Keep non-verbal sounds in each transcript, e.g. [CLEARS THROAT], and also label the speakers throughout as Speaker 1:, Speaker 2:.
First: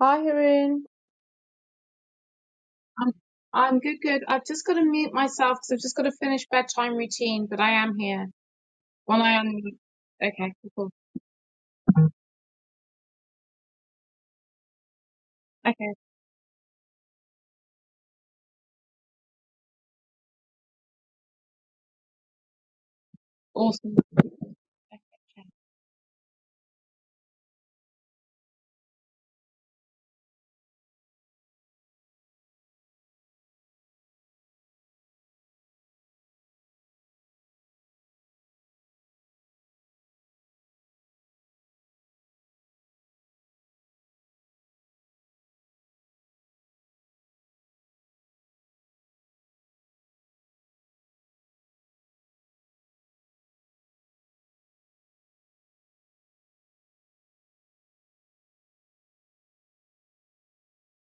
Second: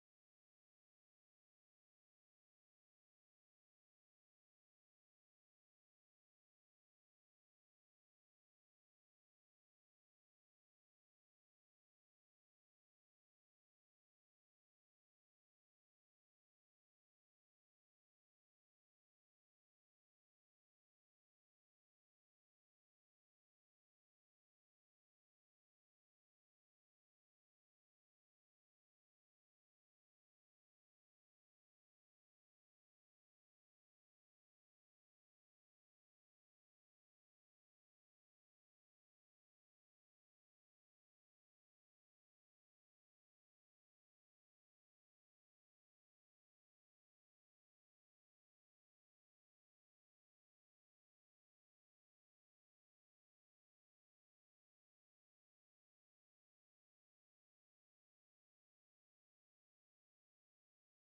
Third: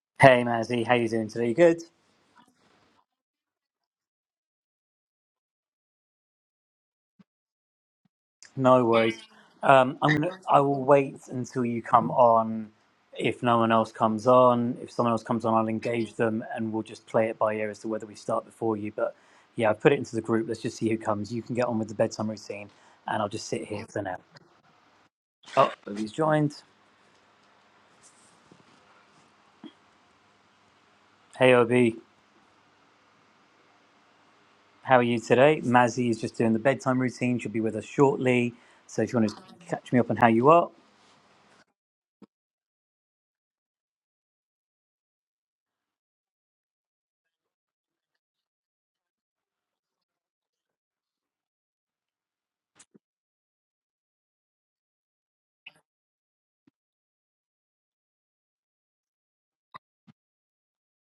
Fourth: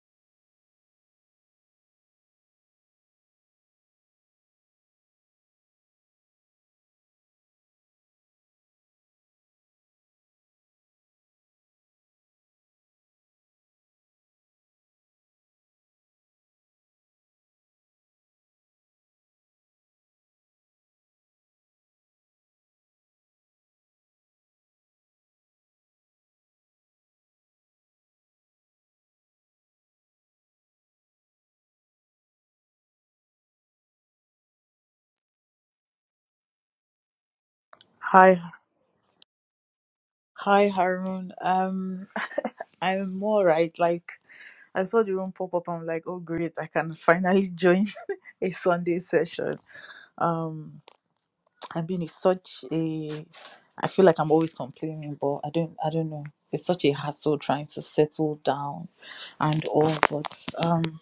Speaker 1: Hi,
Speaker 2: Hey
Speaker 1: Haroon.
Speaker 2: Mazzy, how you doing today? Good.
Speaker 1: I'm I'm good, good. I've just got to mute myself because I've just got to finish bedtime routine, but I am here.
Speaker 2: No worries.
Speaker 1: When I am,
Speaker 2: Um, I'm gonna.
Speaker 1: okay,
Speaker 2: I will
Speaker 1: cool.
Speaker 2: wait until you come on. If no one else comes on, if someone else comes on, I'll
Speaker 1: Okay,
Speaker 2: engage them, and we'll just play it by ear as to whether we start before you. But yeah, i put it into the group. Let's just see who comes. You can get on with the bedtime routine, and I'll just sit here
Speaker 1: awesome.
Speaker 2: for now. Oh, Obi's joined. Hey Obi, how are you today? Mazzy is just doing the bedtime routine. She'll be with us
Speaker 3: Hi,
Speaker 2: shortly. So if you want to catch me up on how you
Speaker 3: hi,
Speaker 2: are,
Speaker 3: Harun. Um, I'm all right. Like, I saw the room pop up. I'm like, oh, great! I can finally join [LAUGHS] a Sunday session. Um, I've been in such a. I feel like I'm always complaining, but I don't. I don't know. It's such a hassle trying to settle down, and all. But um,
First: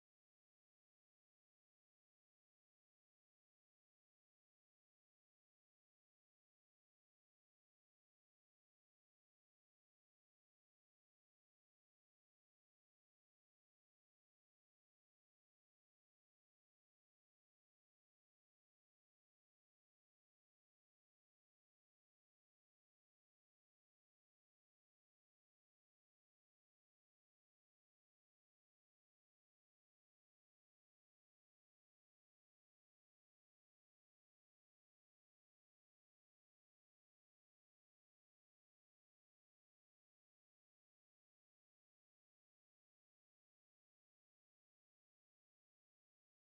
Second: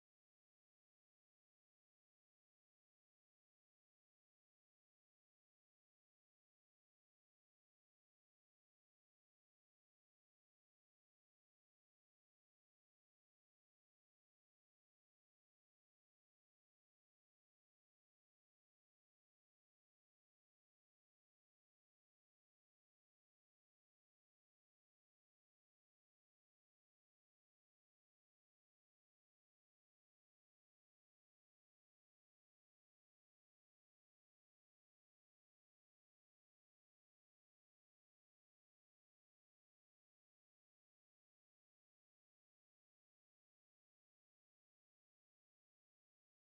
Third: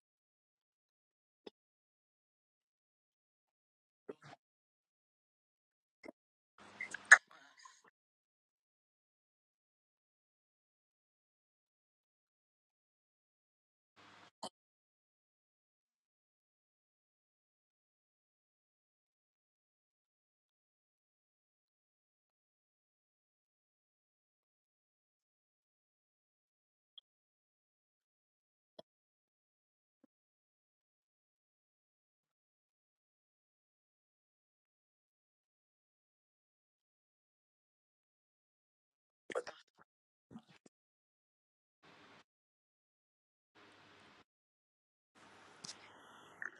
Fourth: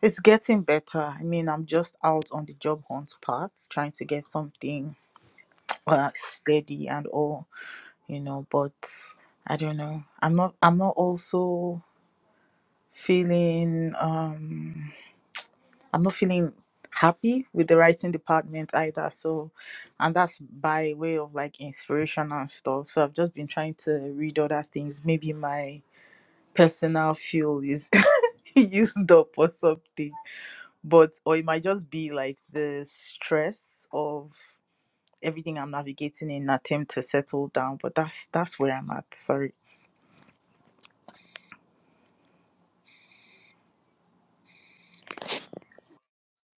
Speaker 3: it's getting better. I mean, I'm just out on the job hunt part, trying to get something uh, steady and all. you know but i don't know i'm not i'm not also feeling um i'm not feeling happy with the writing department either so and that's by way of like inspiration and stuff so i've just been trying to read other things maybe my personal fuel is [LAUGHS] used up or something but or it might just be like the stress of everything i'm navigating in an attempt to settle down but that's that's where i'm at sorry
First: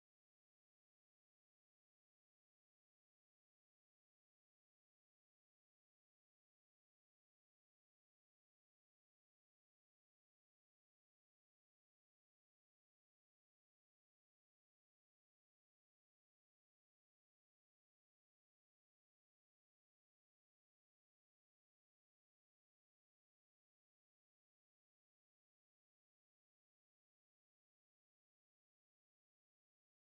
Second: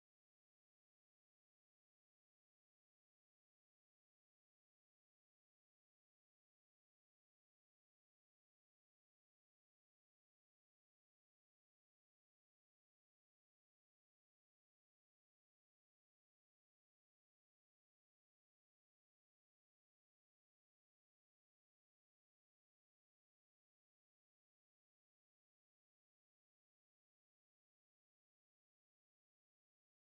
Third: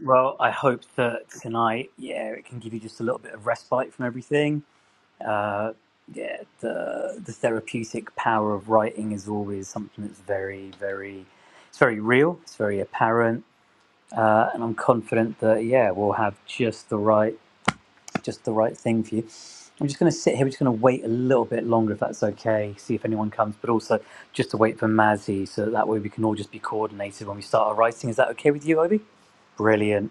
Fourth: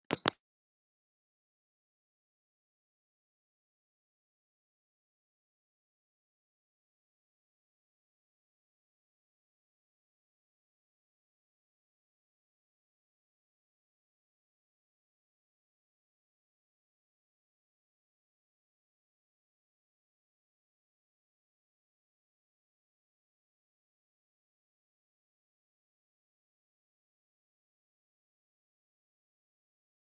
Speaker 2: Well, I hope that tonight, yeah, it can give you just a little bit of respite from everything. Uh, yeah, the the therapeutic power of writing is always something that's very, very, it's very real. It's very apparent, uh, and I'm confident that yeah, we'll have just the right, just the right thing for you. I'm just going to sit here. We're just going to wait a little bit longer, if that's okay. See if anyone comes, but also just to wait for Mazzy, so that way we can all just be coordinated when we start our writing. Is that okay with you, Obi? Brilliant.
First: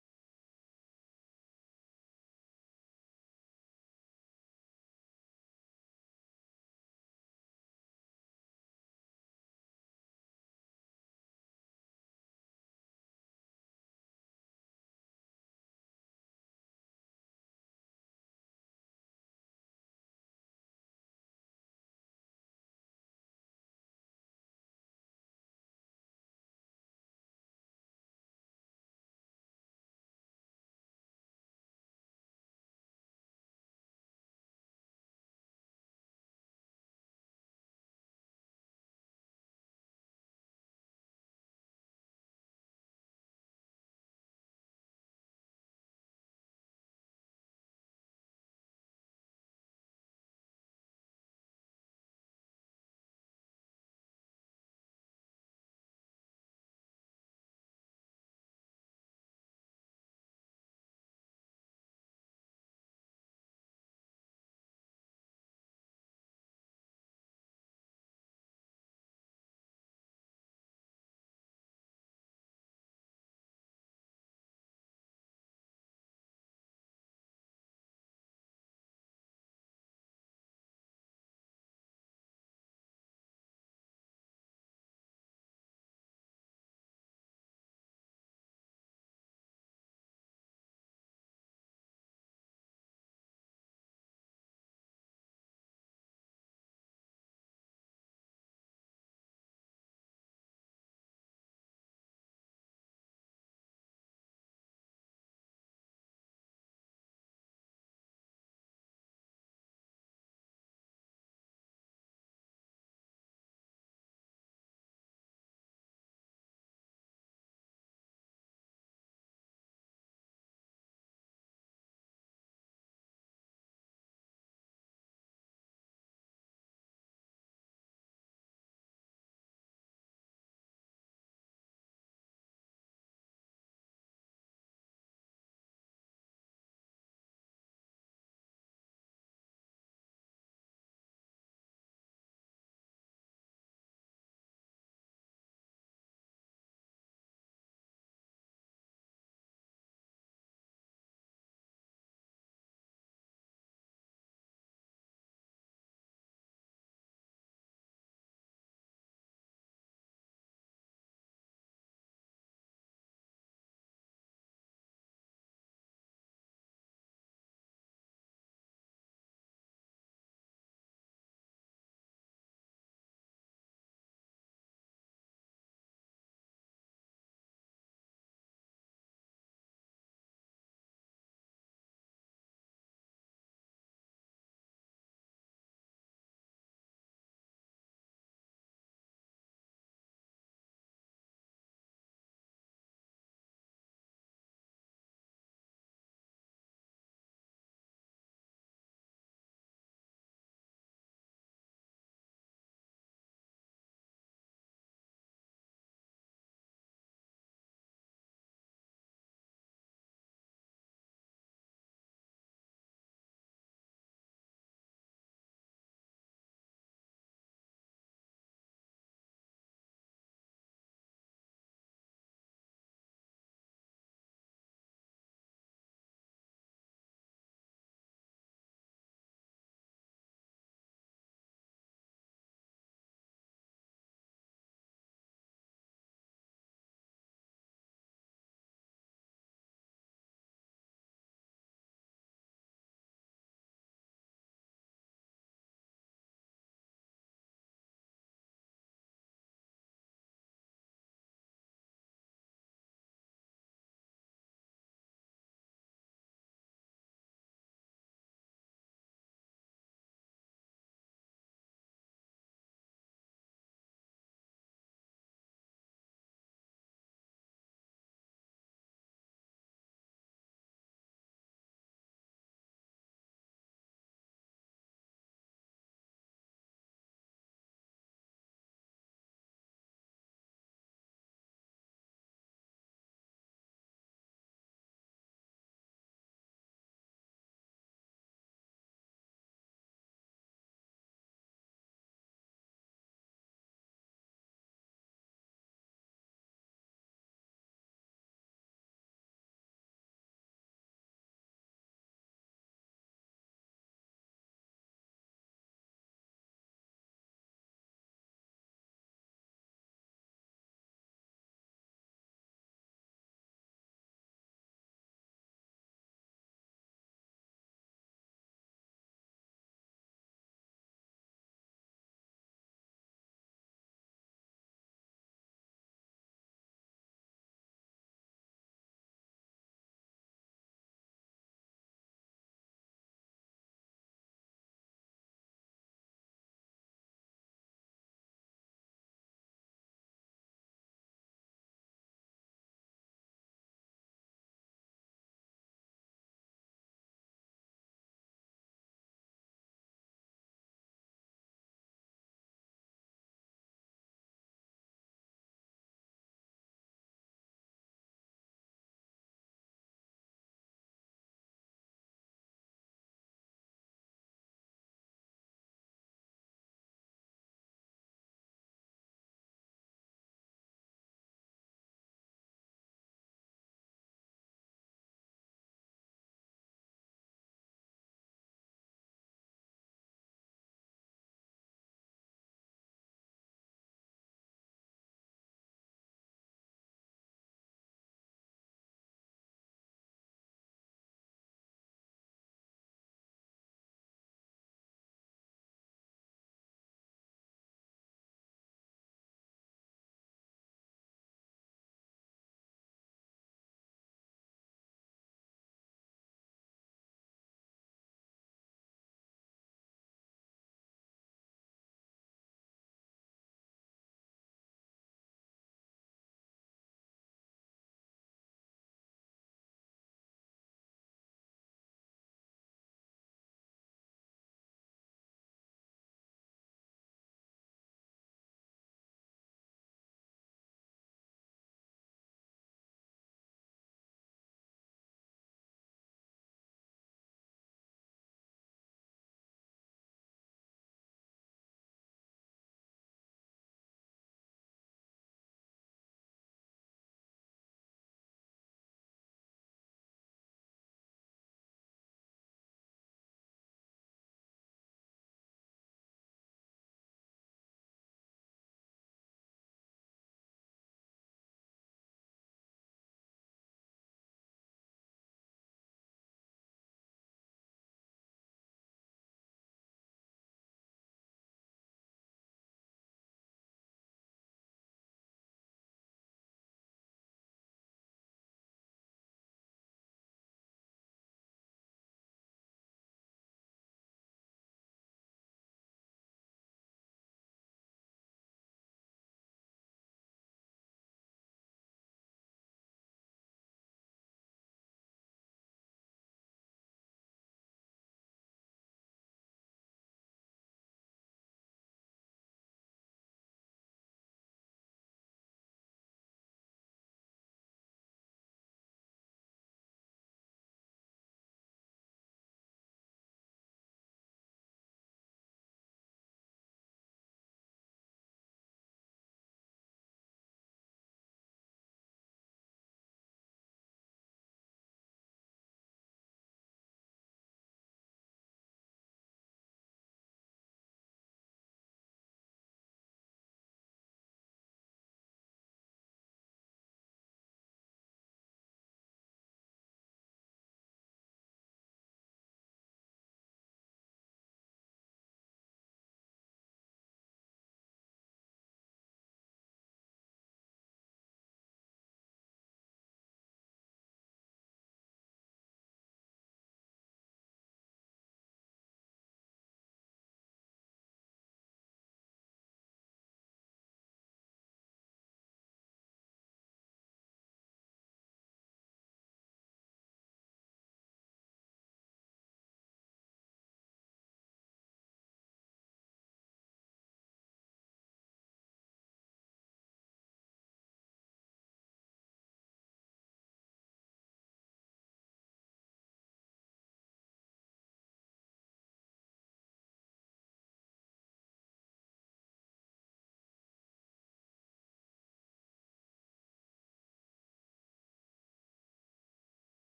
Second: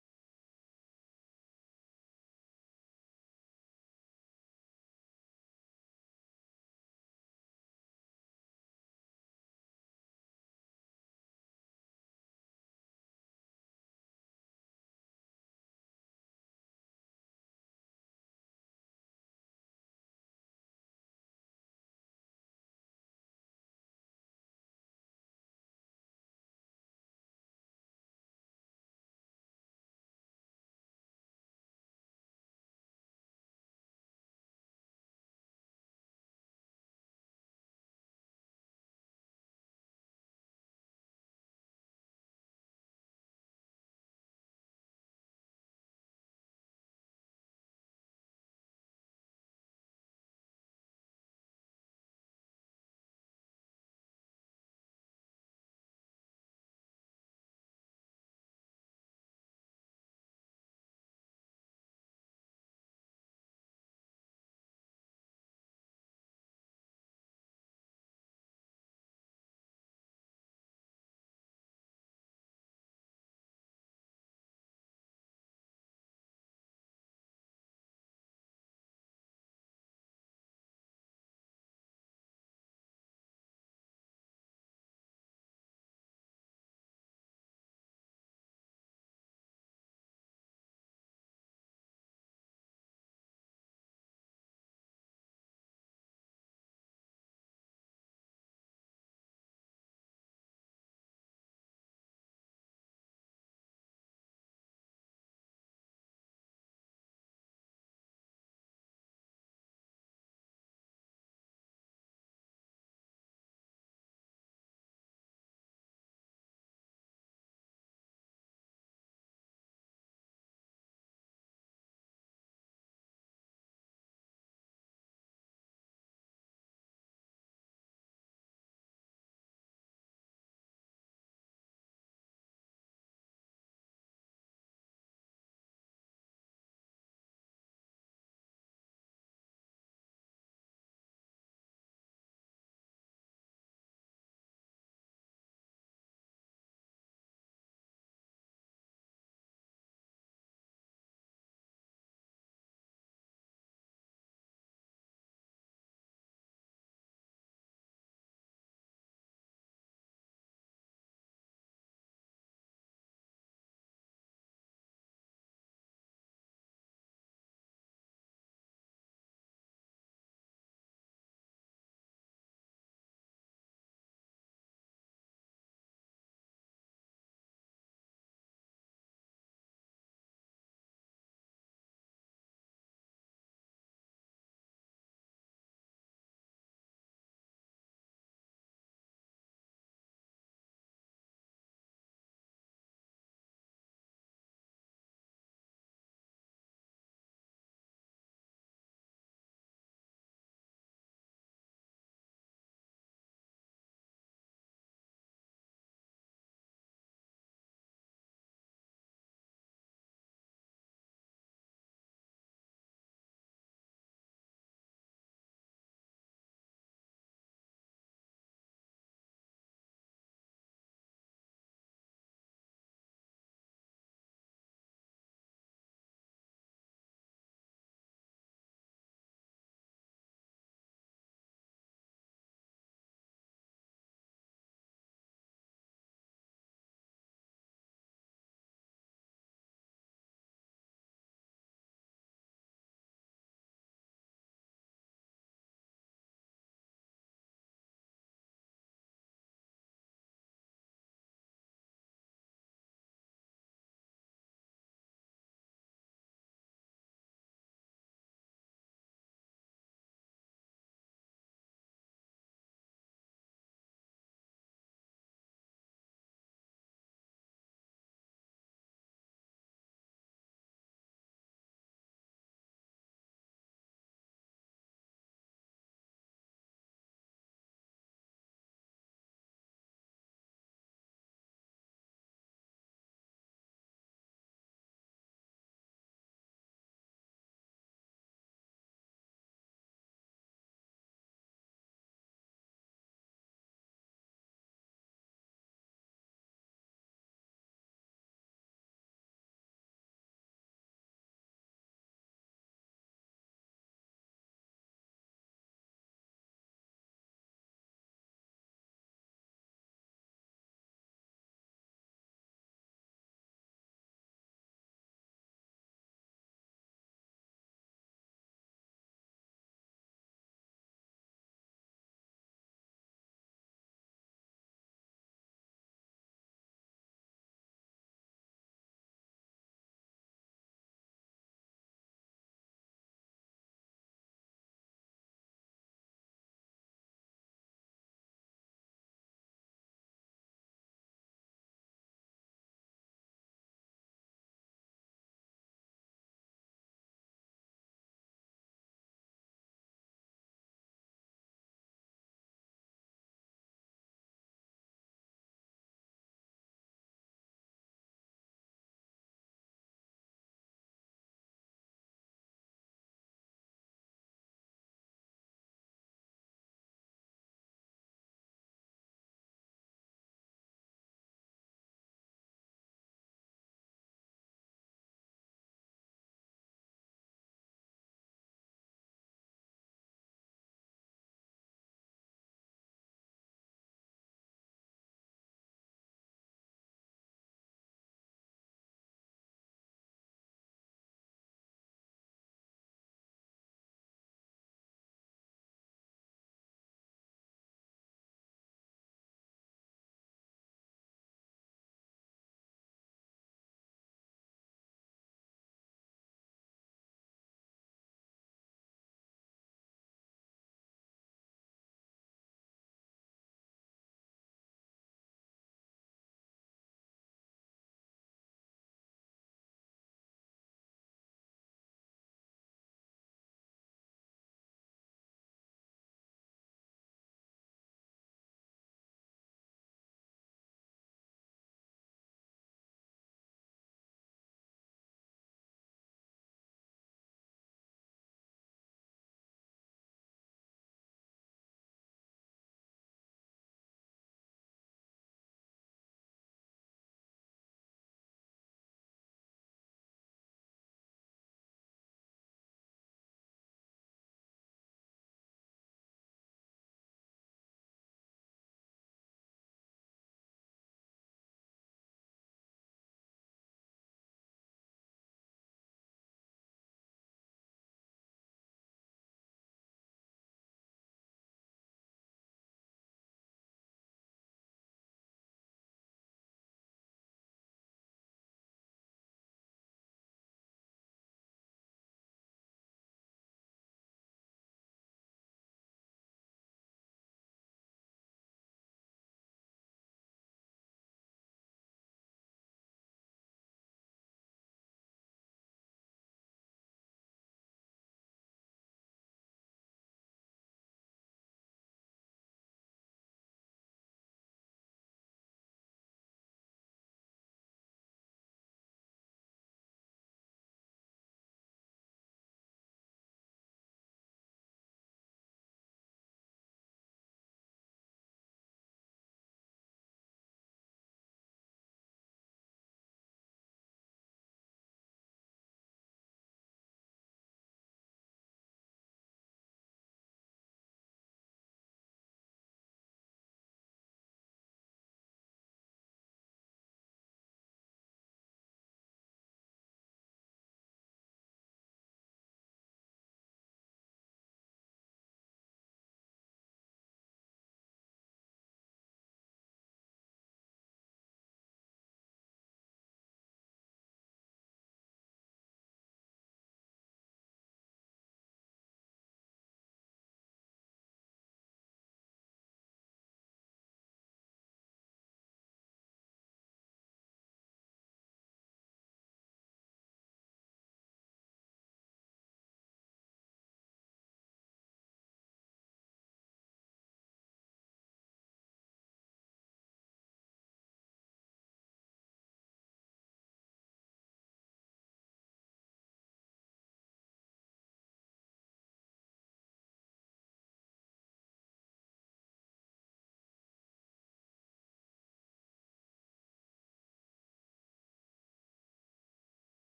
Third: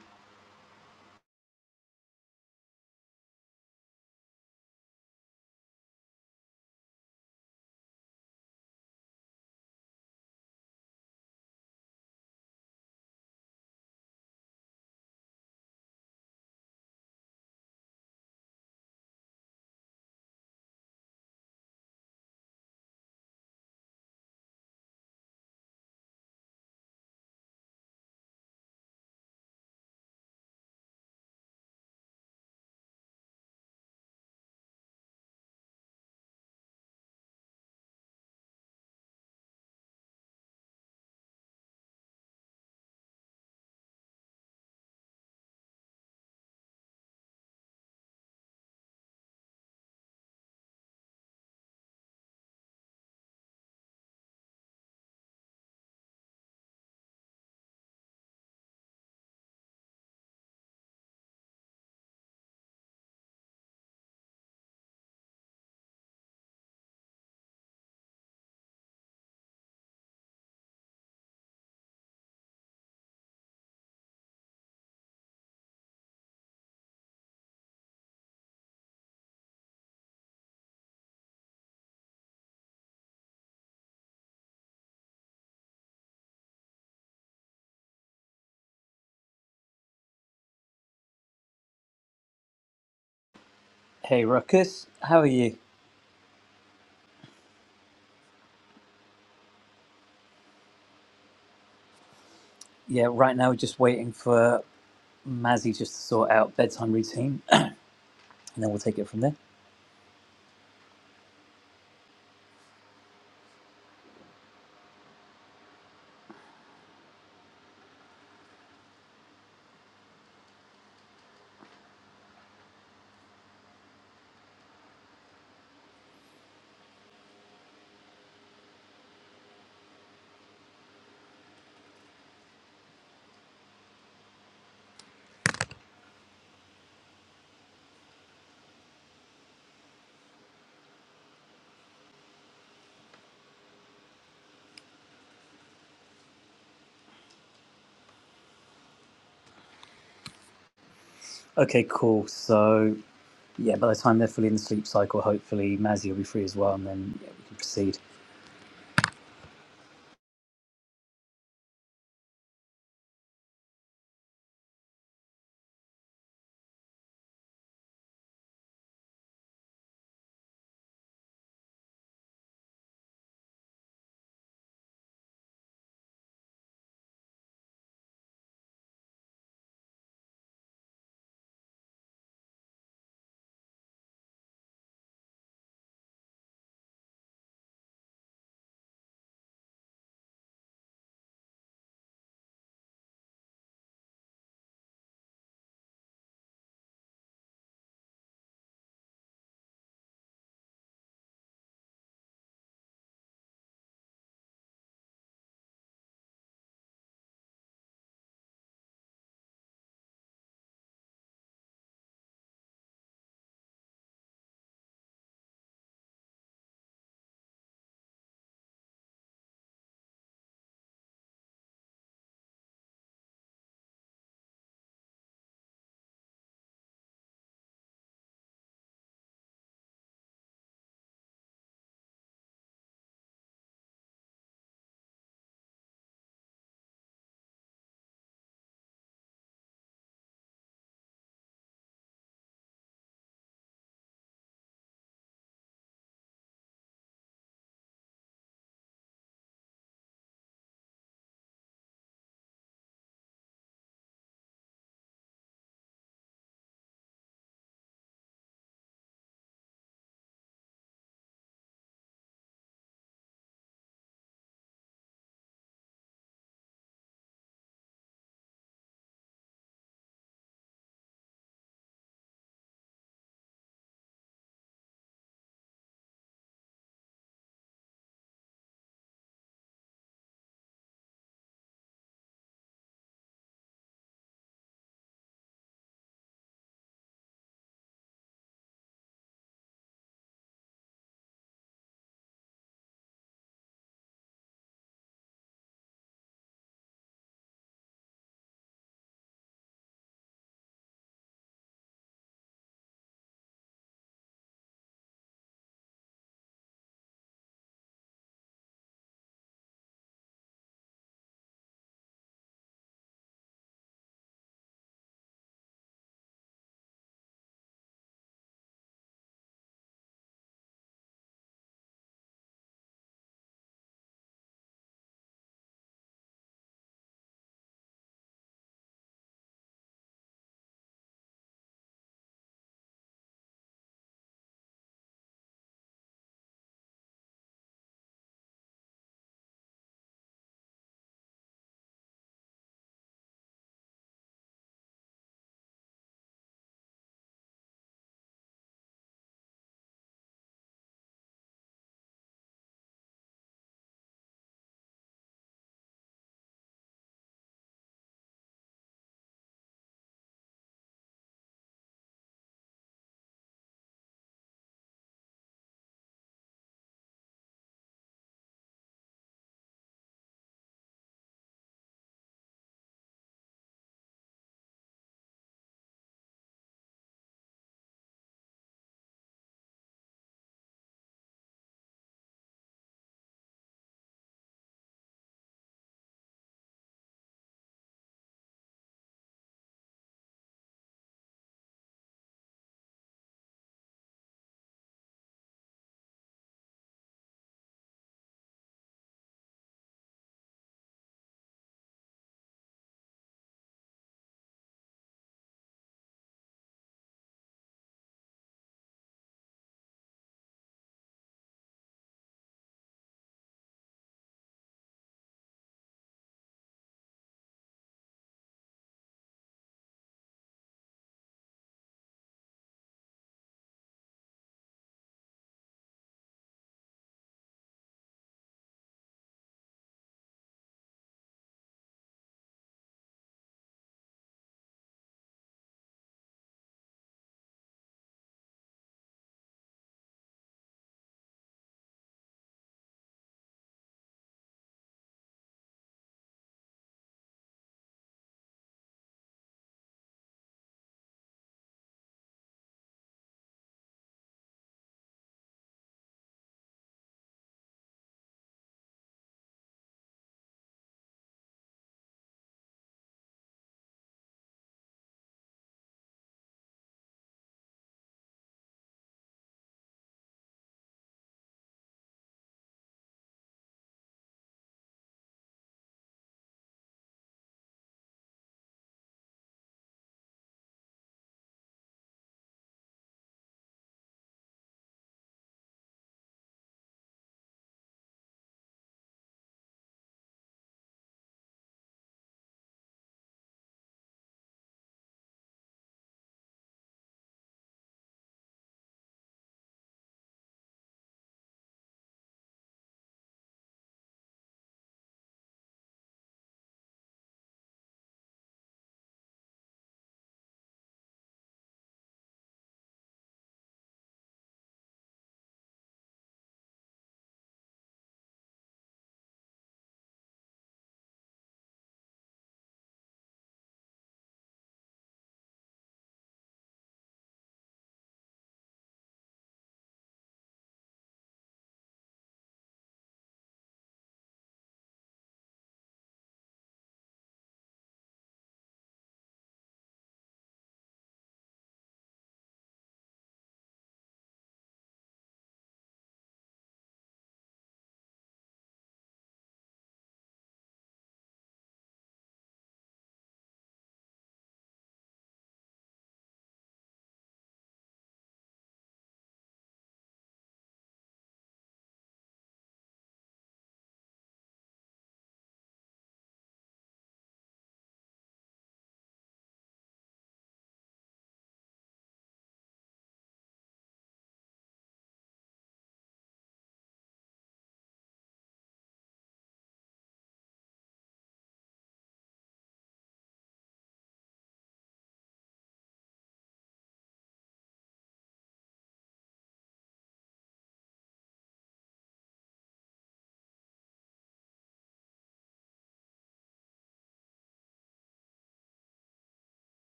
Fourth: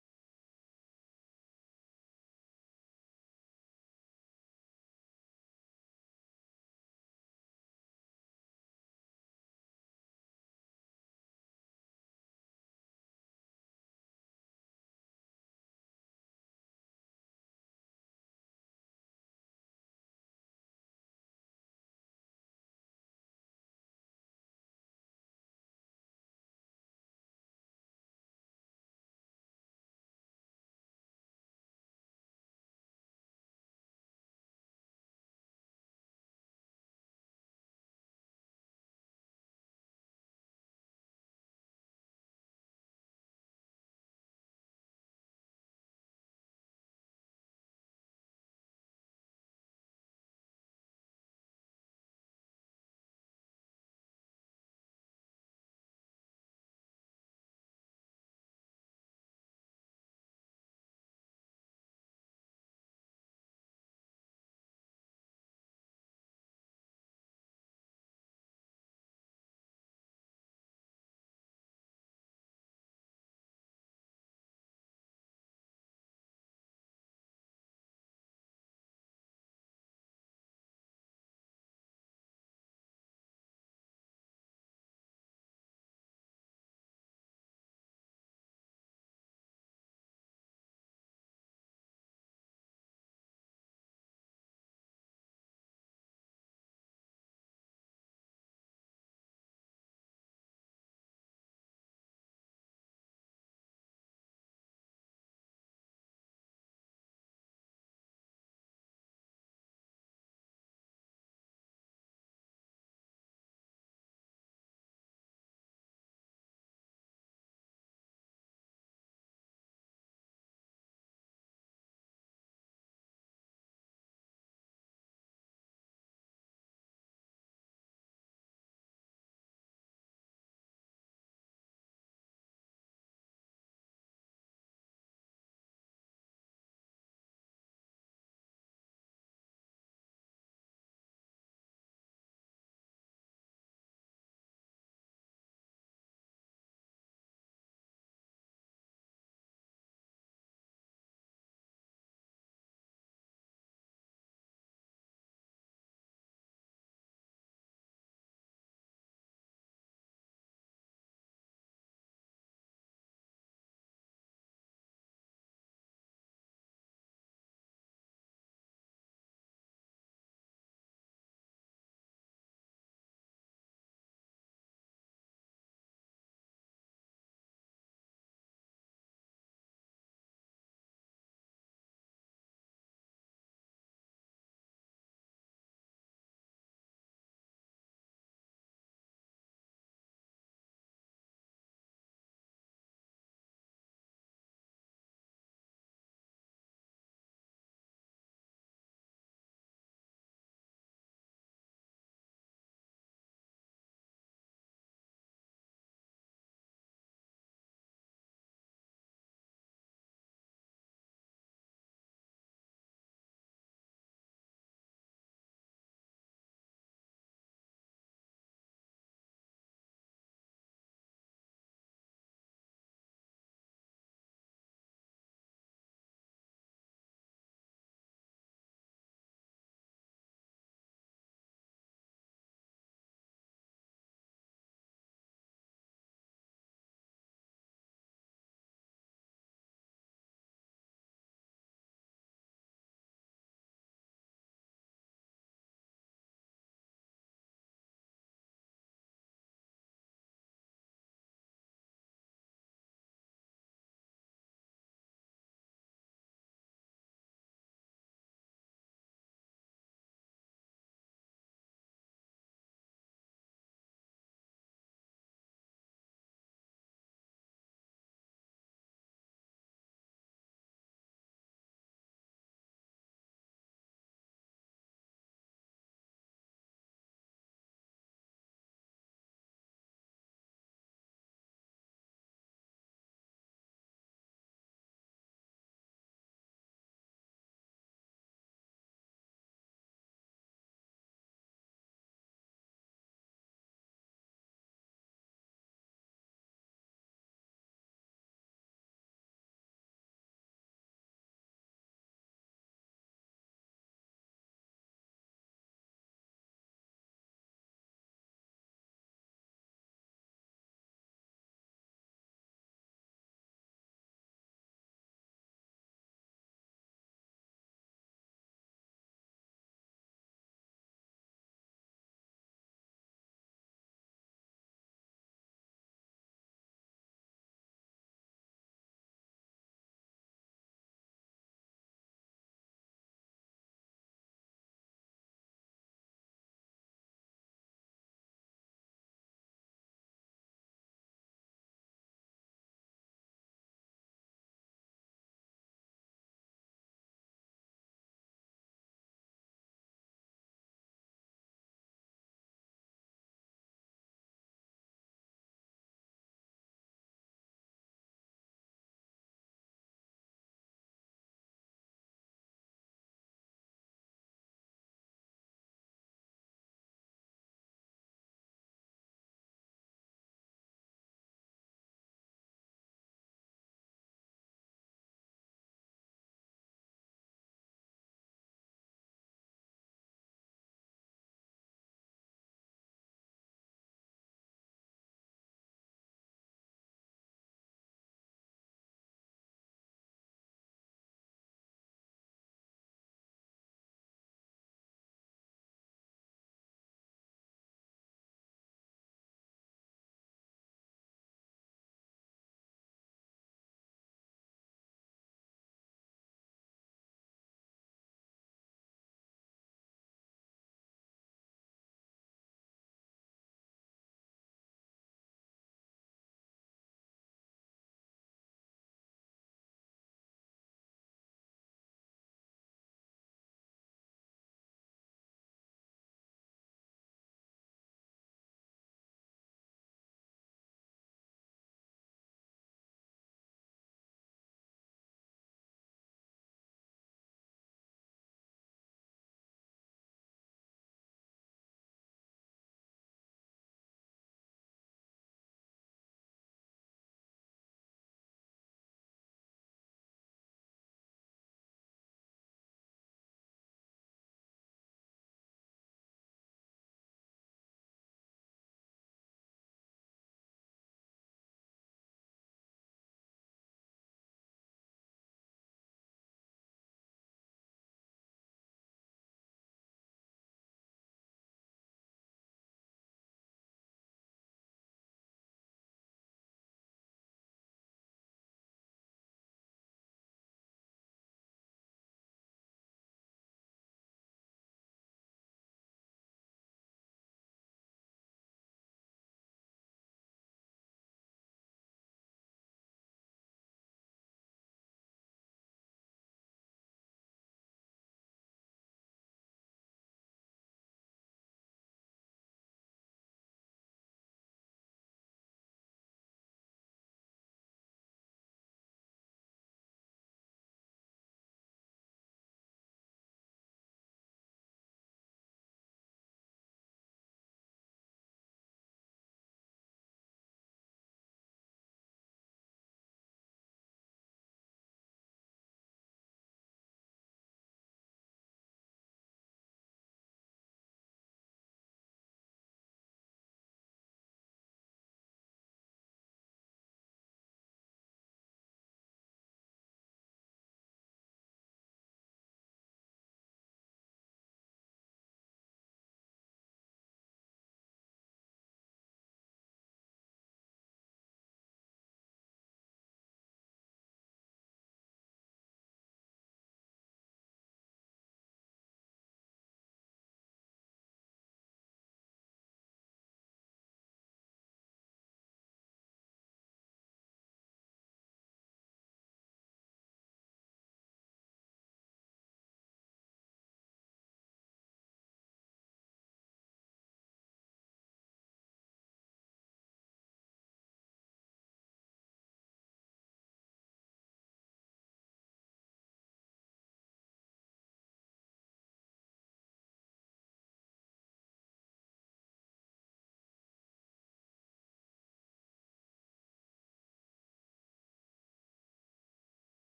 Speaker 2: Hey Ruckus, how are you? Yeah, right now we're just waiting for Mazzy just to sort out bedtime routine [CLEARS THROAT] and then we'll take it from there. Okay, cool. So, yeah, by the time they're fully in the sleep cycle, hopefully Mazzy will be free as well and then yeah, we can proceed.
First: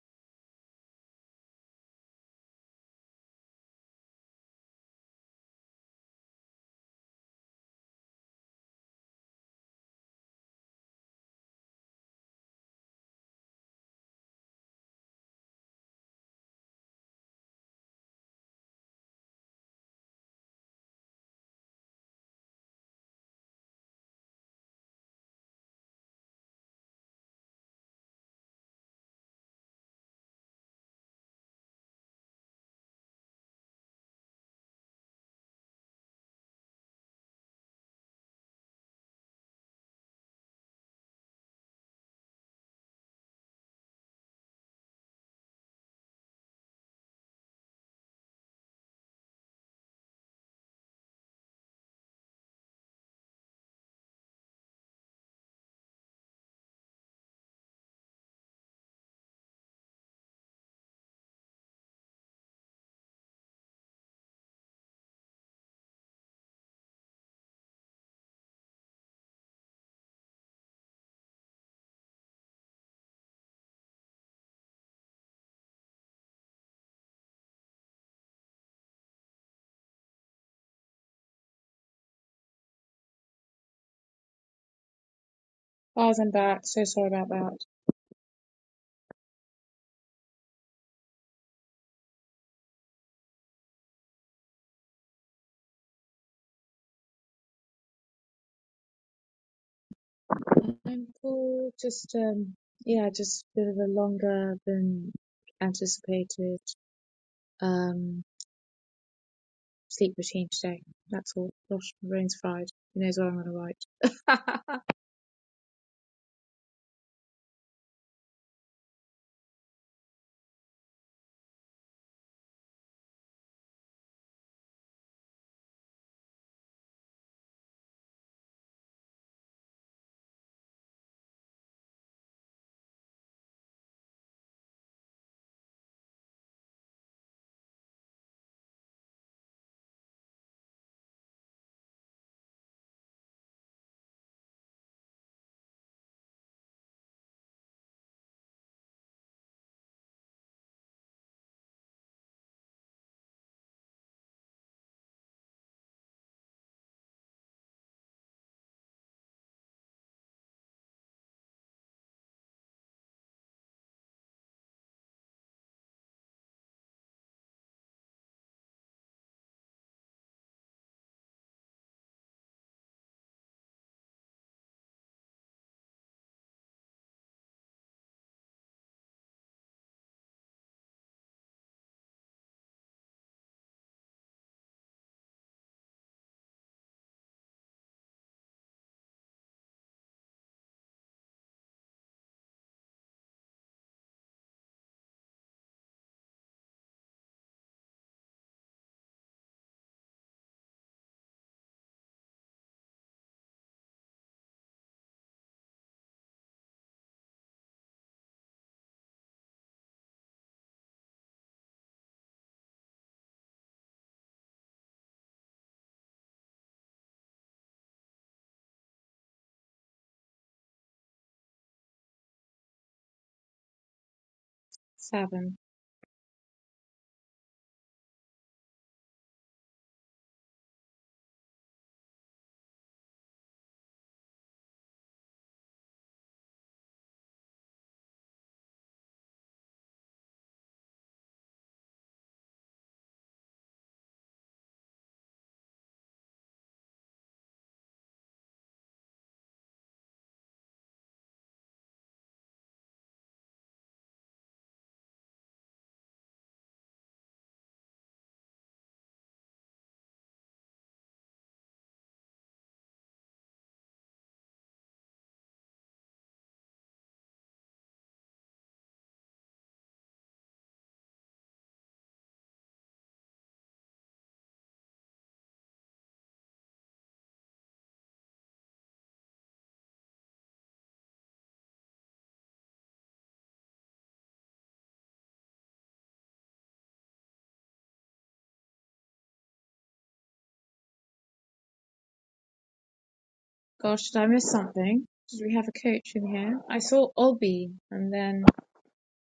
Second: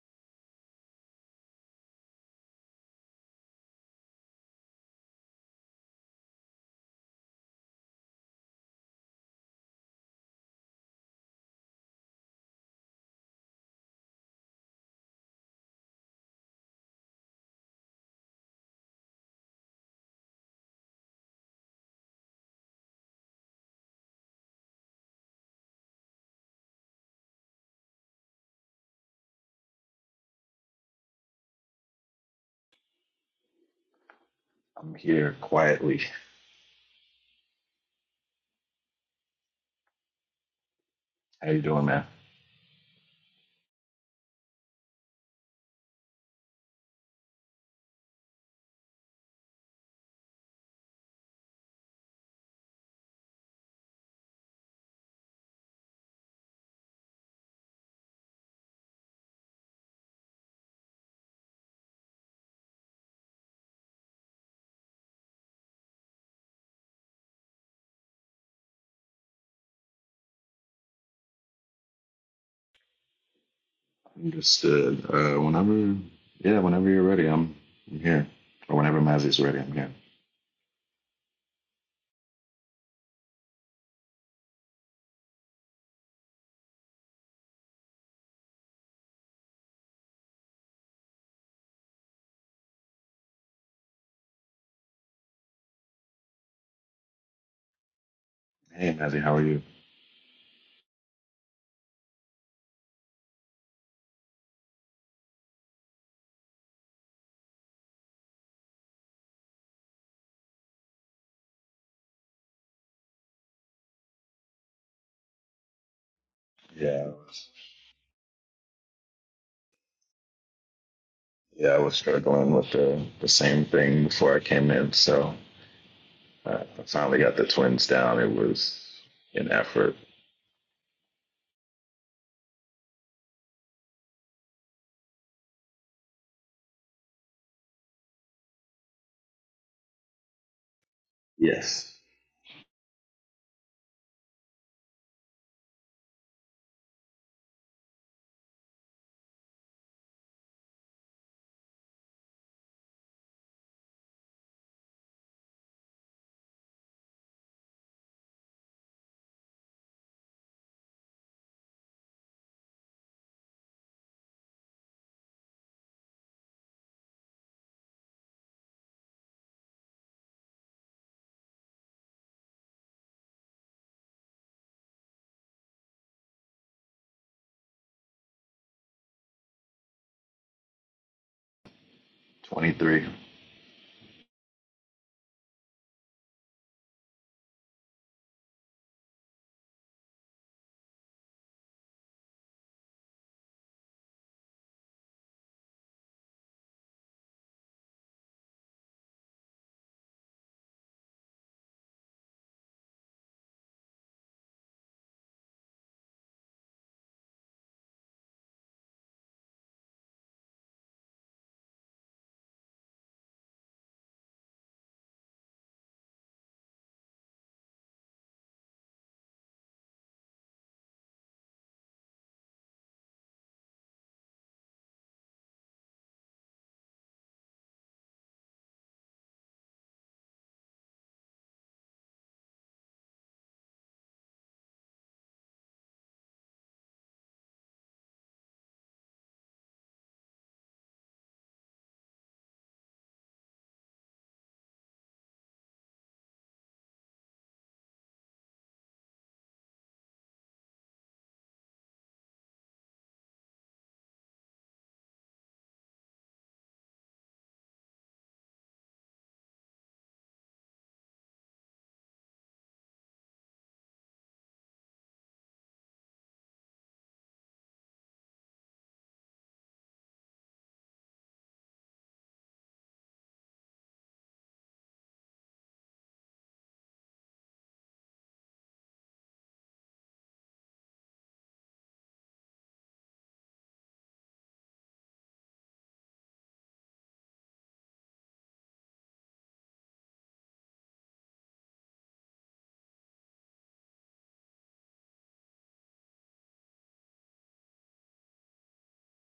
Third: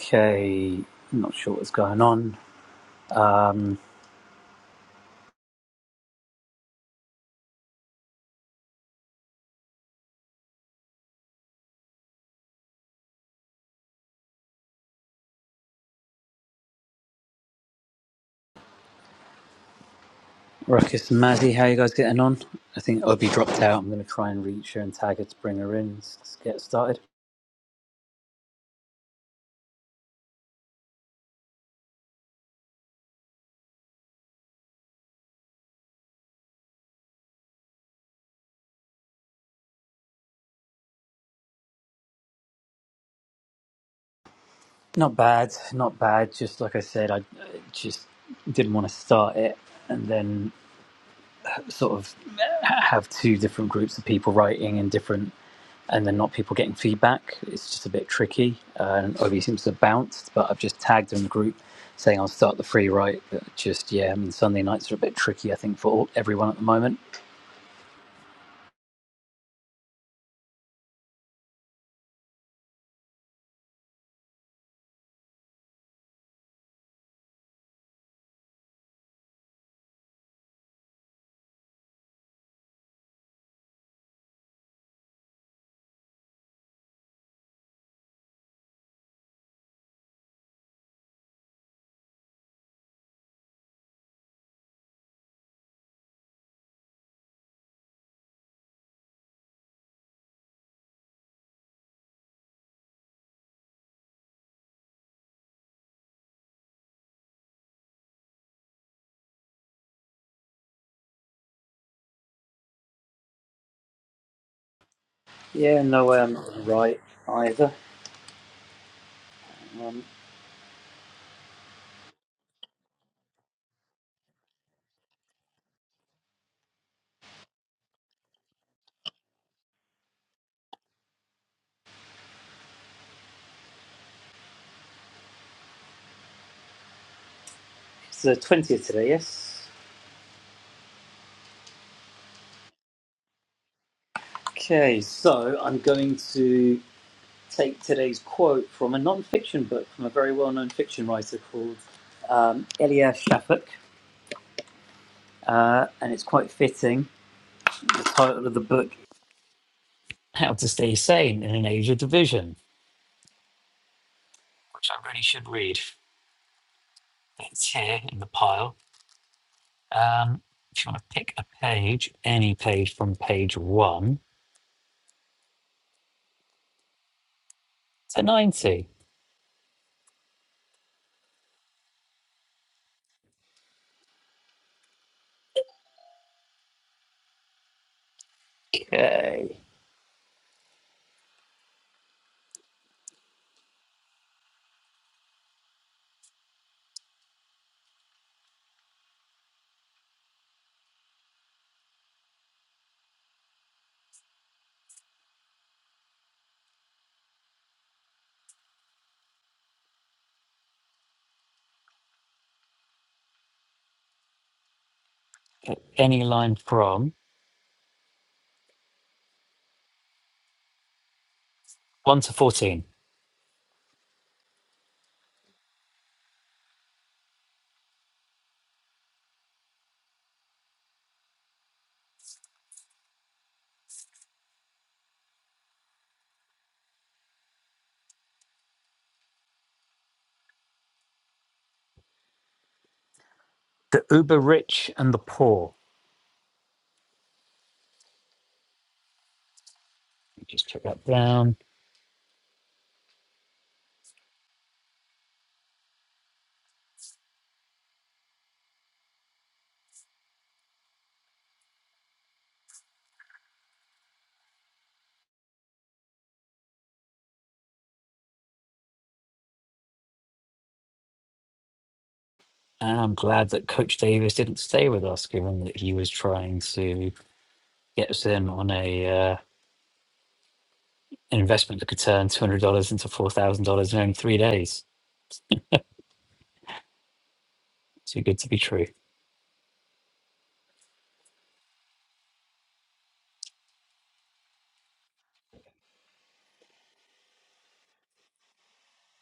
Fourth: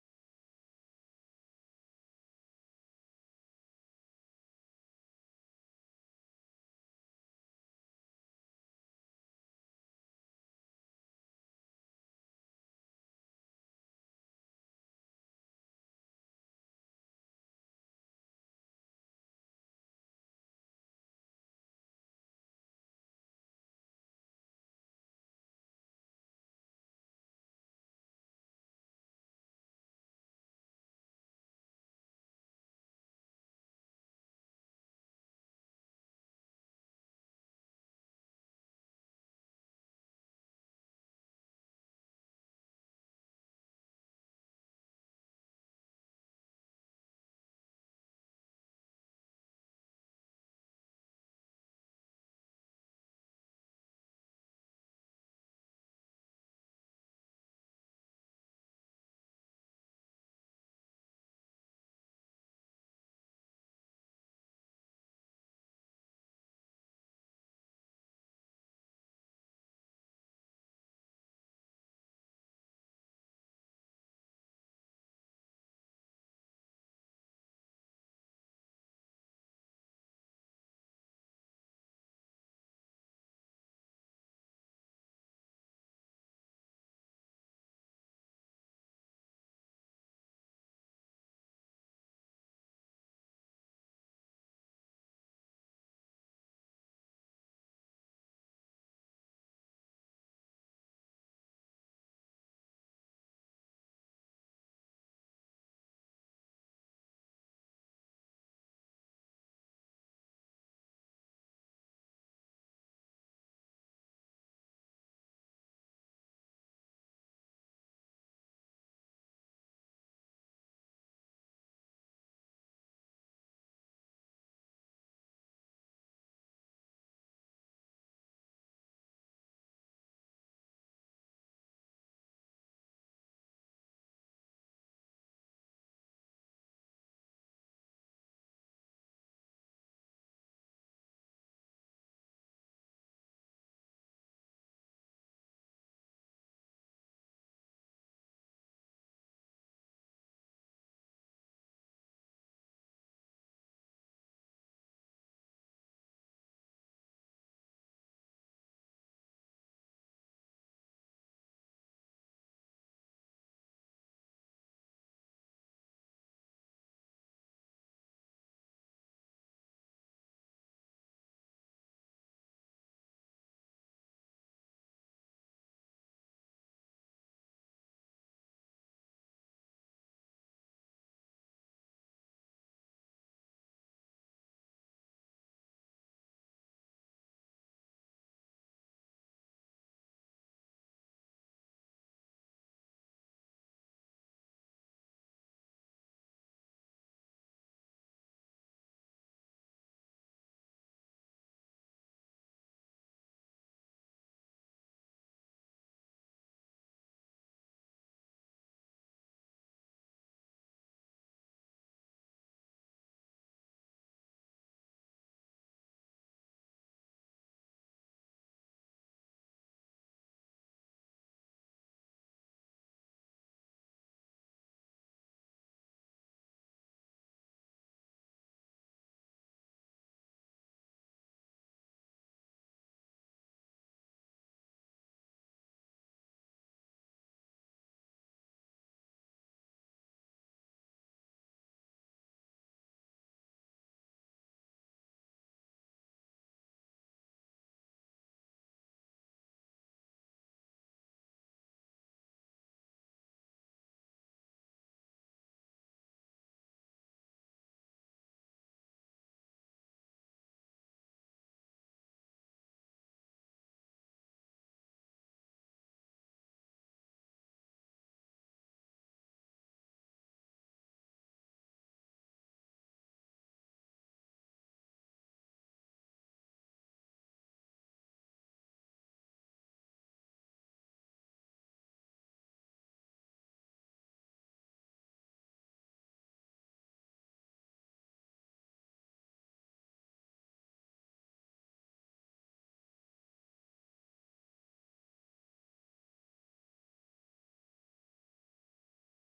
Speaker 2: Okay, I'm not sure what's going on. Um, Ruckus and Mazzy, how you guys getting on? I think Obi dropped out. I'm going to try and reach her and tag her to bring her in. Let's let's get started.
Speaker 4: I'm here quietly. How you doing, man?
Speaker 2: Not bad, not bad. Just like I said, I uh, just didn't want to start it and then sort of have two different groups of people writing and different and then not people getting feedback. It's just a bit tricky. Uh, and Obi seems to have bounced, but I've just tagged in the group saying I'll start the free write. But just, yeah, I mean, Sunday nights are a bit tricky, I think, for all, everyone at the moment.
Speaker 4: Understood. Uh, whenever, yeah, whenever you're ready, I'm, I'm here. Or whenever Mazzy's ready, I'm here.
Speaker 1: Bars and back. So sorry about that.
Speaker 4: Hey, Mazzy, how are you?
Speaker 1: I'm cool. Just um, yeah, just a bit of a longer than anticipated um sleep routine today. That's all. Gosh, my brain's fried. Who knows what I'm gonna write?
Speaker 2: Yeah, no way I'm not going to write
Speaker 4: Yeah, I was,
Speaker 2: either. Um,
Speaker 4: yeah, I was struggling with the, the same thing before I came in, so uh, I finally got the twins down. It was an effort.
Speaker 2: it's the 20th today, yes?
Speaker 4: Yes.
Speaker 2: Okay, so I'm going to take today's quote from a non fiction book from a very well known fiction writer called um, Elia Shafak. uh, and it's quite fitting. The title of the book, How to Stay Sane in an Age of Division, which I really should read. It's here in the pile. Um, if you want to pick a page, any page from page one to 90.
Speaker 4: 23.
Speaker 2: Okay. Any line from 1 to 14.
Speaker 1: [LAUGHS] Seven.
Speaker 2: The uber rich and the poor. Just took that down. And I'm glad that Coach Davis didn't stay with us, given that he was trying to get us in on a uh, an investment that could turn $200 into $4,000 in only three days. Too good to be true.
Speaker 1: Gosh, did I miss something? Did we have a coach in here? I saw Olby and then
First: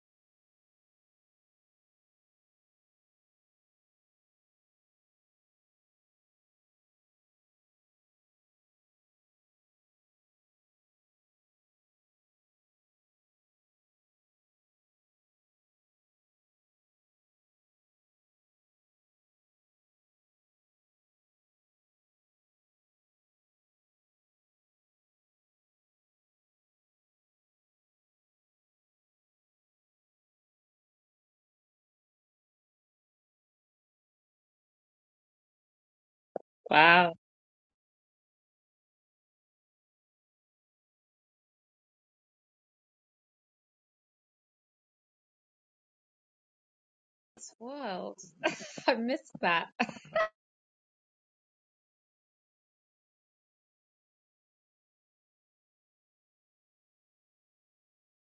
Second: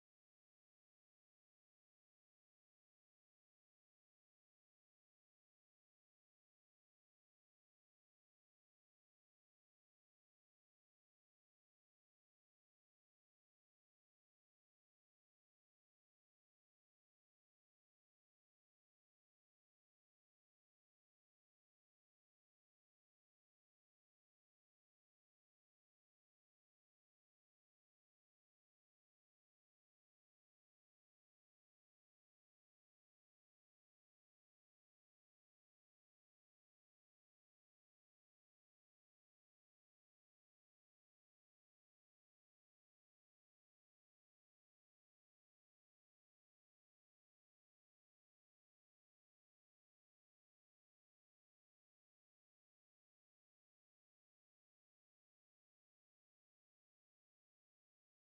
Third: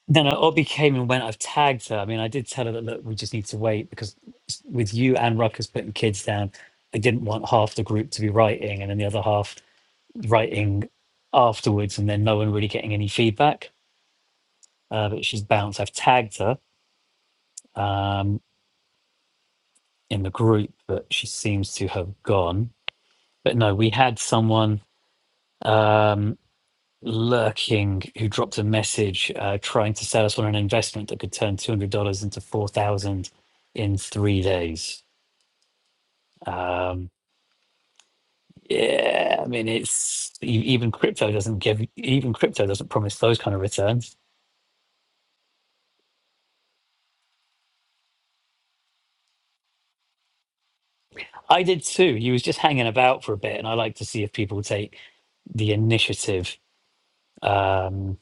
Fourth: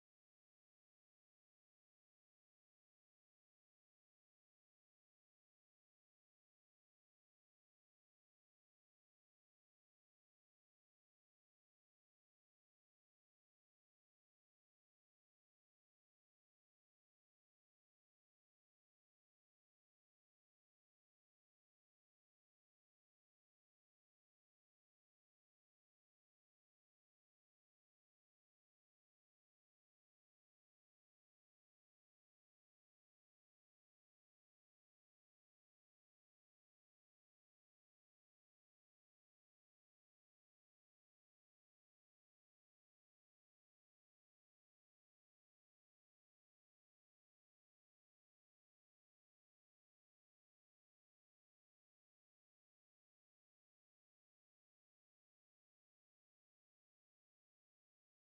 Speaker 2: Then uh, Obi came and went. I've tagged her. I mean, I did tell her that, look, we just need to wait because s- with you and Ruckus putting kids down, I didn't want half the group to be writing and then the other half writing afterwards and then no one really getting any feedback. Uh, but she's bounced. I've tagged her um, in the group, but she seems to have gone. But no, we had someone. Um, lurking who dropped a message uh, trying to sell us on an investment that could turn two hundred dollars into four thousand in three days. Um,
Speaker 1: wow,
Speaker 2: yeah, I mean it's e- even crypto doesn't give even crypto doesn't promise those kind of returns.
Speaker 1: it's wild. [LAUGHS] I missed that. [LAUGHS]
Speaker 2: I did too. He was just hanging about for a bit, and I like to see if people take the initiative. Um,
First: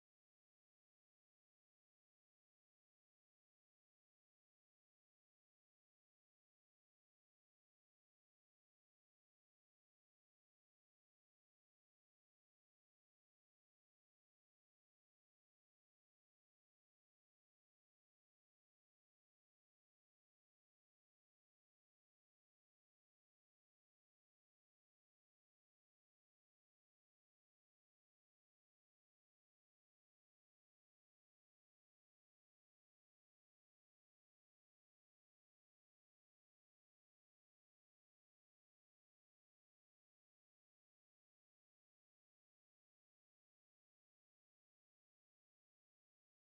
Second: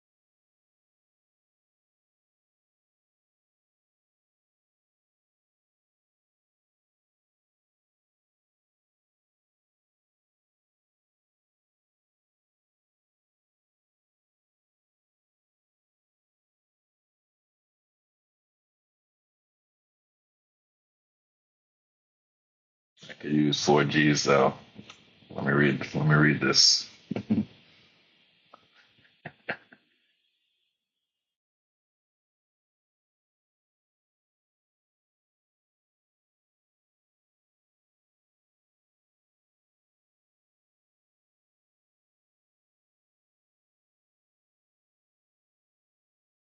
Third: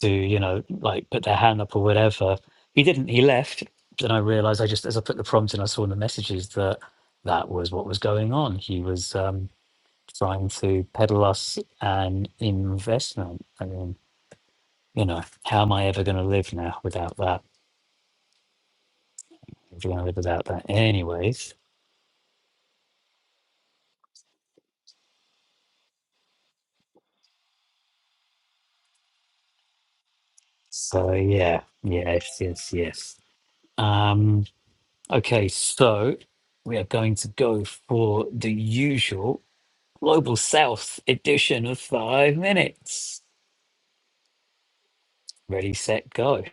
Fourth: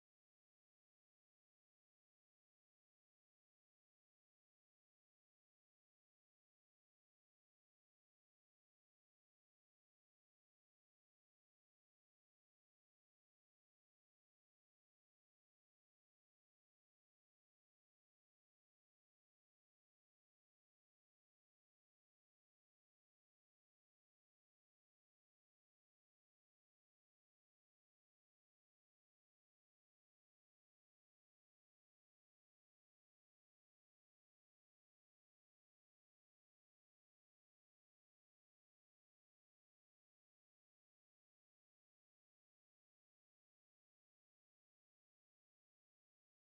Speaker 2: to you know like put their hand up or whatever he didn't he left then i realized i just as i put the prompt in i saw in the messages that that was what was going on he was um trying to peddle us an investment i mean you know how am i ever going to live now without that if you're going to live without that anyways
Speaker 4: I could use four G's though. Let me read. Let me read this.
Speaker 2: so yeah yes yes yes um okay so we are going to go for the usual Global South edition of Five Minutes. Ready, set, go.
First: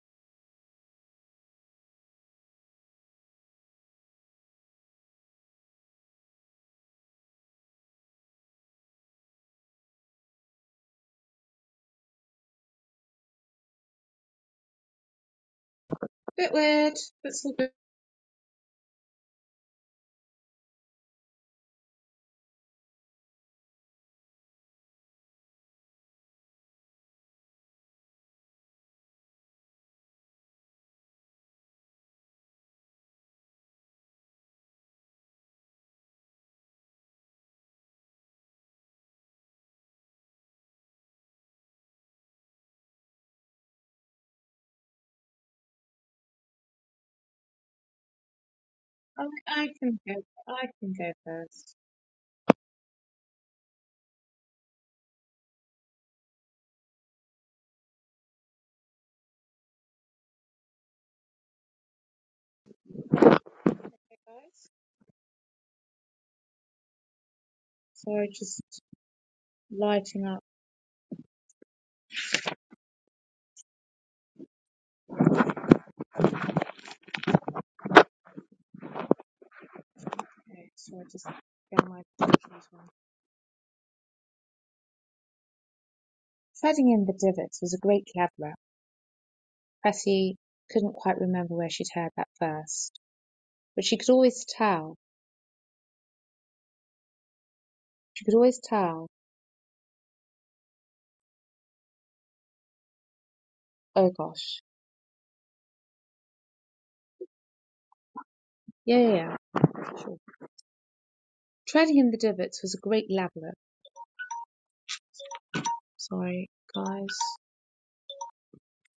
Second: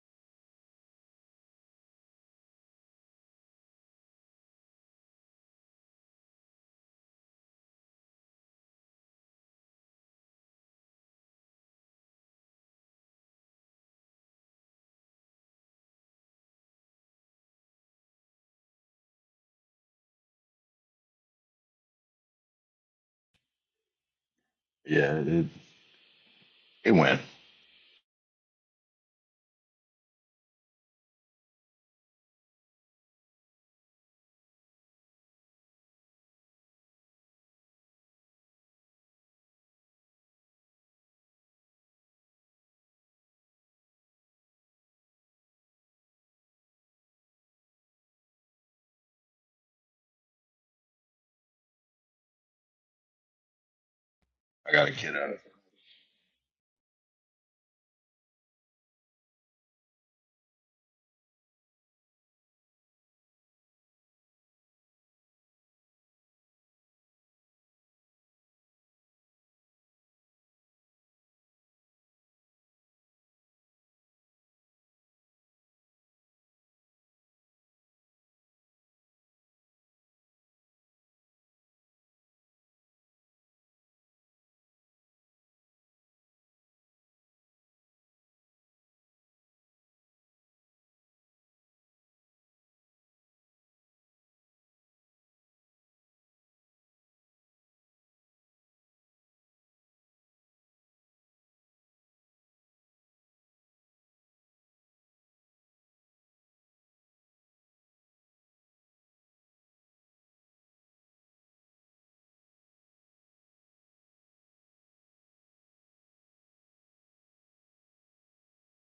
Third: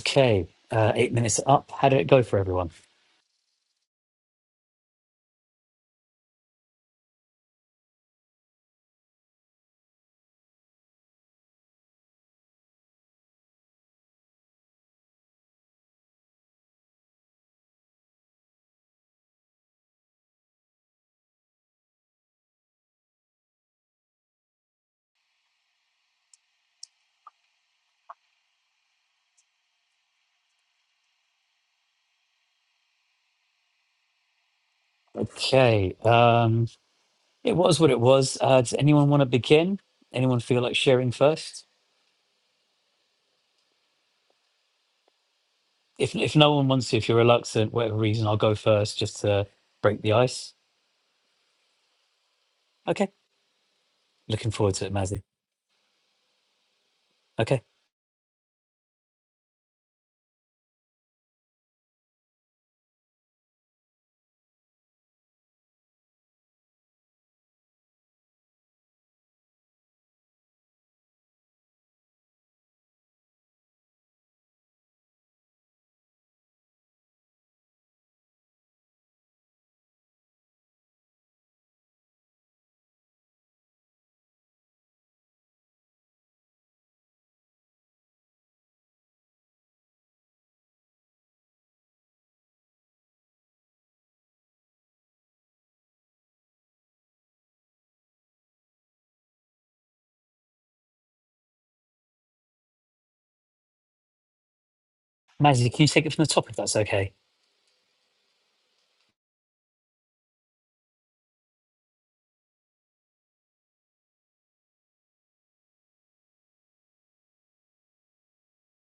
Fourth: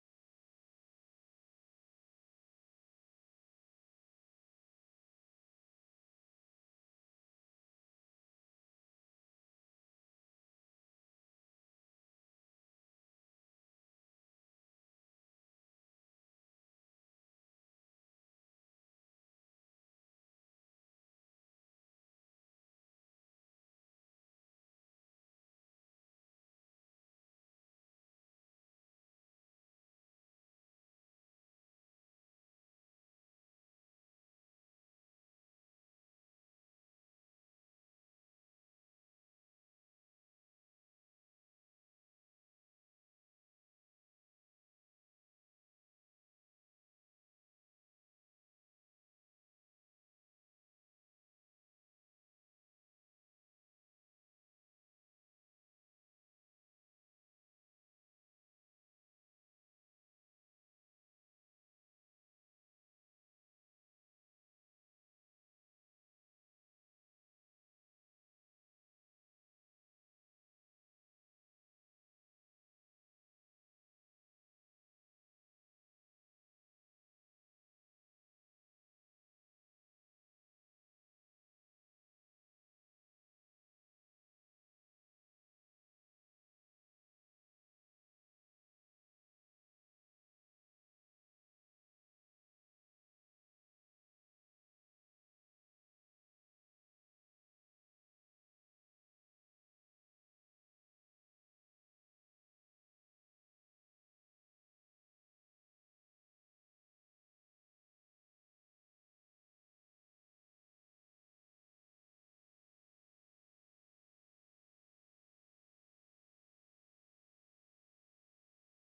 Speaker 2: Okay, uh, eight minutes up. How did it go for everyone?
Speaker 1: Bit weird, but it's all good.
Speaker 4: Yeah, it, it went.
Speaker 2: Okay, um, it was what it was. Uh, does anyone want to begin? Anyone feel like sharing first? If if no one wants to, if you're reluctant, whatever reason, I'll go first just
Speaker 1: I,
Speaker 2: to
Speaker 1: I can
Speaker 2: break the
Speaker 1: go.
Speaker 2: ice.
Speaker 1: I can go first.
Speaker 2: Okay, looking
Speaker 4: I
Speaker 2: forward to
Speaker 4: got a
Speaker 2: it,
Speaker 4: kid
Speaker 2: Mazzy.
Speaker 4: out of it.
Speaker 2: Okay,
Speaker 1: Okay, guys. So I just lighting up. Okay, so I just get my as well. Treading in the Divots was a great cab rap. Betty couldn't quite remember where she'd heard that first, but she could always tell. She could always tell. Oh gosh.
Speaker 2: Mazzy, can you take it from the top if that's okay?
Speaker 1: Yeah, yeah, yeah. Sure. Treading in the divots was a great labyrinth. Sorry, guys.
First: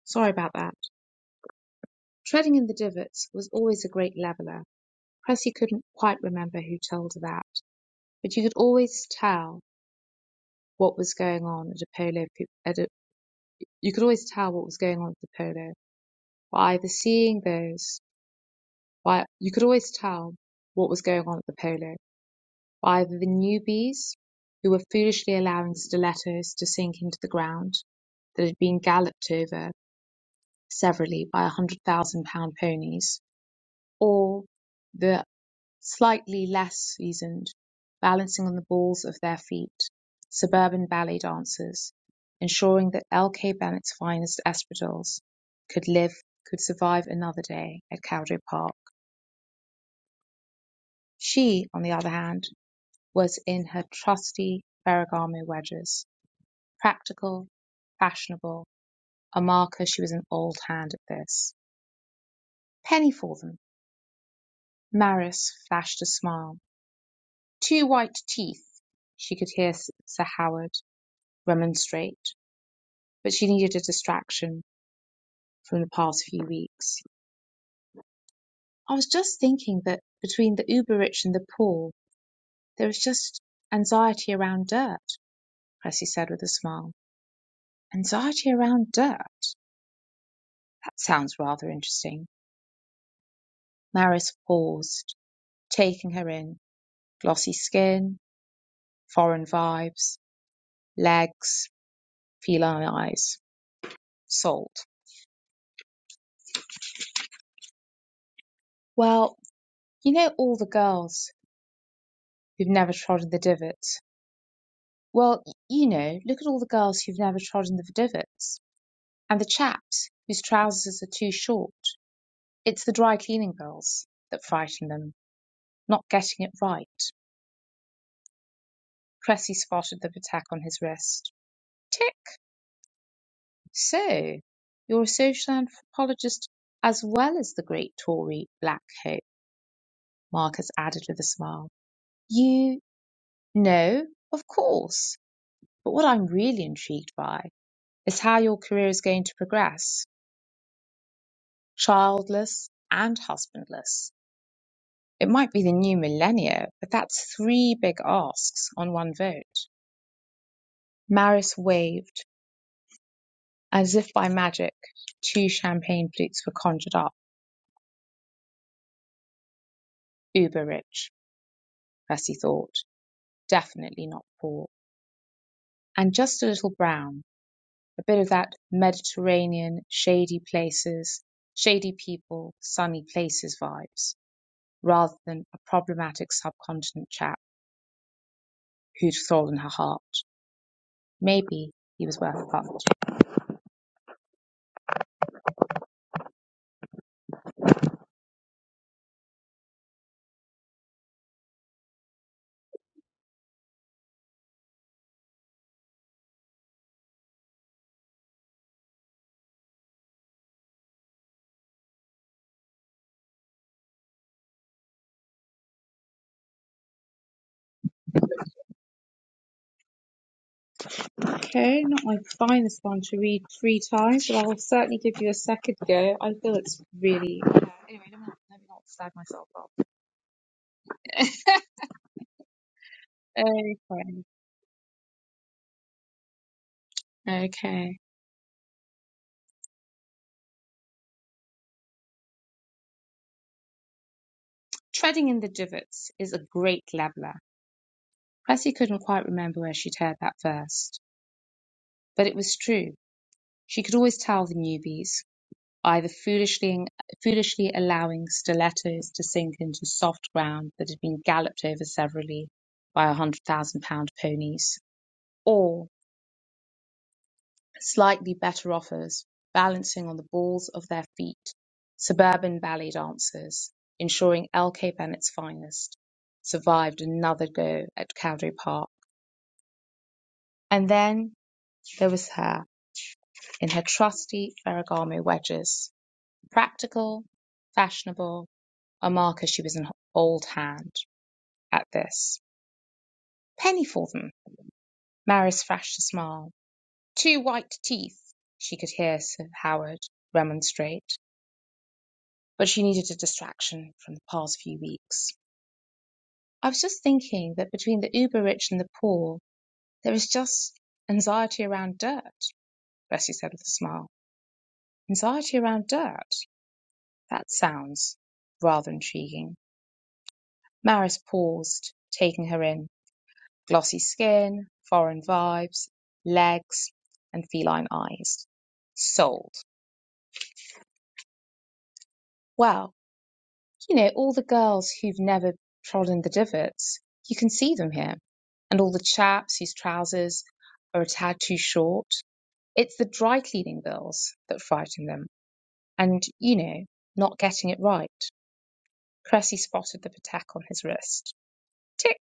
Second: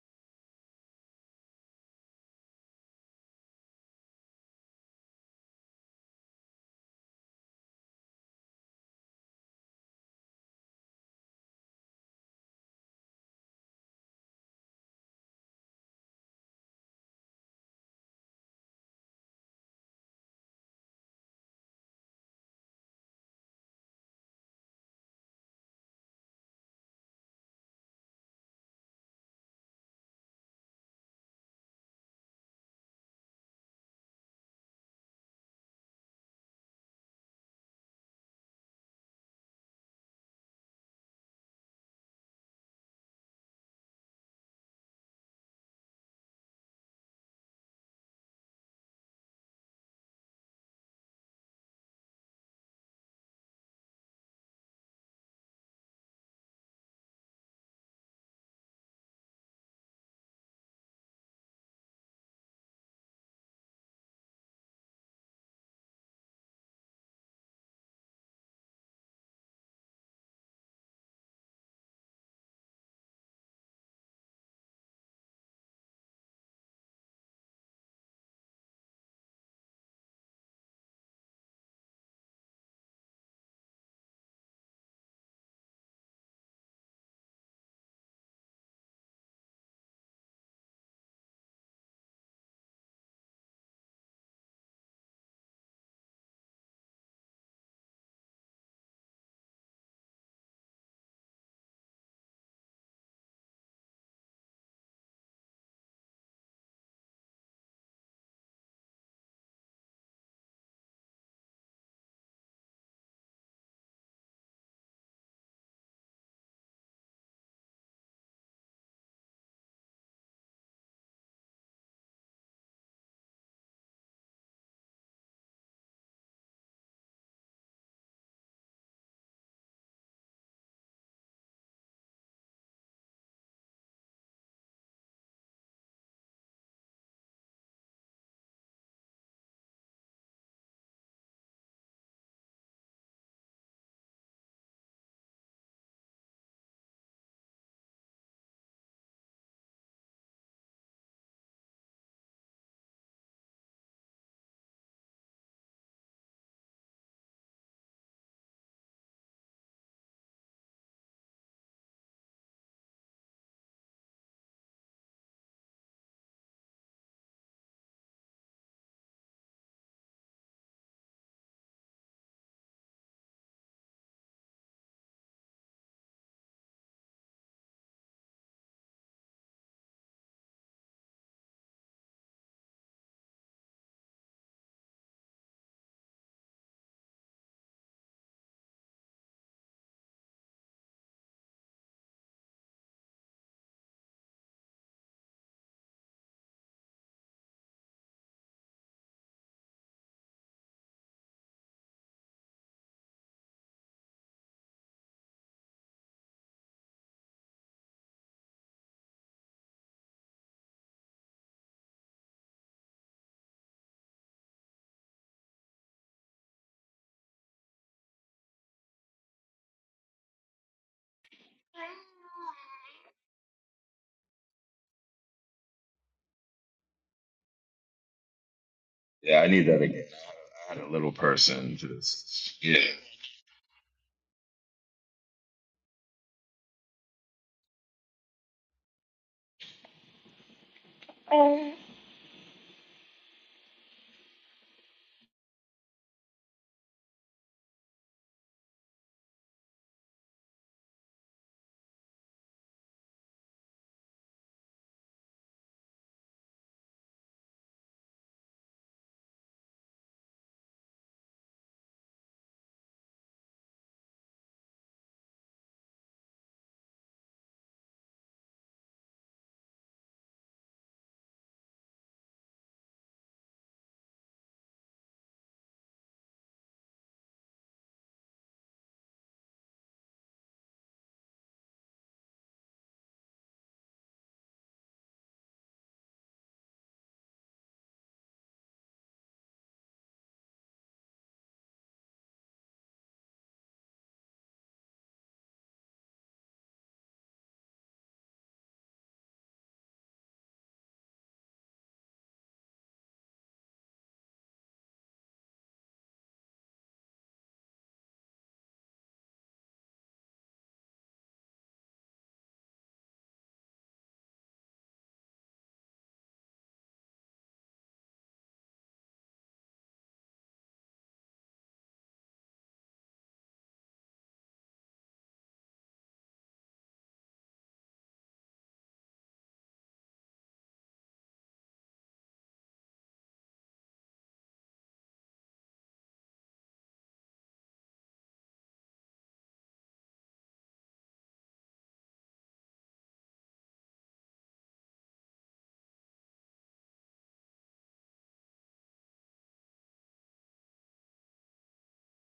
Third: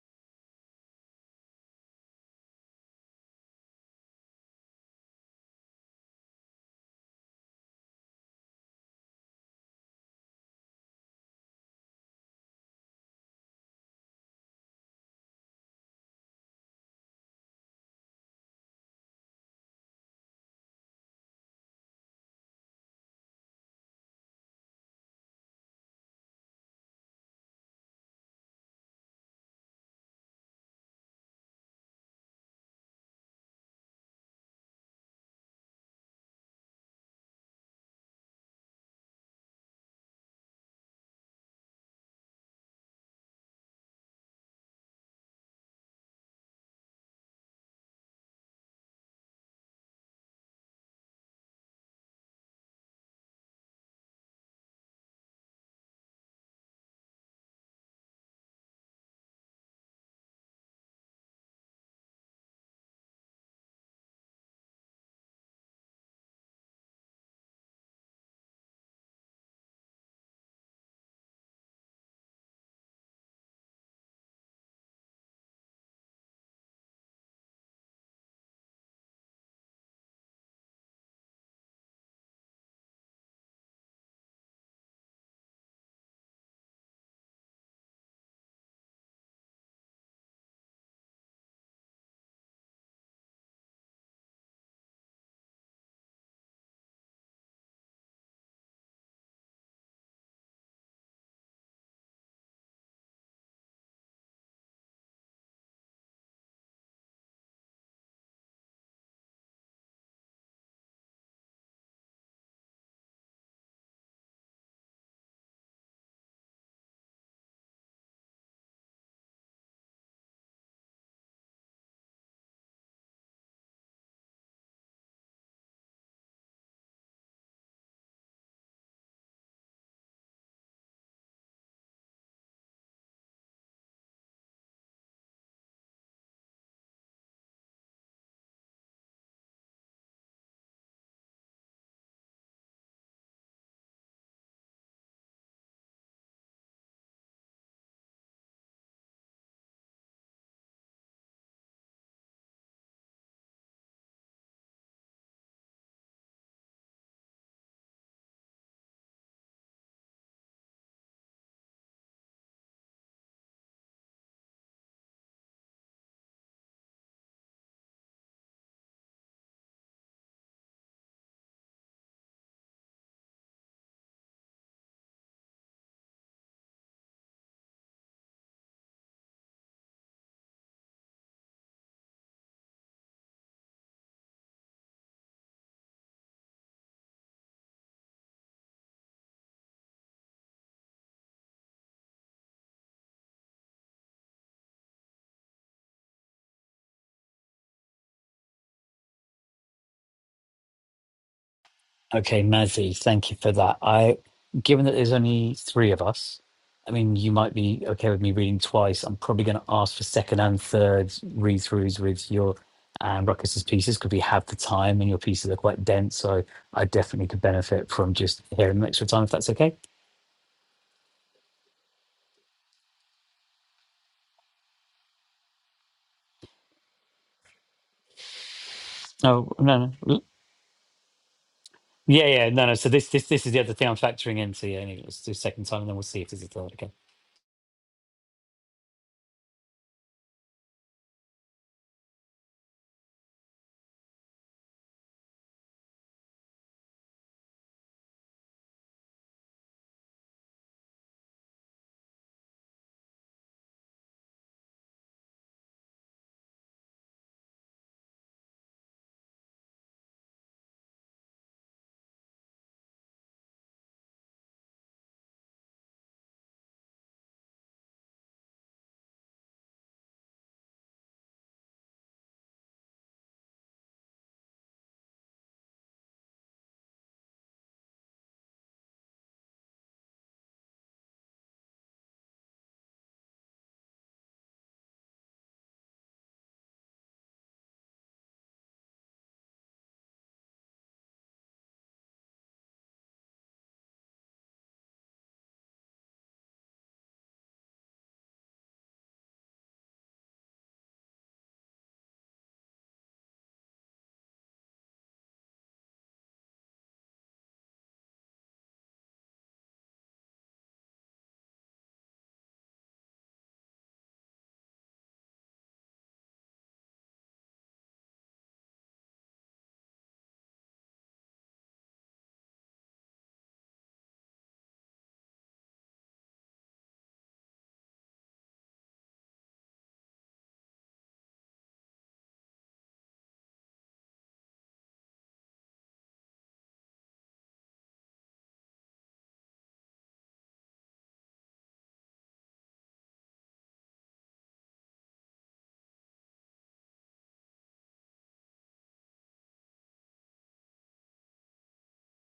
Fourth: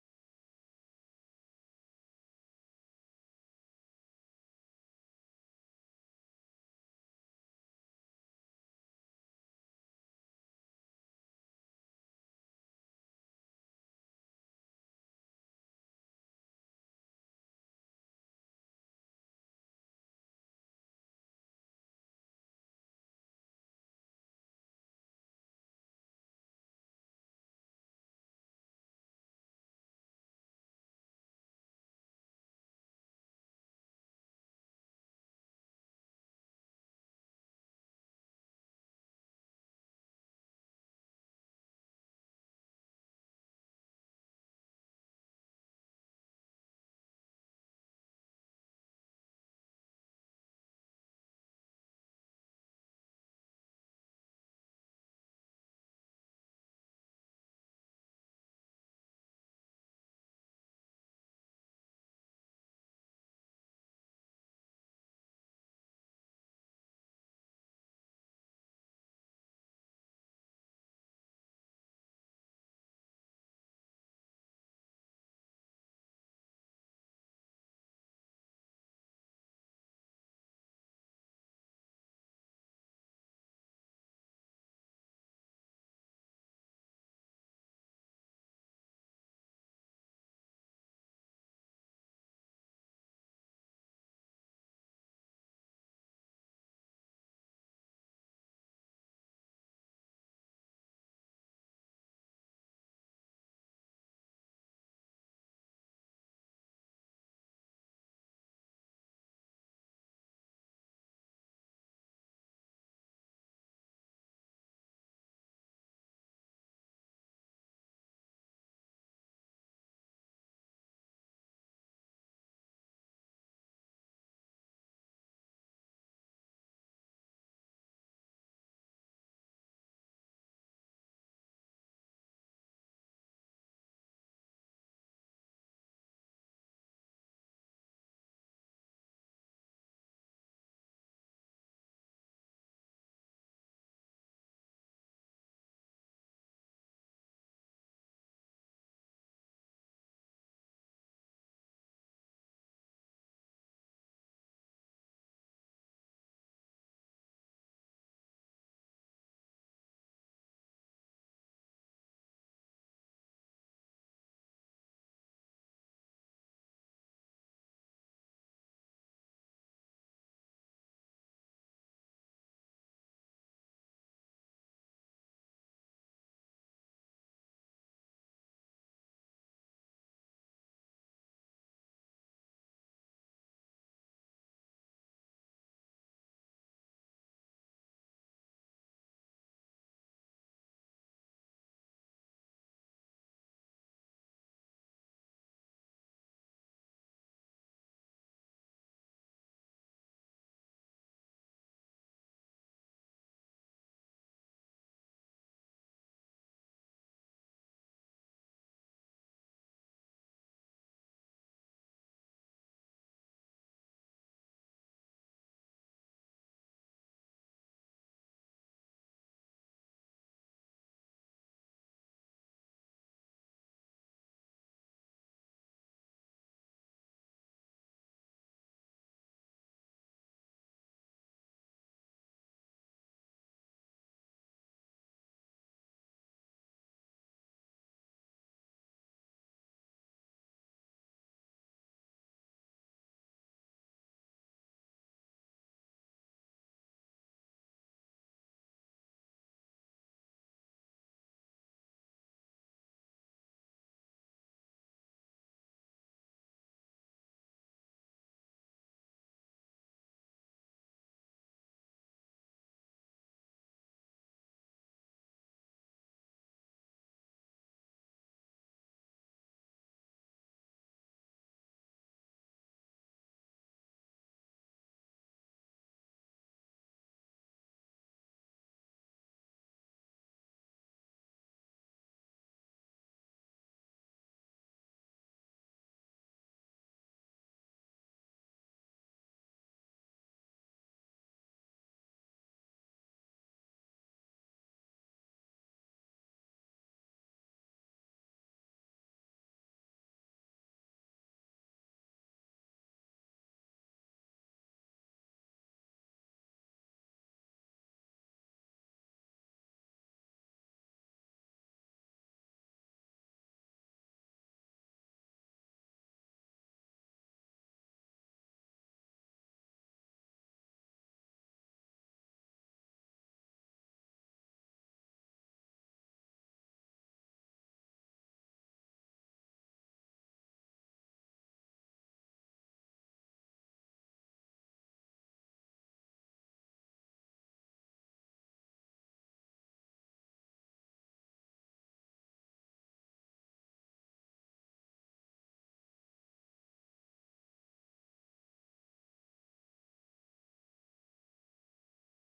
Speaker 1: Sorry about that. Treading in the divots was always a great labyrinth. Cressy couldn't quite remember who told her that, but you could always tell what was going on at a polo. At a, you could always tell what was going on at the polo by either seeing those. By you could always tell what was going on at the polo by either the newbies who were foolishly allowing stilettos to sink into the ground that had been galloped over severally by 100,000 pound ponies, or the slightly less seasoned, balancing on the balls of their feet, suburban ballet dancers, ensuring that L.K. Bennett's finest espadrilles could live, could survive another day at Cowdery Park. She, on the other hand, was in her trusty Ferragamo wedges, practical, fashionable, a marker she was an old hand at this. Penny for them Maris flashed a smile. Two white teeth!" She could hear Sir Howard remonstrate, but she needed a distraction from the past few weeks. "I was just thinking that between the uber rich and the poor there is just anxiety around dirt," Cressy said with a smile. "Anxiety around dirt? That sounds rather interesting." Maris paused, taking her in. Glossy skin, foreign vibes, legs, feline eyes. salt. Well, you know all the girls who've never trodden the divots. Well, y- you know, look at all the girls who've never trodden the divots and the chaps whose trousers are too short. It's the dry cleaning girls that frighten them, not getting it right. Cressy spotted the attack on his wrist. Tick. So, you're a social anthropologist as well as the great Tory Black Hope, Marcus added with a smile. You know, of course. But what I'm really intrigued by is how your career is going to progress. Childless and husbandless. It might be the new millennia, but that's three big asks on one vote. Maris waved. As if by magic, two champagne flutes were conjured up. Uber rich, Percy thought. Definitely not poor. And just a little brown. A bit of that Mediterranean, shady places, shady people, sunny places vibes, rather than a problematic subcontinent chat. who'd stolen her heart. Maybe he was worth a punt.
Speaker 2: Okay, Mazzy, thank you for that. I, given that there's only three of us, I mean, you might be okay with me reading twice. I'm probably going to ask for second and third read throughs with your and Ruckus's pieces because we have the time and your pieces are quite dense. So I definitely could benefit from just hearing them extra time if that's okay.
Speaker 1: Okay, not my finest one to read three times, but I'll certainly give you a second go. I feel it's really. Yeah, anyway, let me not, let me not slag
Speaker 4: Yeah, I
Speaker 1: myself
Speaker 2: No,
Speaker 4: need
Speaker 1: off.
Speaker 4: that
Speaker 2: no,
Speaker 4: again.
Speaker 2: no.
Speaker 4: add a little
Speaker 1: [LAUGHS]
Speaker 4: person just
Speaker 2: Yeah, yeah, no, no.
Speaker 4: Yeah,
Speaker 2: So this, this, this is the other thing I'm
Speaker 1: Okay.
Speaker 2: factoring into. Yeah, anyway, let's do second time and then we'll see if there's a third. Okay.
Speaker 1: Okay. Treading in the Divots is a great leveller. Bessie couldn't quite remember where she'd heard that first, but it was true. She could always tell the newbies. either foolishly, foolishly allowing stilettos to sink into soft ground that had been galloped over severally by a hundred thousand pound ponies, or slightly better offers, balancing on the balls of their feet, suburban ballet dancers, ensuring L. K. Bennett's finest survived another go at Cowdery Park. And then there was her, in her trusty Ferragamo wedges Practical, fashionable, a marker. she was an old hand at this. Penny for them. Maris flashed a smile. Two white teeth. She could hear Sir Howard remonstrate, but she needed a distraction from the past few weeks. I was just thinking that between the uber rich and the poor, there is just anxiety around dirt, Bessie said with a smile. Anxiety around dirt? That sounds rather intriguing. Maris paused, taking her in. glossy skin, foreign vibes, legs, and feline eyes. Sold. Well, you know, all the girls who've never trodden the divots, you can see them here. And all the chaps whose trousers are a tad too short. It's the dry cleaning bills that frighten them. And, you know, not getting it right. Cressy spotted the patek on his wrist. Tick.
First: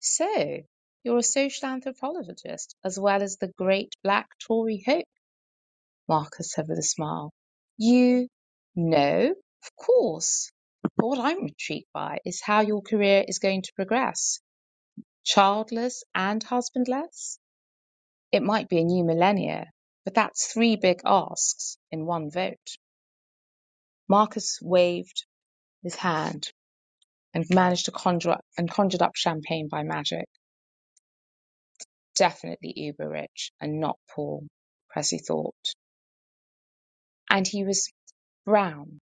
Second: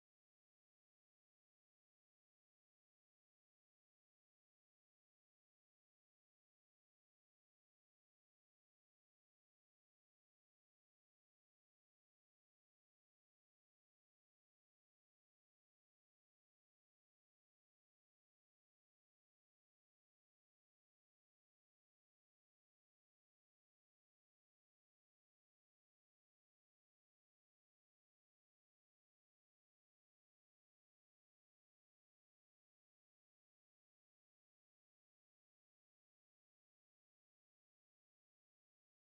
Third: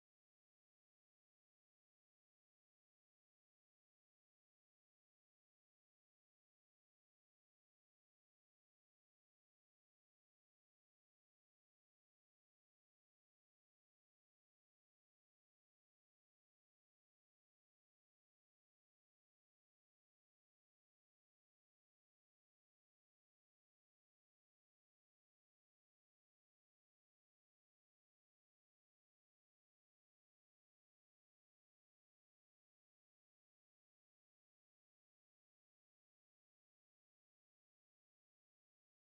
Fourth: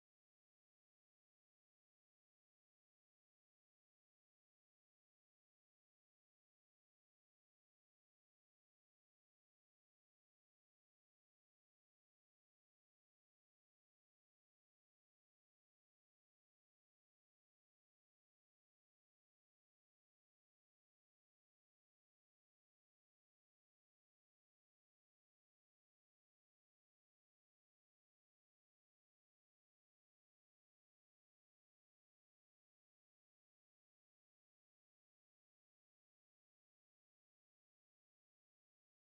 Speaker 1: So, you're a social anthropologist as well as the great black Tory hope. Martha said with a smile. You know, of course. But what I'm intrigued by is how your career is going to progress. Childless and husbandless? It might be a new millennia, but that's three big asks in one vote. Marcus waved his hand and managed to conjure up, and conjured up champagne by magic. Definitely uber rich and not poor, Cressy thought. and he was brown,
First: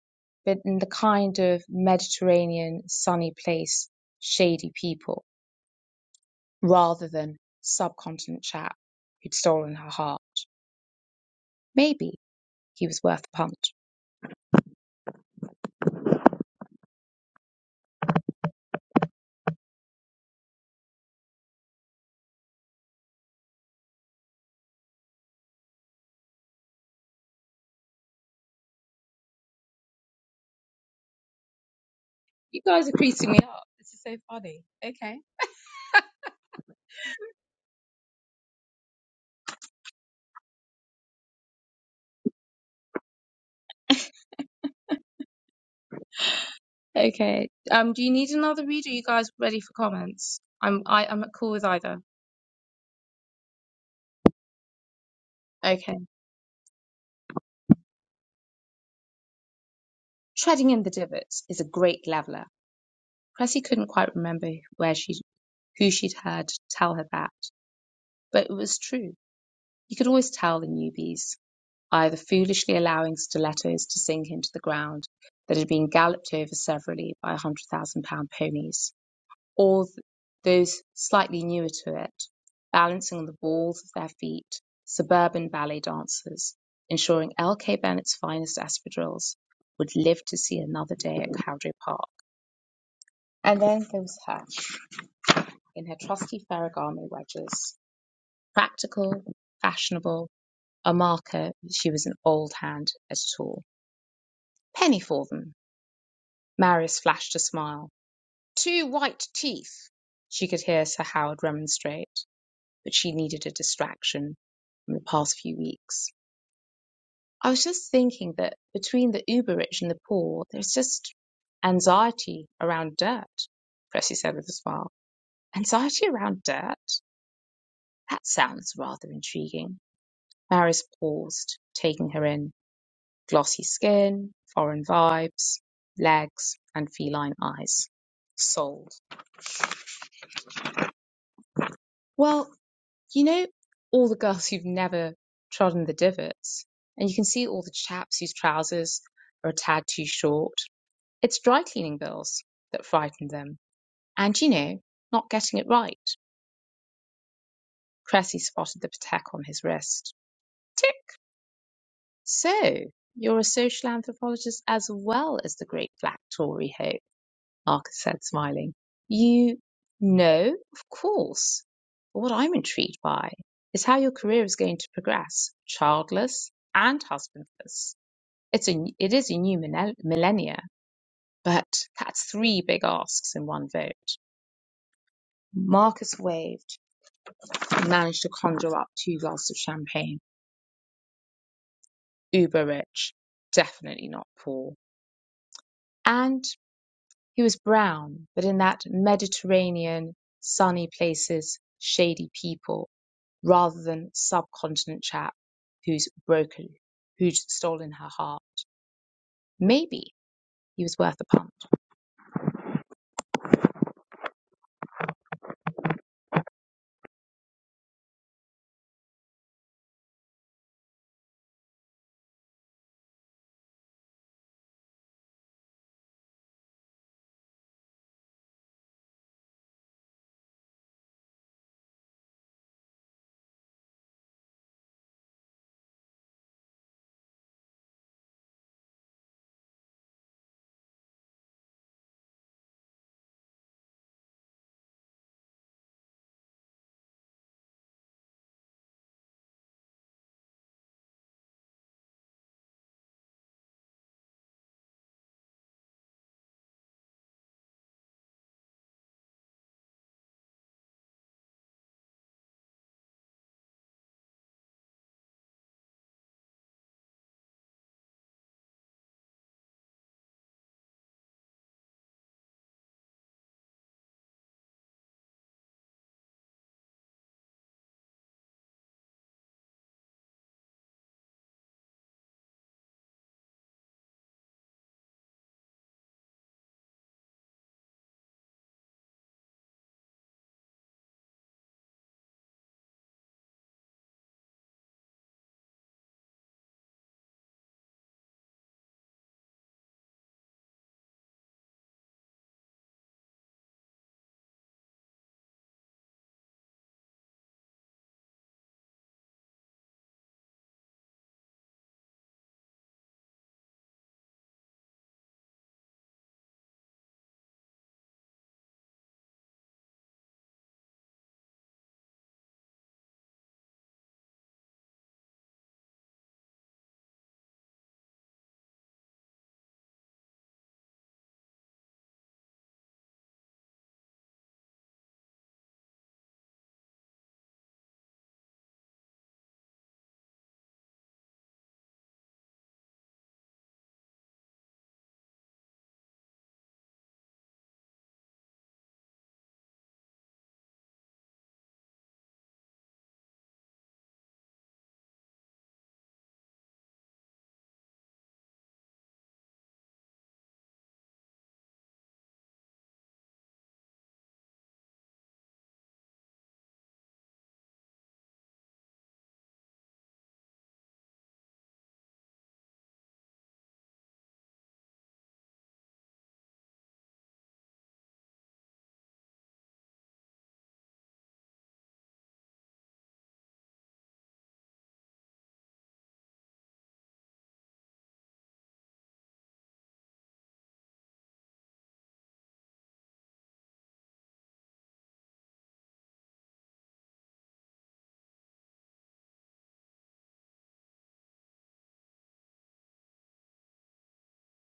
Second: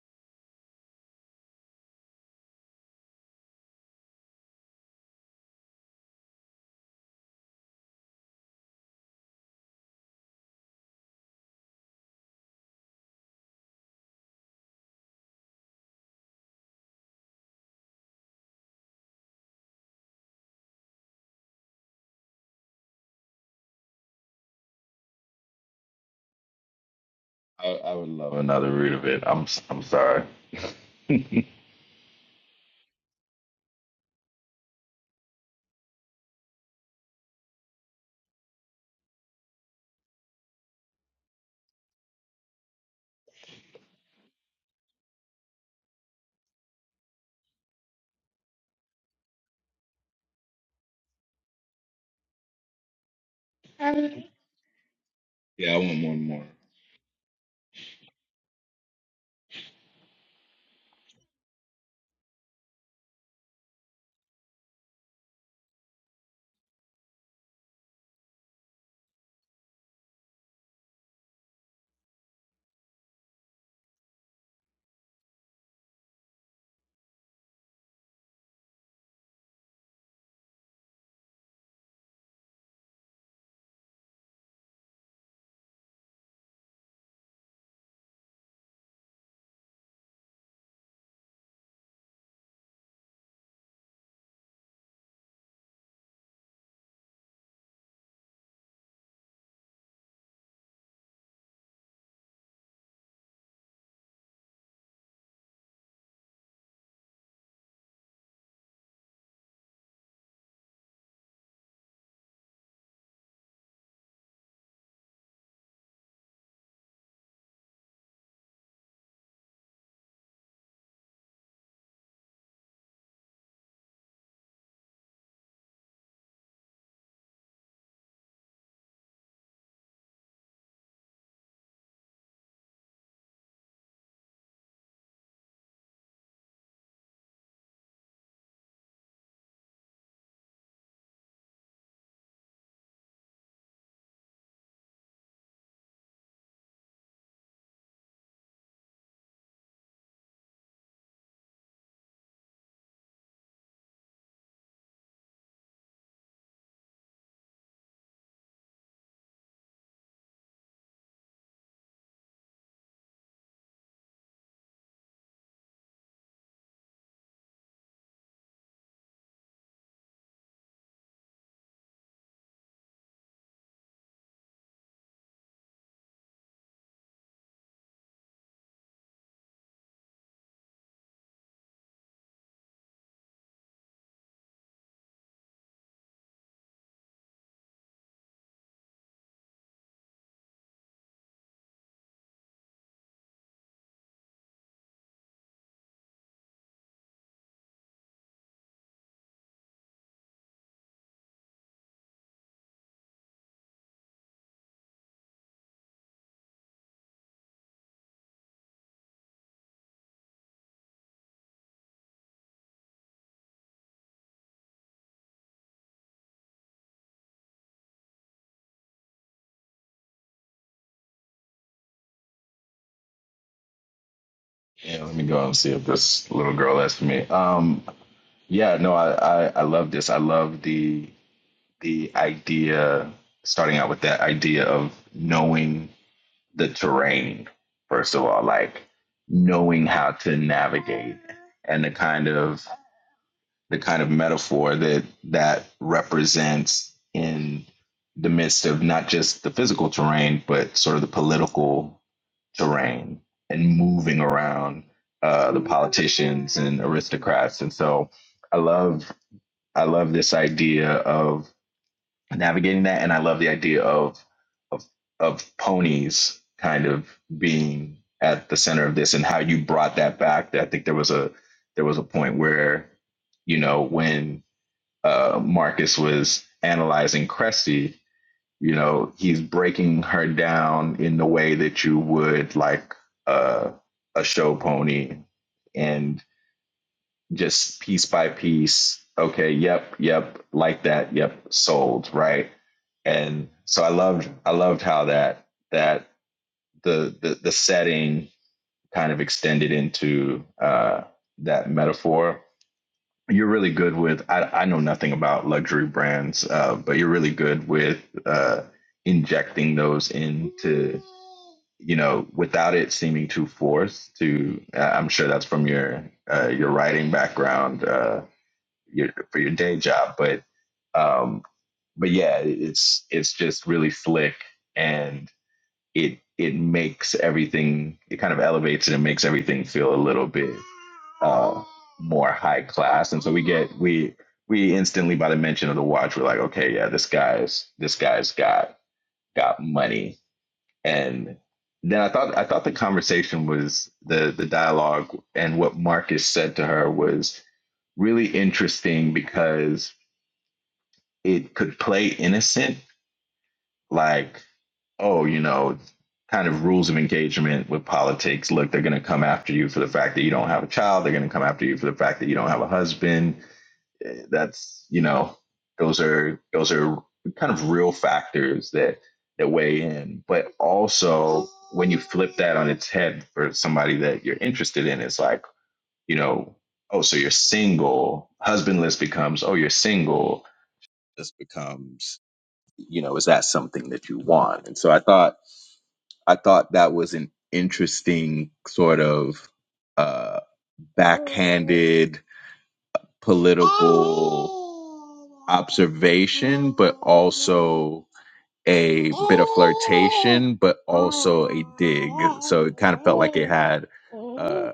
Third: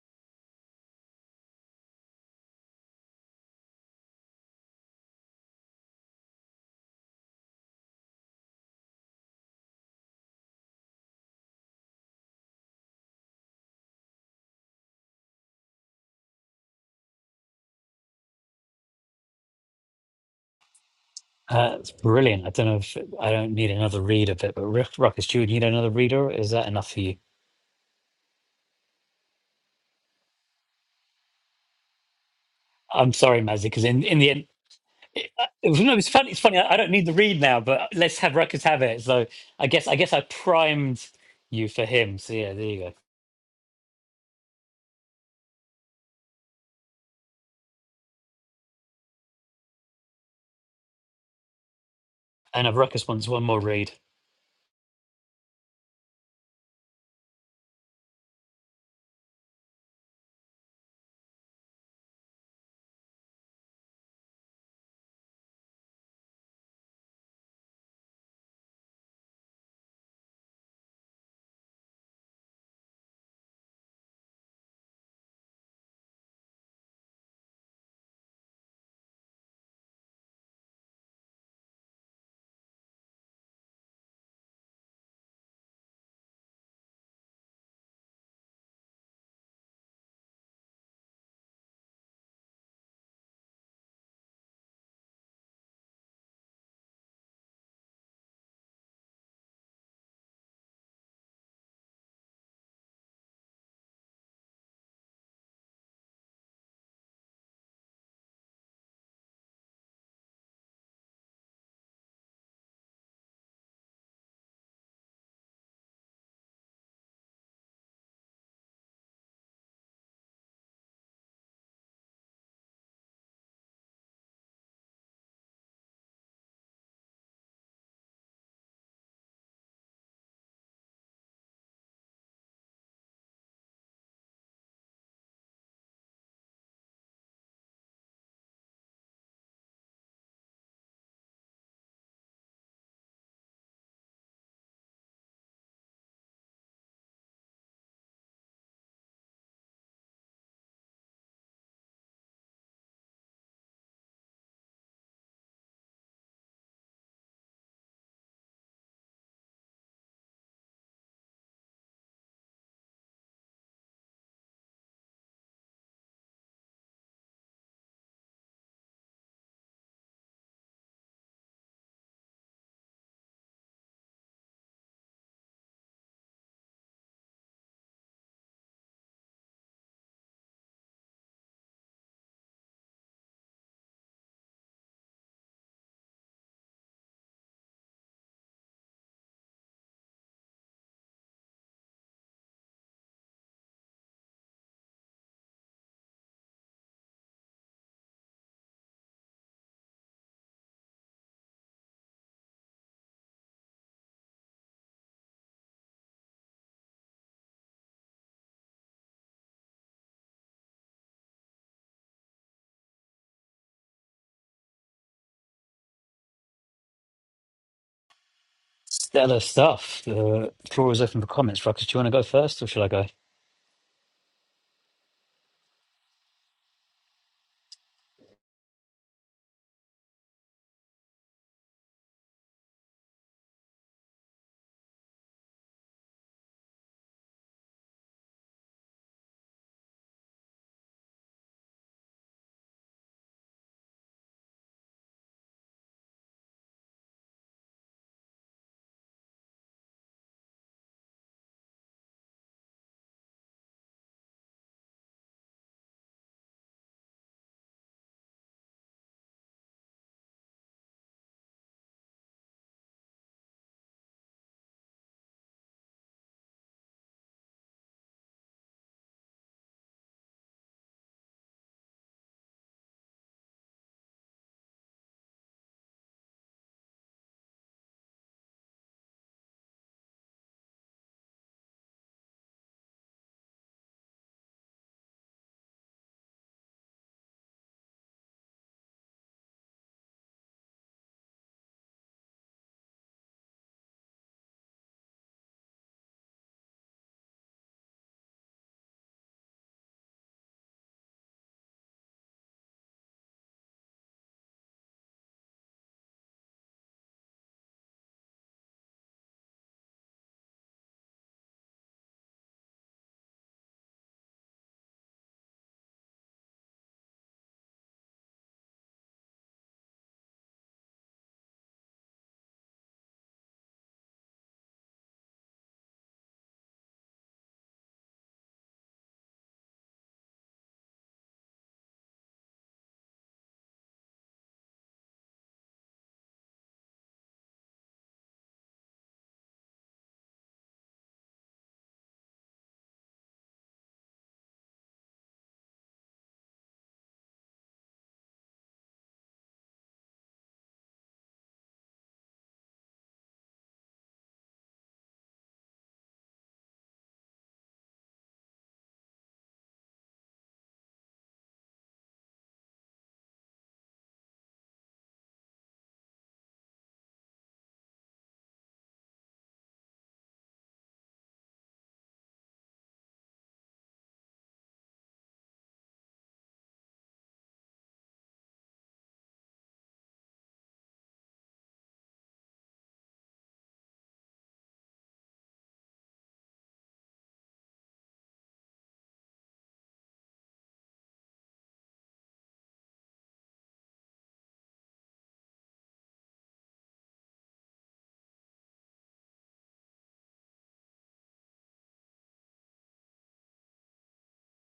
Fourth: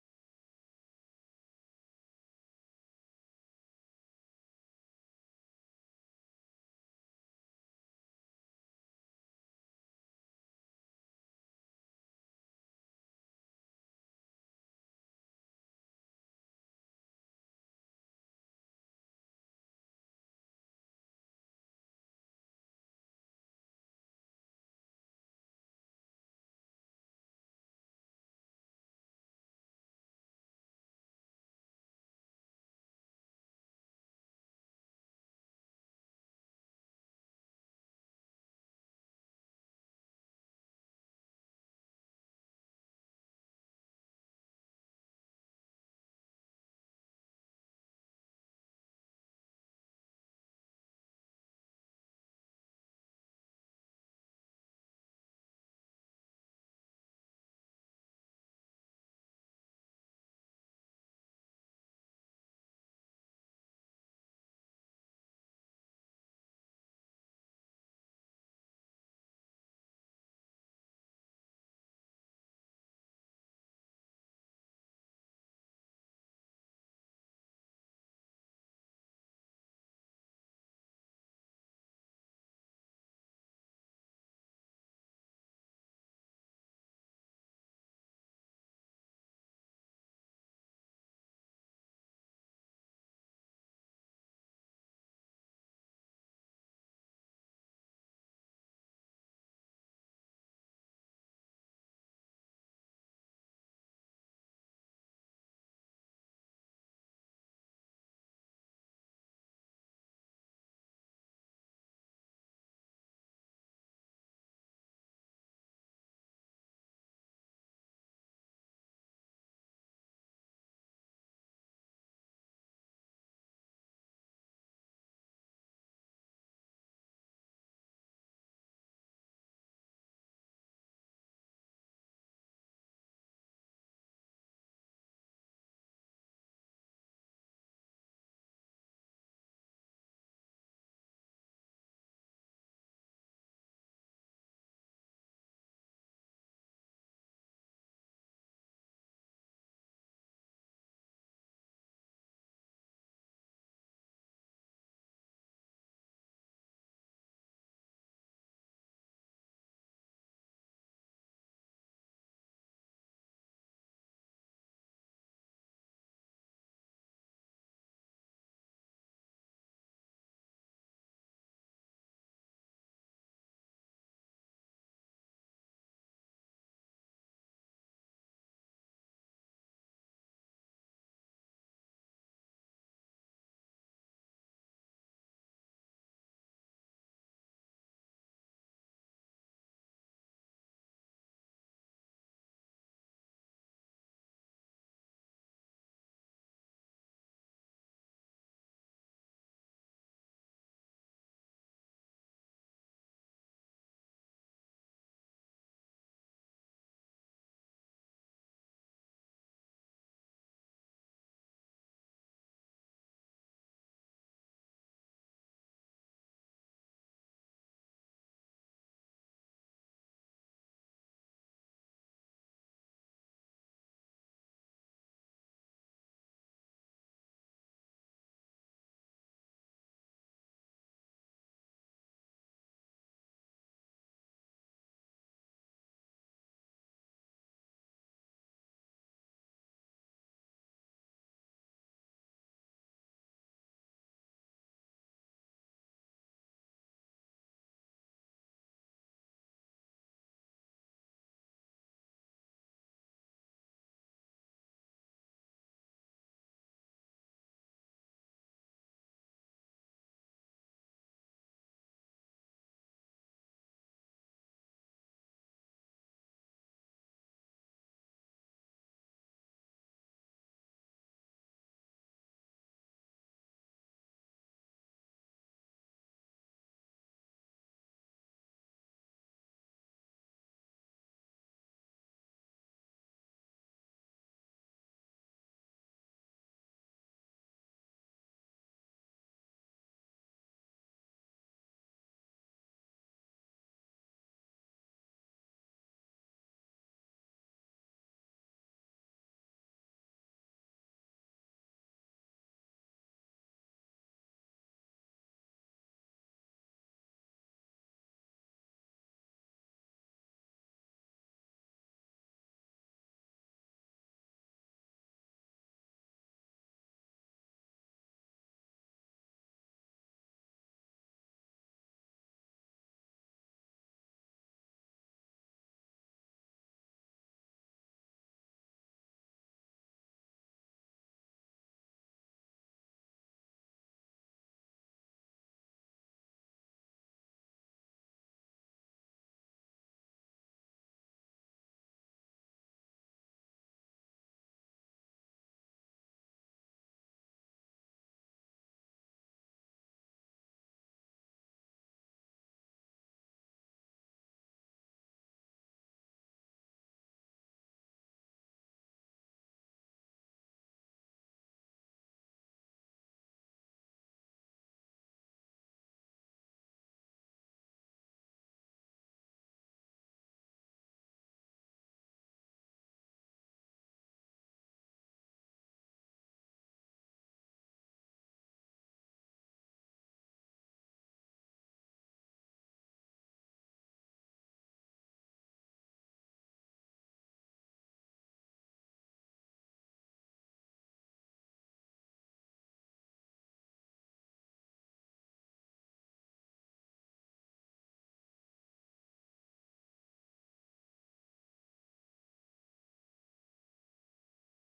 Speaker 1: but in the kind of Mediterranean, sunny place, shady people, rather than subcontinent chap who'd stolen her heart. Maybe he was worth a punt.
Speaker 2: Uh, it's brilliant. I don't know if I don't need another read of it, but Rick, Ruckus, do you need another reader? Or Is that enough for you?
Speaker 4: I, I would love another root of it. I'm i I'm sorry.
Speaker 1: You guys are
Speaker 2: I'm
Speaker 1: creasing me
Speaker 2: sorry,
Speaker 1: up.
Speaker 2: Mazzy, because
Speaker 1: This is
Speaker 2: in,
Speaker 1: so
Speaker 2: in the end,
Speaker 1: funny. Okay.
Speaker 2: it, uh, it was- no, it's funny. It's funny. I, I don't need the read now, but let's have Ruckus have it. So I guess I guess I primed you for him. So yeah, there you go.
Speaker 1: Okay. Um, do you need another read? Are you guys ready for comments? I'm I, I'm cool with either.
Speaker 2: And if Ruckus wants one more read,
Speaker 4: Yeah, I
Speaker 1: Okay.
Speaker 4: want one more.
Speaker 1: Treading in the divots is a great leveler. Cressy couldn't quite remember where she who she'd heard tell her that, but it was true. You could always tell the newbies, either foolishly allowing stilettos to sink into the ground that had been galloped over severally by one hundred thousand pound ponies, or th- those slightly newer to it, balancing on the balls of their feet, suburban ballet dancers, ensuring L.K. Bennett's finest espadrilles would live to see another day at Cowdray Park. And then there was her, in her trusty Ferragamo wedges Practical, fashionable, a marker that she was an old hand at it all. Penny for them. Marius flashed a smile. Two white teeth. She could hear Sir Howard remonstrate, but she needed a distraction from the past few weeks. I was just thinking that between the uber rich and the poor, there's just anxiety around dirt, Cressy said with a smile. Anxiety around dirt? That sounds rather intriguing. Marius paused, taking her in. glossy skin, foreign vibes, legs, and feline eyes. Sold. Well, you know all the girls who've never trodden the divots, and you can see all the chaps whose trousers are a tad too short. It's dry cleaning bills that frighten them, and you know, not getting it right. Cressy spotted the patek on his wrist. Tick! So, you're a social anthropologist as well as the great black Tory hoe Arthur said, smiling. You know, of course. But what I'm intrigued by is how your career is going to progress, childless and husbandless. It's a, it is a new millen- millennia, but that's three big asks in one vote. Marcus waved and managed to conjure up two glasses of champagne. Uber rich, definitely not poor. And he was brown, but in that Mediterranean, sunny places, shady people rather than subcontinent chap who's broken, who's stolen her heart. Maybe he was worth a punt.
Speaker 2: stellar stuff. The floor is open for comments. Ruckus, do you want to go first, or shall I go?
Speaker 4: Yeah, let me go and see if this little girl has for me. Um, yeah, no, I, I I love this. I love the the idea. Starting out with that idea of knowing the terrain first of all, like knowing how to navigate and the kind of the kind of metaphor that that represents in the midst of not just the physical terrain, but sort of the political terrain and moving around uh, the politicians and aristocrats. And so I love I love this idea of navigating that, and I love the idea of of of ponies kind of being at the center of this and how you brought that back. I think there was a there was a point where you know when uh, Marcus was analyzing Cresty, you know, he's breaking her down in the way that you would like uh, a show pony and just piece by piece. Okay, yep, yep, like that, yep, sold, right? And so I loved, I loved how that that the the, the setting kind of extended into uh, that metaphor you're really good with I, I know nothing about luxury brands uh, but you're really good with uh, injecting those into you know without it seeming too forced to uh, i'm sure that's from your uh, your writing background uh, your, for your day job but um, but yeah it's it's just really slick and it it makes everything it kind of elevates it and makes everything feel a little bit uh, more high class, and so we get we we instantly by the mention of the watch, we're like, okay, yeah, this guy's this guy's got got money, and then I thought I thought the conversation was the the dialogue and what Marcus said to her was really interesting because it could play innocent, like oh, you know, kind of rules of engagement with politics. Look, they're going to come after you for the fact that you don't have a child. They're going to come after you for the fact that you don't have a husband. eh, that's you know those are those are kind of real factors that that weigh in but also when you flip that on its head for somebody that you're interested in it's like you know oh so you're single husbandless becomes oh you're single this becomes you know is that something that you want and so i thought i thought that was an interesting sort of uh backhanded political observation, but also a bit of flirtation, but also a dig. So it kind of felt like it had uh,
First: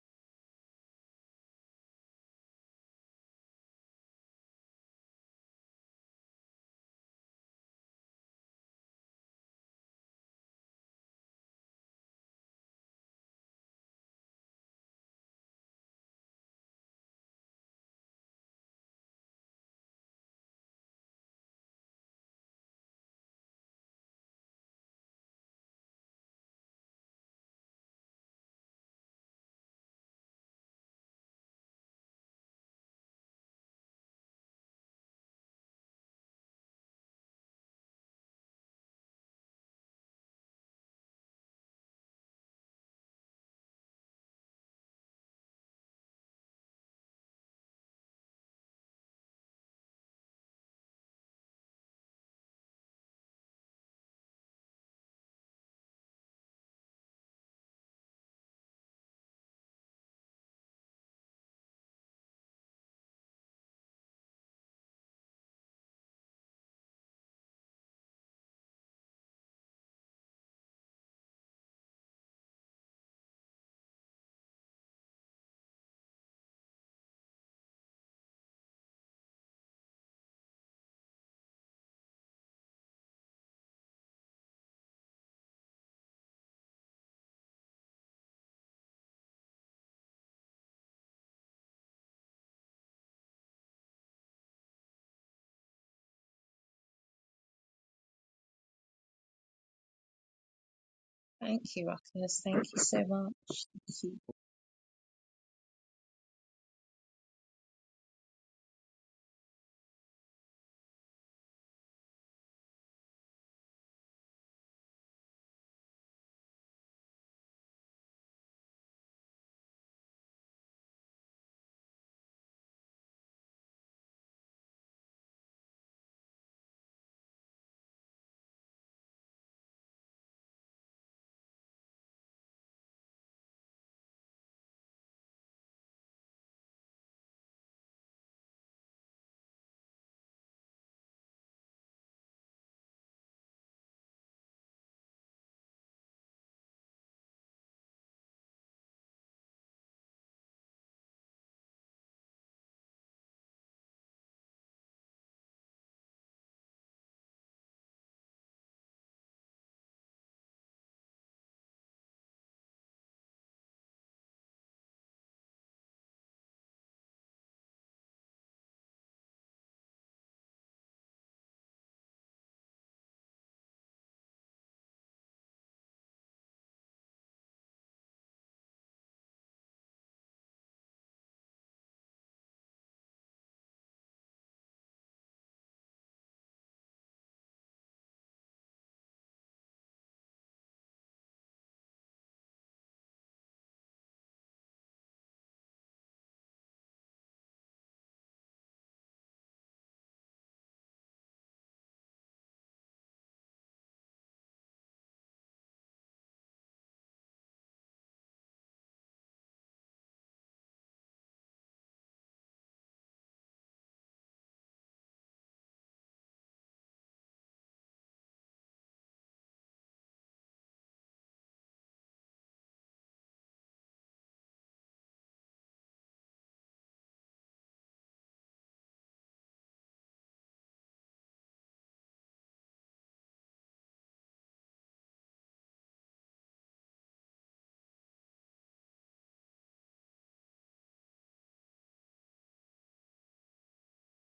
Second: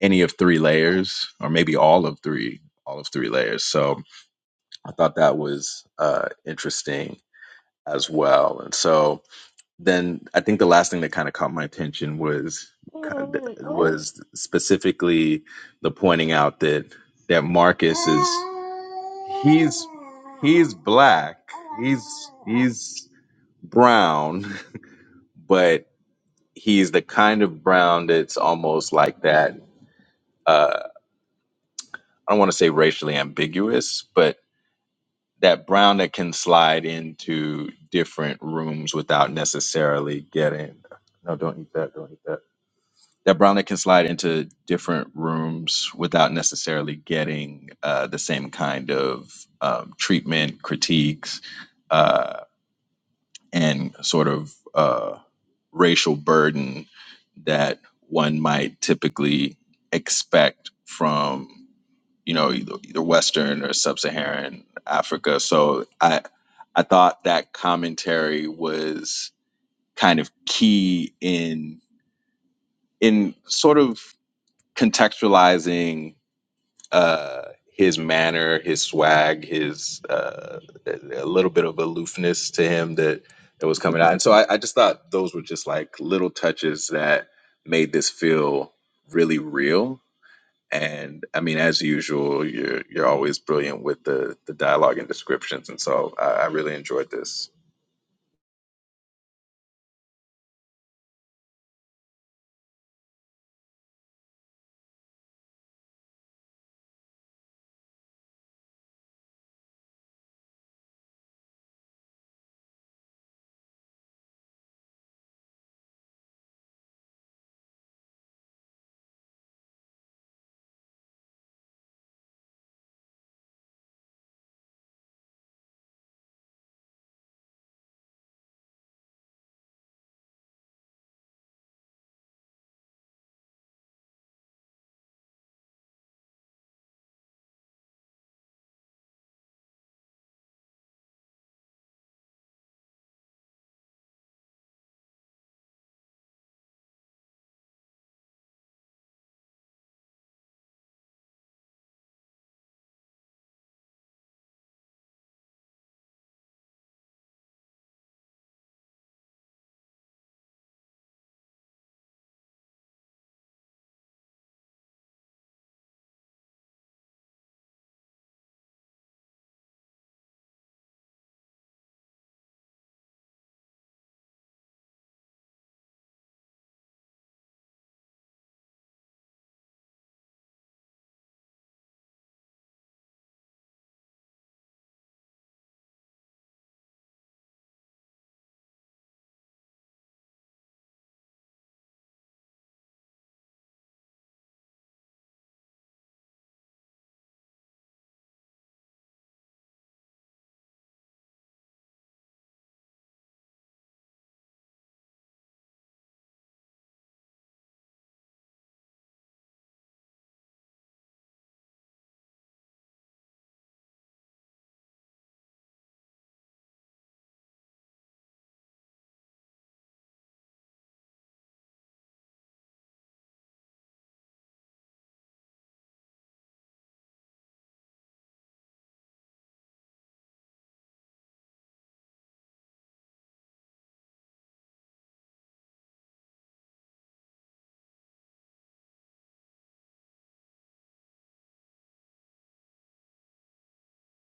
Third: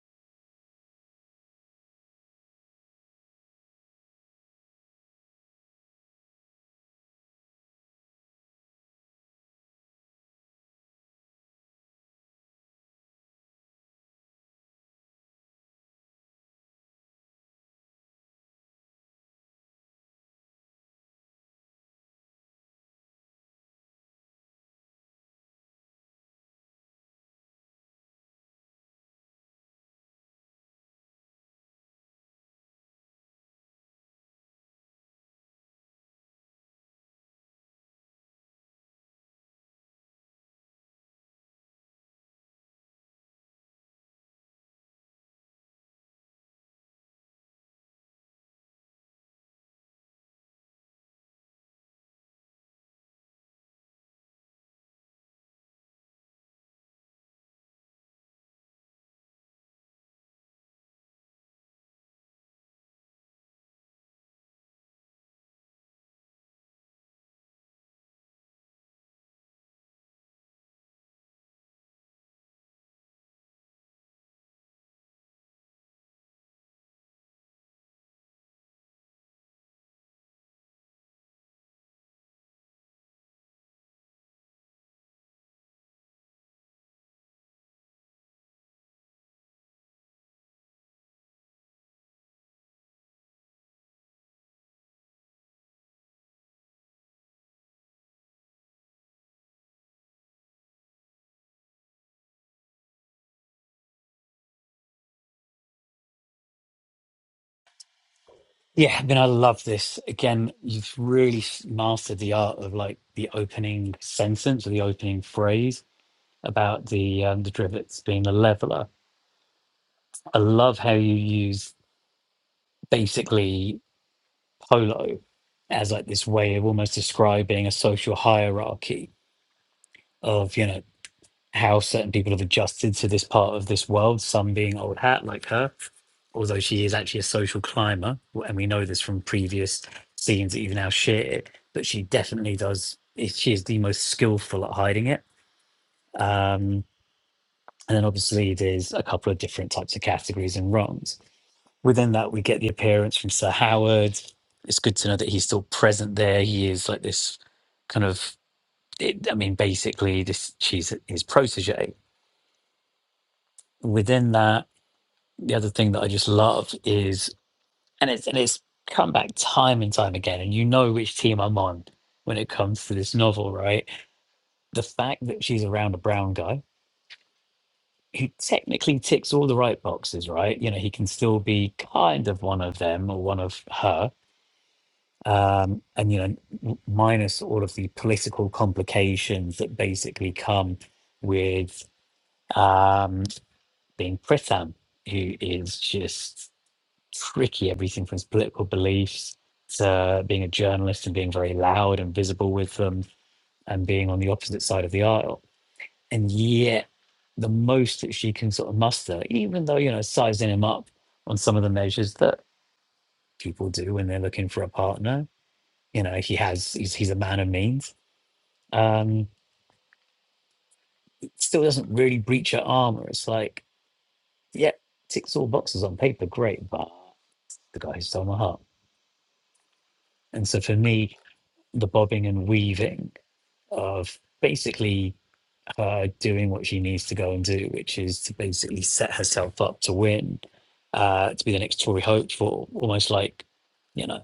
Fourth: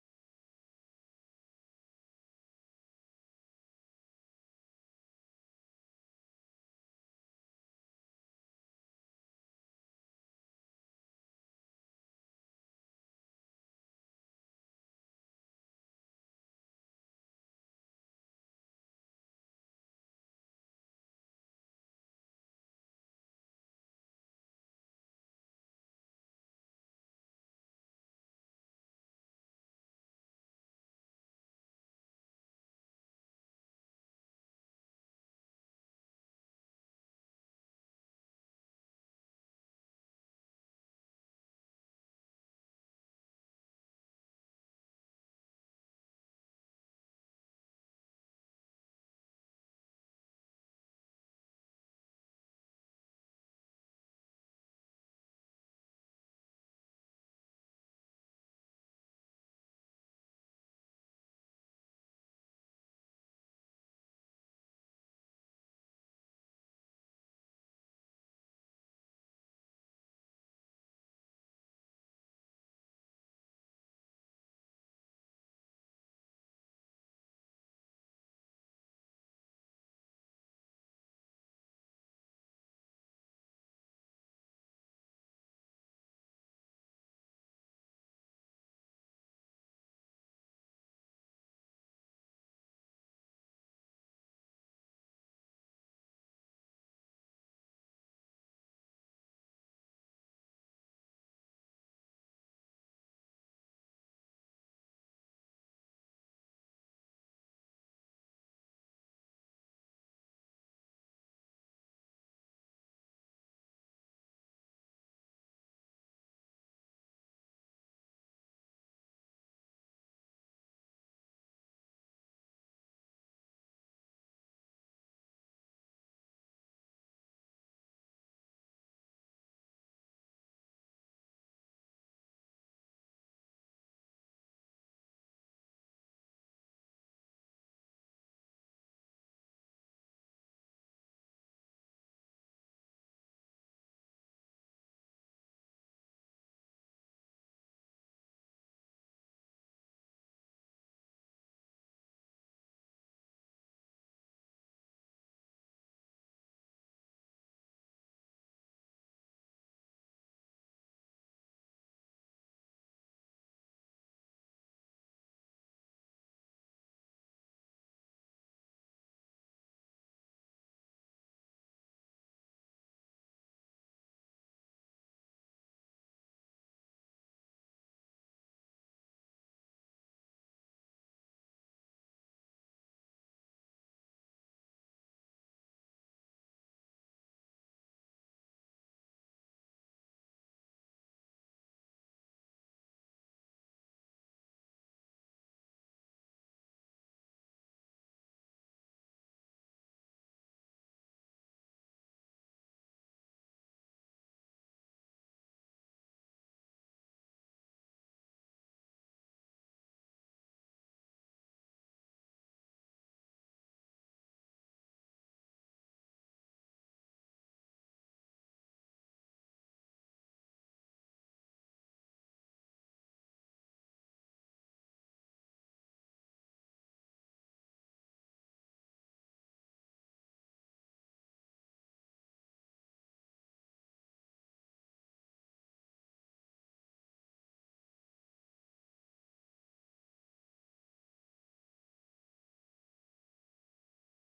Speaker 4: any of three layers, or maybe all of three, all of three layers. So I thought that was uh, interesting as well. And so then I think the last thing that kind of caught my attention was was specifically the pointing out that that Marcus is he's he's black, he's he's brown, but he's the kind of brown that's almost like that. Uh, I don't want to say racially ambiguous, but that brown that can slide into different rooms without necessarily getting. No, don't eat that. Don't eat that that Brownlee can slide into different rooms without necessarily getting uh, the same kind of um, treatment, critiques, uh, and sort of uh, racial burden that one might typically expect from you know either, either Western or Sub-Saharan Africa. So I I thought that commentary was kind of key in in sort of contextualizing uh, his manner, his swag, his uh, a little bit of aloofness to him that that was coming out. And so I, I just thought those were just like little touches that made this feel really real. And I mean, as usual, you're you're always brilliant with the the dialogue and descriptions, and so I, I really enjoyed this.
Speaker 1: Thank you, Ruckus. Thank you so much. Thank you.
Speaker 2: Yeah, I mean, I love this. Again, you've really s- mastered the art of like the opening sentence or the opening phrase about the um, the Drivets being a leveler. I love how you use basically polo as like this way of almost describing a social hierarchy of you know how certain people have adjusted to this part of this world. Some being old hat like her, although she is actually a social climber, and we know this from previous scenes that you've now shared. But she definitely does. She is the most skillful at hiding it. Um, and then obviously there's a couple of different types of categories and rungs Within that, we get the appearance from Sir Howard. It's good to know that he's still present there. He is like this kind of, it, I mean, basically, this she's his protege. Within that, the other thing that I just love is, and it's and it's come back time and time again, and you know which team I'm on when it comes to this novel, right? The fact that she's around a brown guy who technically ticks all the right boxes, right? You know, he can still be kind of one of them or one of her um, and you know, minus all of the political complications that basically come with um, being Pritam, who is just tricky, everything from his political beliefs to being a journalist and being very loud and visible with them and being on the opposite side of the aisle. And yet, the most that she can sort of muster, even though, you know, sizing him up on some of the measures that people do when they're looking for a partner, you know, he has, he's, he's a man of means Um, it still doesn't really breach her armor. It's like, yeah, ticks all boxes on paper, great, but the guy who stole my heart. And so for me, the bobbing and weaving of basically her doing what she needs to go and do, which is to basically set herself up to win, uh, to be the next Tory hopeful, almost like, you know,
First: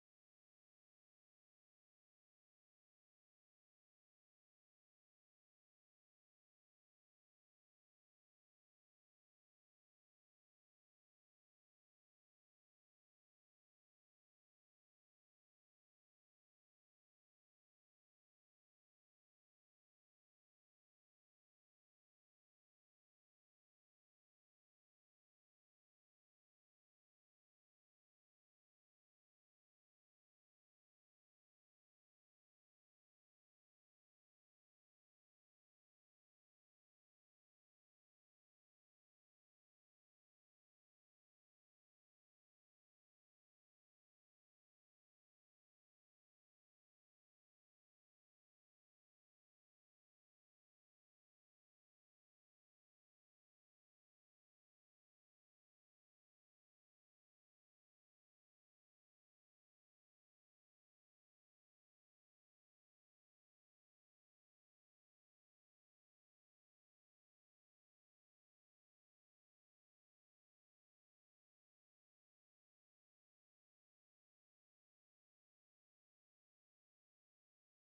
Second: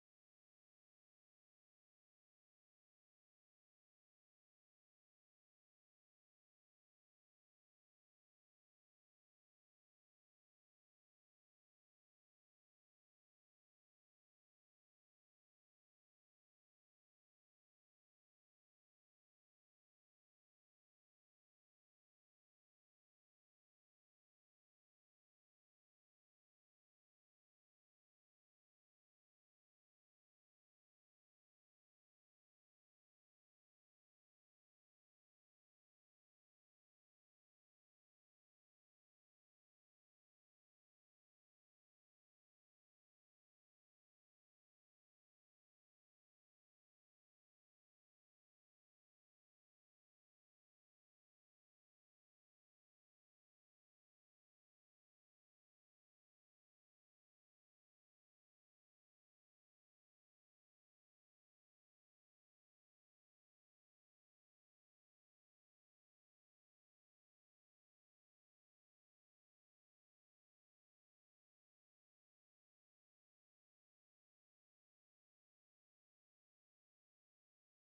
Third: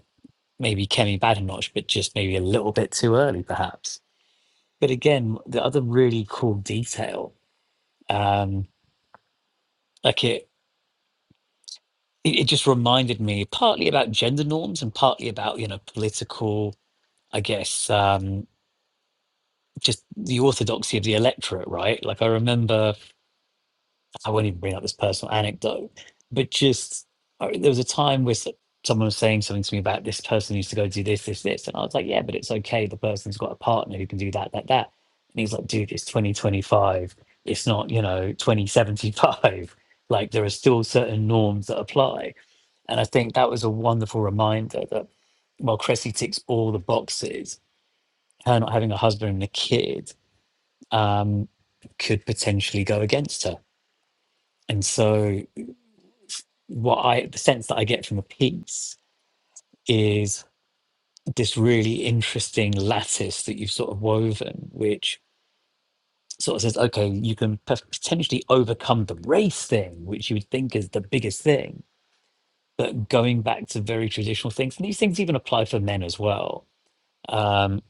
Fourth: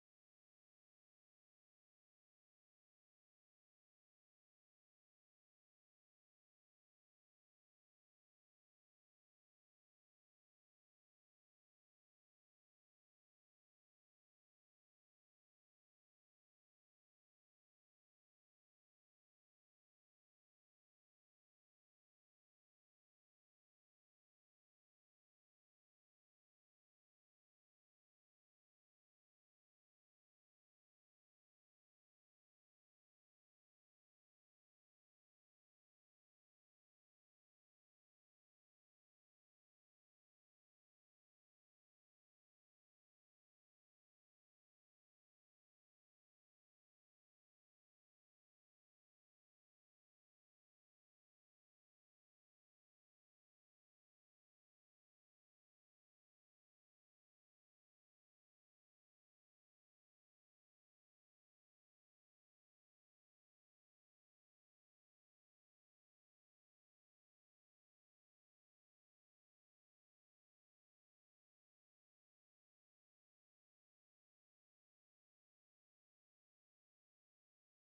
Speaker 2: maybe Kemi Badenoch, but just maybe a little bit too early, perhaps. But again, the other really cool detail, um, like it it, it just reminded me partly about gender norms and partly about you know political i guess um just the orthodoxy of the electorate right like i remember i won't even bring up this personal anecdote but just I, there was a time where s- someone was saying something to me about this person used to go do this this this and i was like yeah but it's okay the person's got a partner who can do that that that and he's like dude it's 2025 it's not you know 2075 [LAUGHS] like there are still certain norms that apply and I think that was a wonderful reminder that while Cressy ticks all the boxes, her not having a husband and a kid um, could potentially go against her. And so, what I the sense that I get from the piece is this really interesting lattice that you've sort of woven, which sort of says, okay, you can p- potentially overcome the race thing, which you would think is the biggest thing, but going back to very traditional things, and these things even apply for men as well um,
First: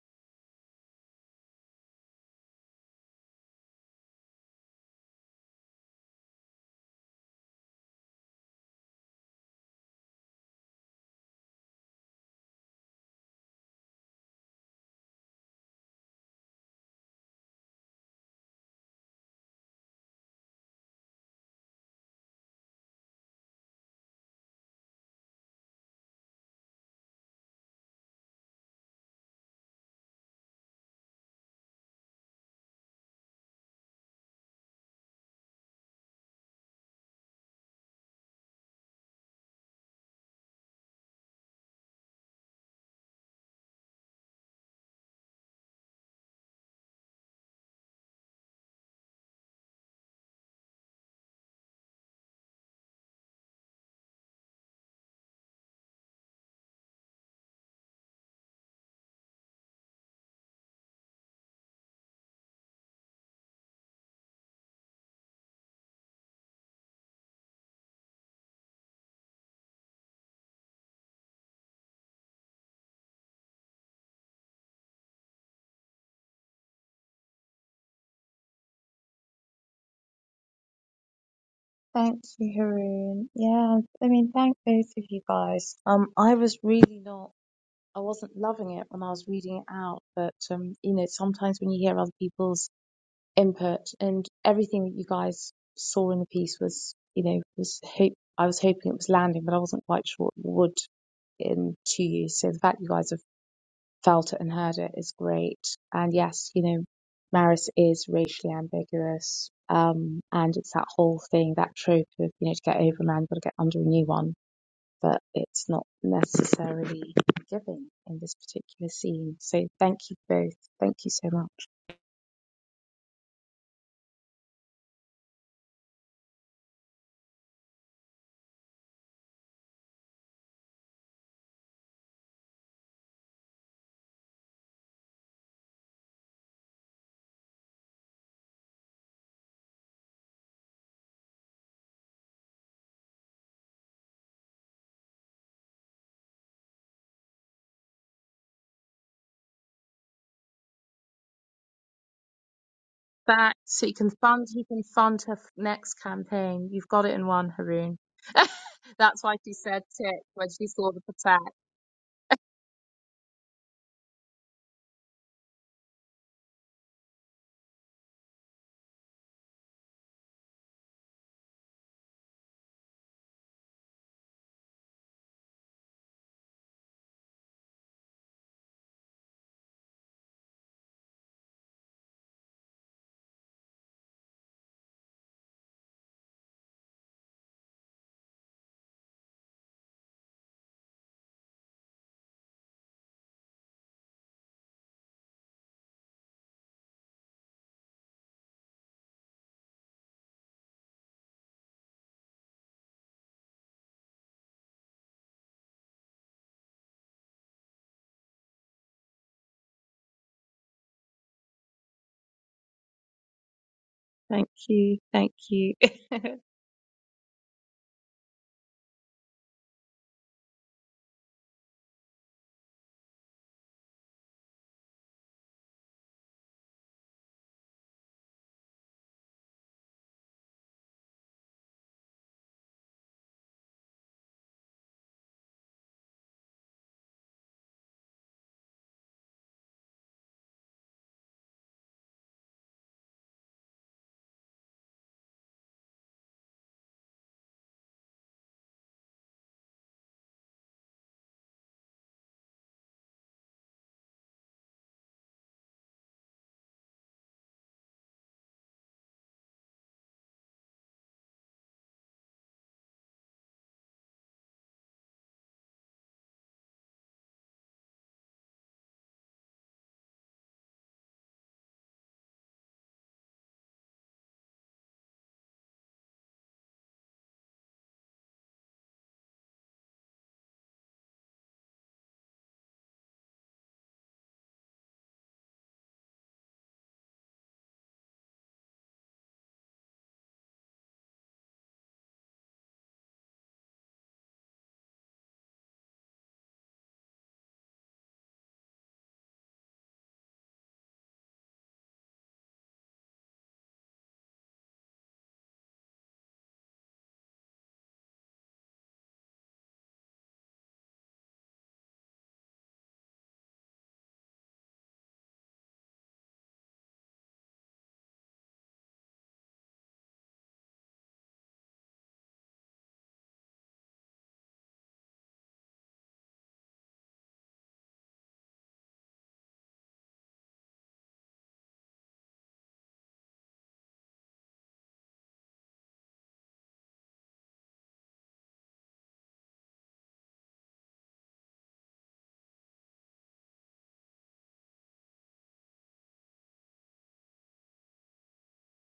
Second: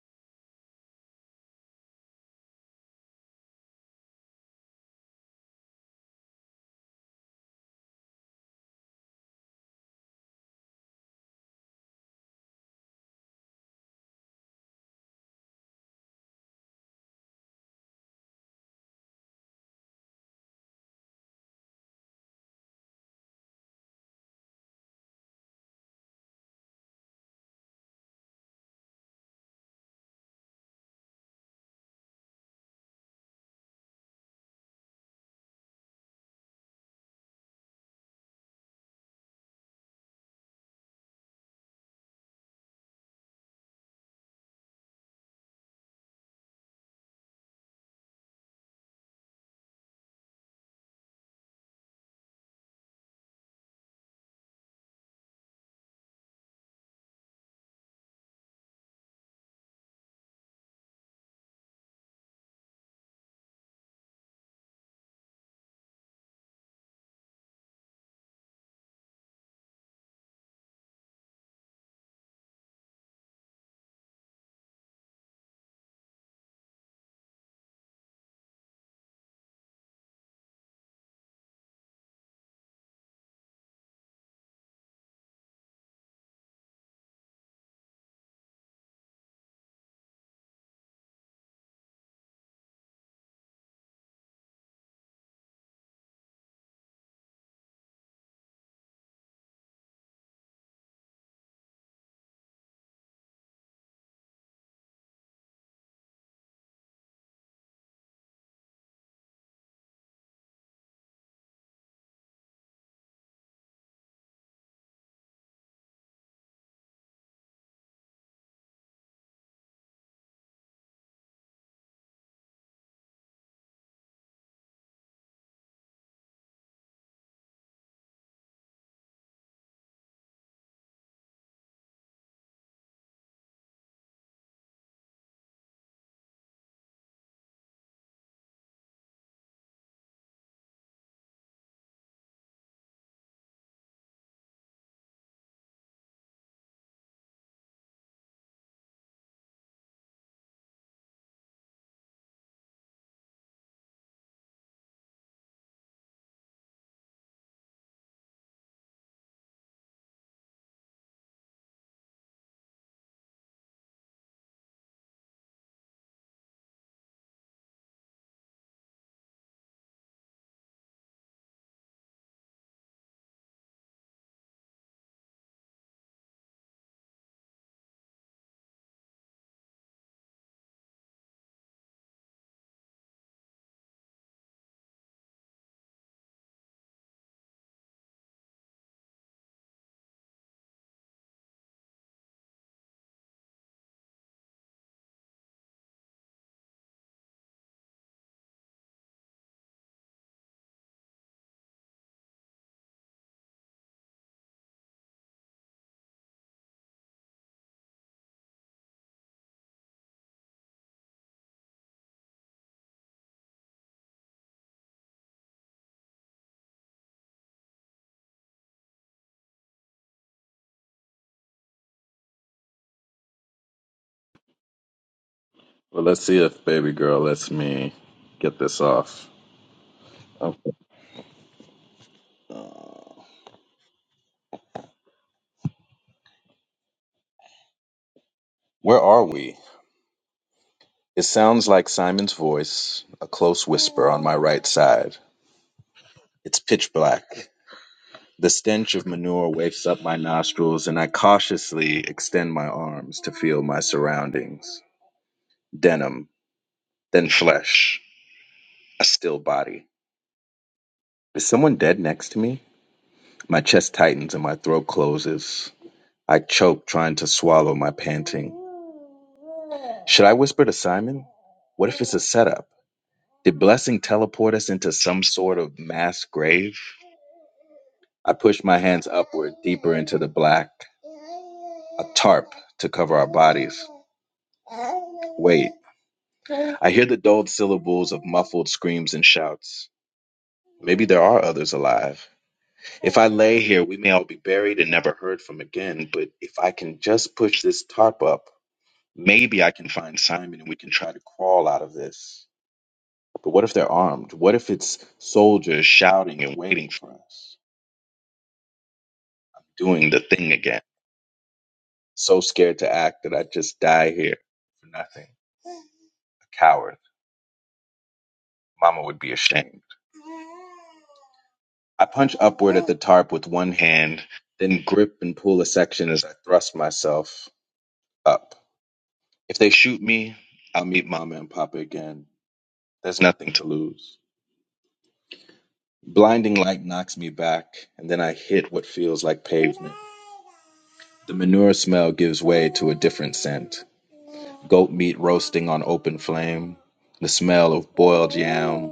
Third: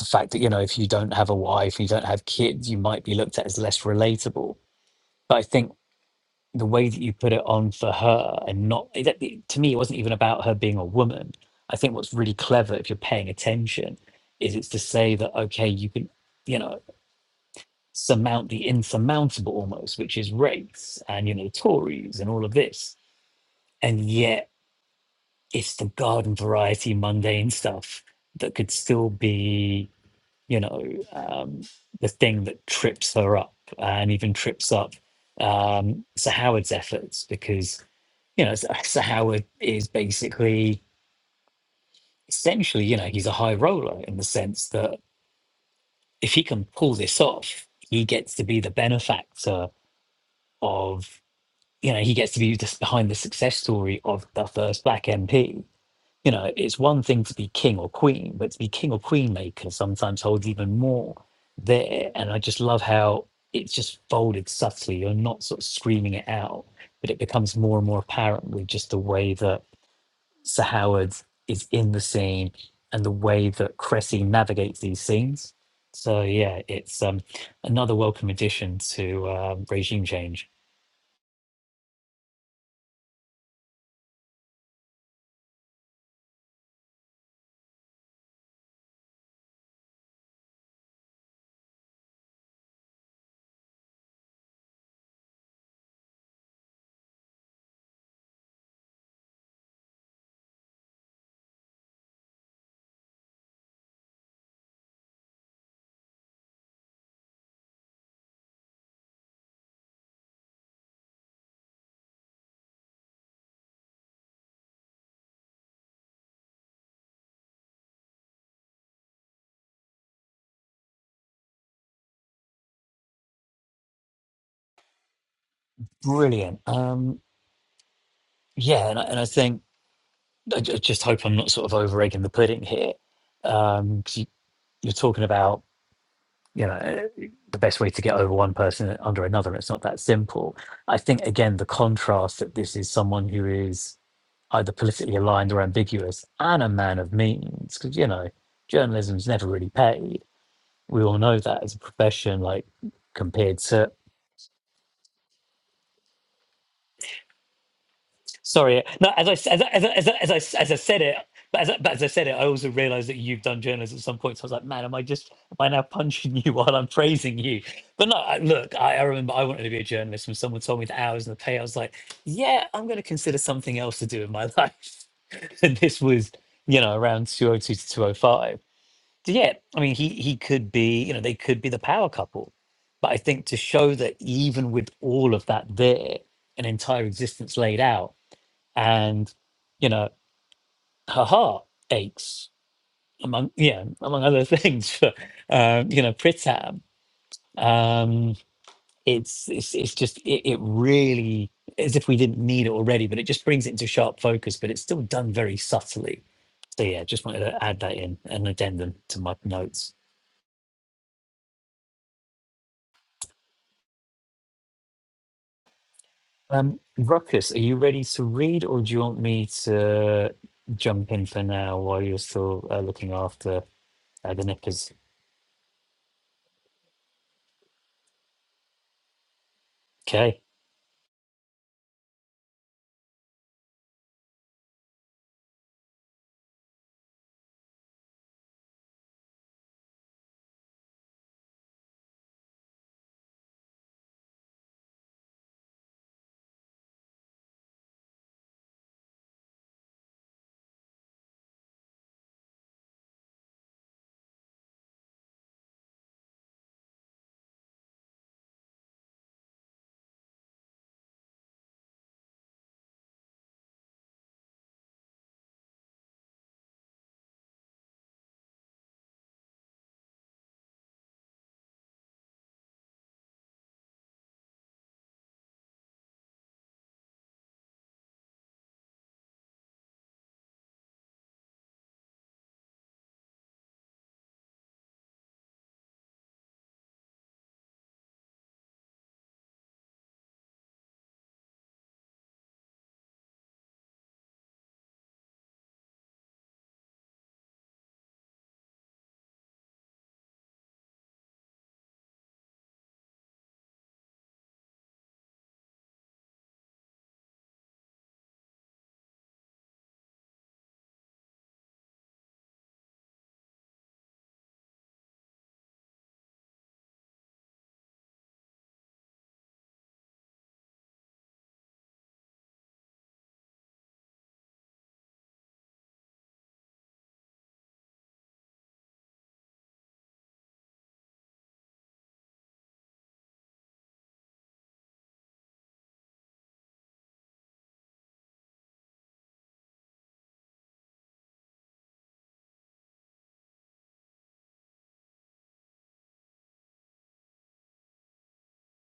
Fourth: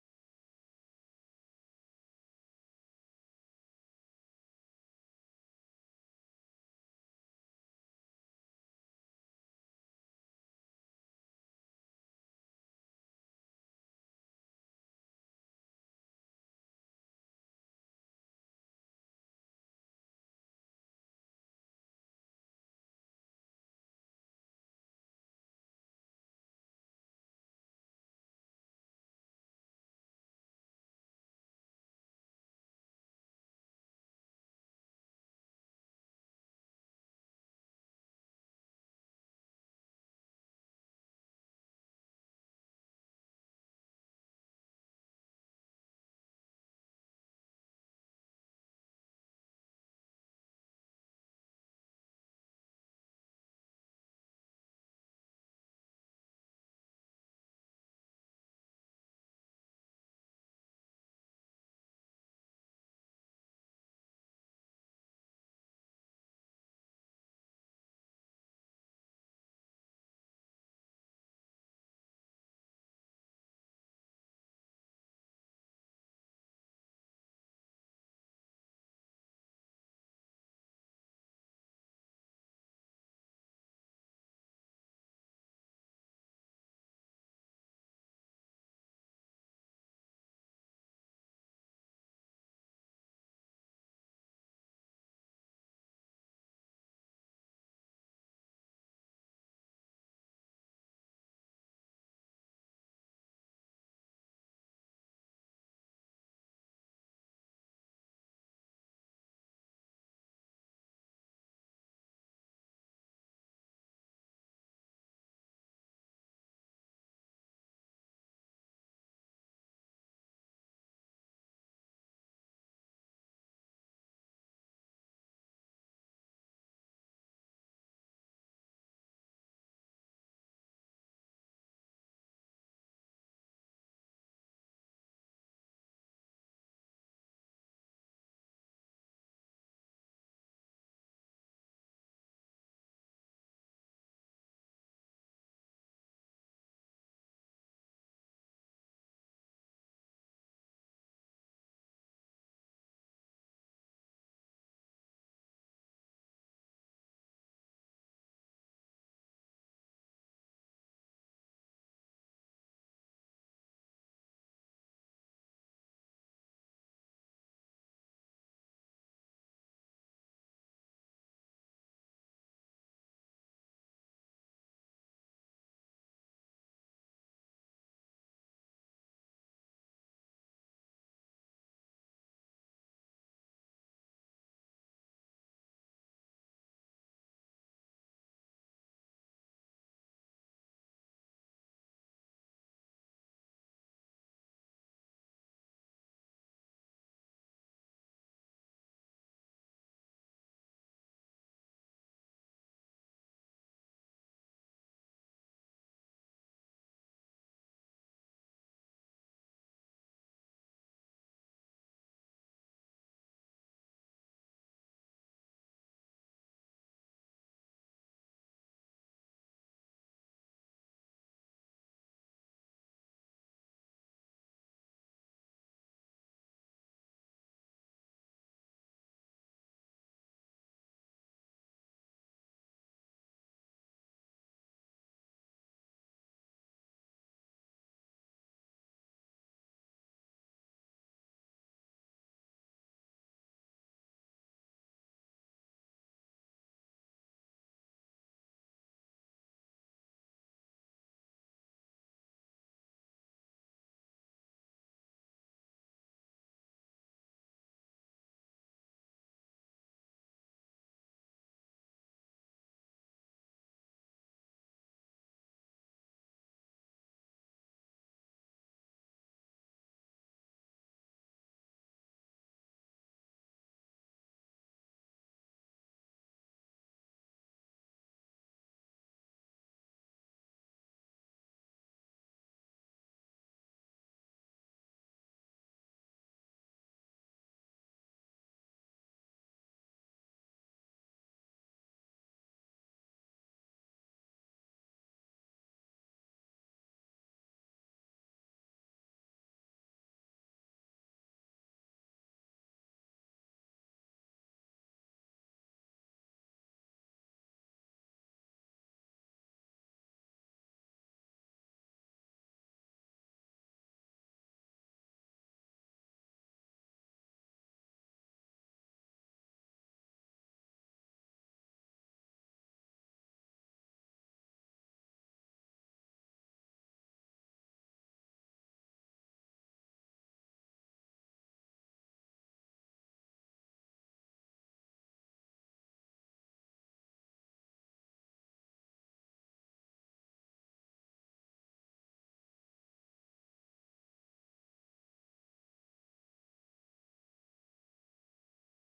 Speaker 2: the fact that you know if you don't have a wife you don't have kids you might be looked at as less relatable but i think the way that you put it on for her and not it- it- to me it wasn't even about her being a woman i think what's really clever if you're paying attention is it's to say that okay you can you know surmount the insurmountable almost which is race and you know tories and all of this and yet it's the garden variety mundane stuff that could still be you know, um, the thing that trips her up and even trips up um, Sir Howard's efforts because, you know, Sir Sir Howard is basically, essentially, you know, he's a high roller in the sense that if he can pull this off, he gets to be the benefactor of, you know, he gets to be just behind the success story of the first black MP You know, it's one thing to be king or queen, but to be king or queen maker sometimes holds even more there. And I just love how it's just folded subtly. You're not sort of screaming it out, but it becomes more and more apparent with just the way that Sir Howard is in the scene and the way that Cressy navigates these scenes. So yeah, it's um, another welcome addition to um regime change.
Speaker 1: Thank you, Haroon. Yeah, I mean, thank both of you guys. Um, I was really not, I wasn't loving it when I was reading it out, but um, you know, sometimes when you hear other people's input and everything that you guys saw in the piece was, you know, was hope. I was hoping it was landing, but I wasn't quite sure it would in two years. So the fact you guys have felt it and heard it is great. And yes, you know, Maris is racially ambiguous. Um, and it's that whole thing, that trope of, you know, to get over a man, you've got to get under a new one. But it's not necessarily given in this particular scene. So thank you both. Thank you so much.
Speaker 2: Brilliant. Um, yeah, and I, and I think I ju- just hope I'm not sort of over egging the pudding here. Um, 'cause you, you're talking about you know eh, the best way to get over one person under another. It's not that simple. I think again the contrast that this is someone who is either politically aligned or ambiguous and a man of means because you know journalism's never really paid. We all know that as a profession, like
Speaker 1: Back
Speaker 2: compared
Speaker 1: So
Speaker 2: to
Speaker 1: you can fund. He can fund her f- next campaign. You've got it in one, Haroon.
Speaker 2: Sorry. No,
Speaker 1: That's
Speaker 2: as I
Speaker 1: why
Speaker 2: s-
Speaker 1: she
Speaker 2: as I-
Speaker 1: said
Speaker 2: as I- as I,
Speaker 1: tick
Speaker 2: as I,
Speaker 1: when
Speaker 2: s-
Speaker 1: she
Speaker 2: as I
Speaker 1: saw the
Speaker 2: said it,
Speaker 1: protect.
Speaker 2: but as, I, but as I said it, I also realized that you've done journalism at some point. So I was like, man, am I just am I now punching you [LAUGHS] while I'm praising you? But no, I, look, I, I remember I wanted to be a journalist when someone told me the hours and the pay. I was like, yeah, I'm going to consider something else to do in my [LAUGHS] life. and this was, you know, around 202 to 205. So yeah, I mean, he he could be, you know, they could be the power couple. But I think to show that even with all of that there, an entire existence laid out and you know her heart aches among yeah among other [LAUGHS] things for um, you know Pritam. Um, it's it's it's just it, it really as if we didn't need it already, but it just brings it into sharp focus. But it's still done very subtly. So yeah, just wanted to add that in an addendum to my notes.
Speaker 1: Thank you. Thank you. [LAUGHS]
Speaker 2: Um, Ruckus, are you ready to read, or do you want me to jump in for now while you're still uh, looking after uh, the nippers?
Speaker 4: Well, let's see if Baby Girl lets me get this off.
Speaker 2: Okay.
Speaker 4: Okay. Where are we? It sounds like Simon's voice, a close whisper on my right side. It's pitch black. The stench of manure wakes up my nostrils, and I cautiously extend my arms to feel my surroundings denim, then flesh, a still body. Is someone dead next to me? My chest tightens and my throat closes. I choke, trying to swallow my panting. Should I whisper to Simon? What if it's a setup? Did Blessing teleport us into some sort of mass grave? I push my hands upward, deeper into the black, a tarp to cover our bodies. Wait, I hear the dulled syllables of muffled screams and shouts. Maybe there are others alive. If I lay here, we may all be buried and never heard from again, but if I can just push this tarp up, maybe I can find Simon and we can try to crawl out of this. But what if they're armed? What if it's soldiers shouting and waiting for us, doing the thing again? So scared to act that I'd just die here for nothing. A coward. Mama would be ashamed. I punch upward at the tarp with one hand, then grip and pull a section as I thrust myself up. If they shoot me, I'll meet Mama and Papa again. There's nothing to lose. Blinding light knocks me back, and then I hit what feels like pavement. The manure smell gives way to a different scent. goat meat roasting on open flame, the smell of boiled yam,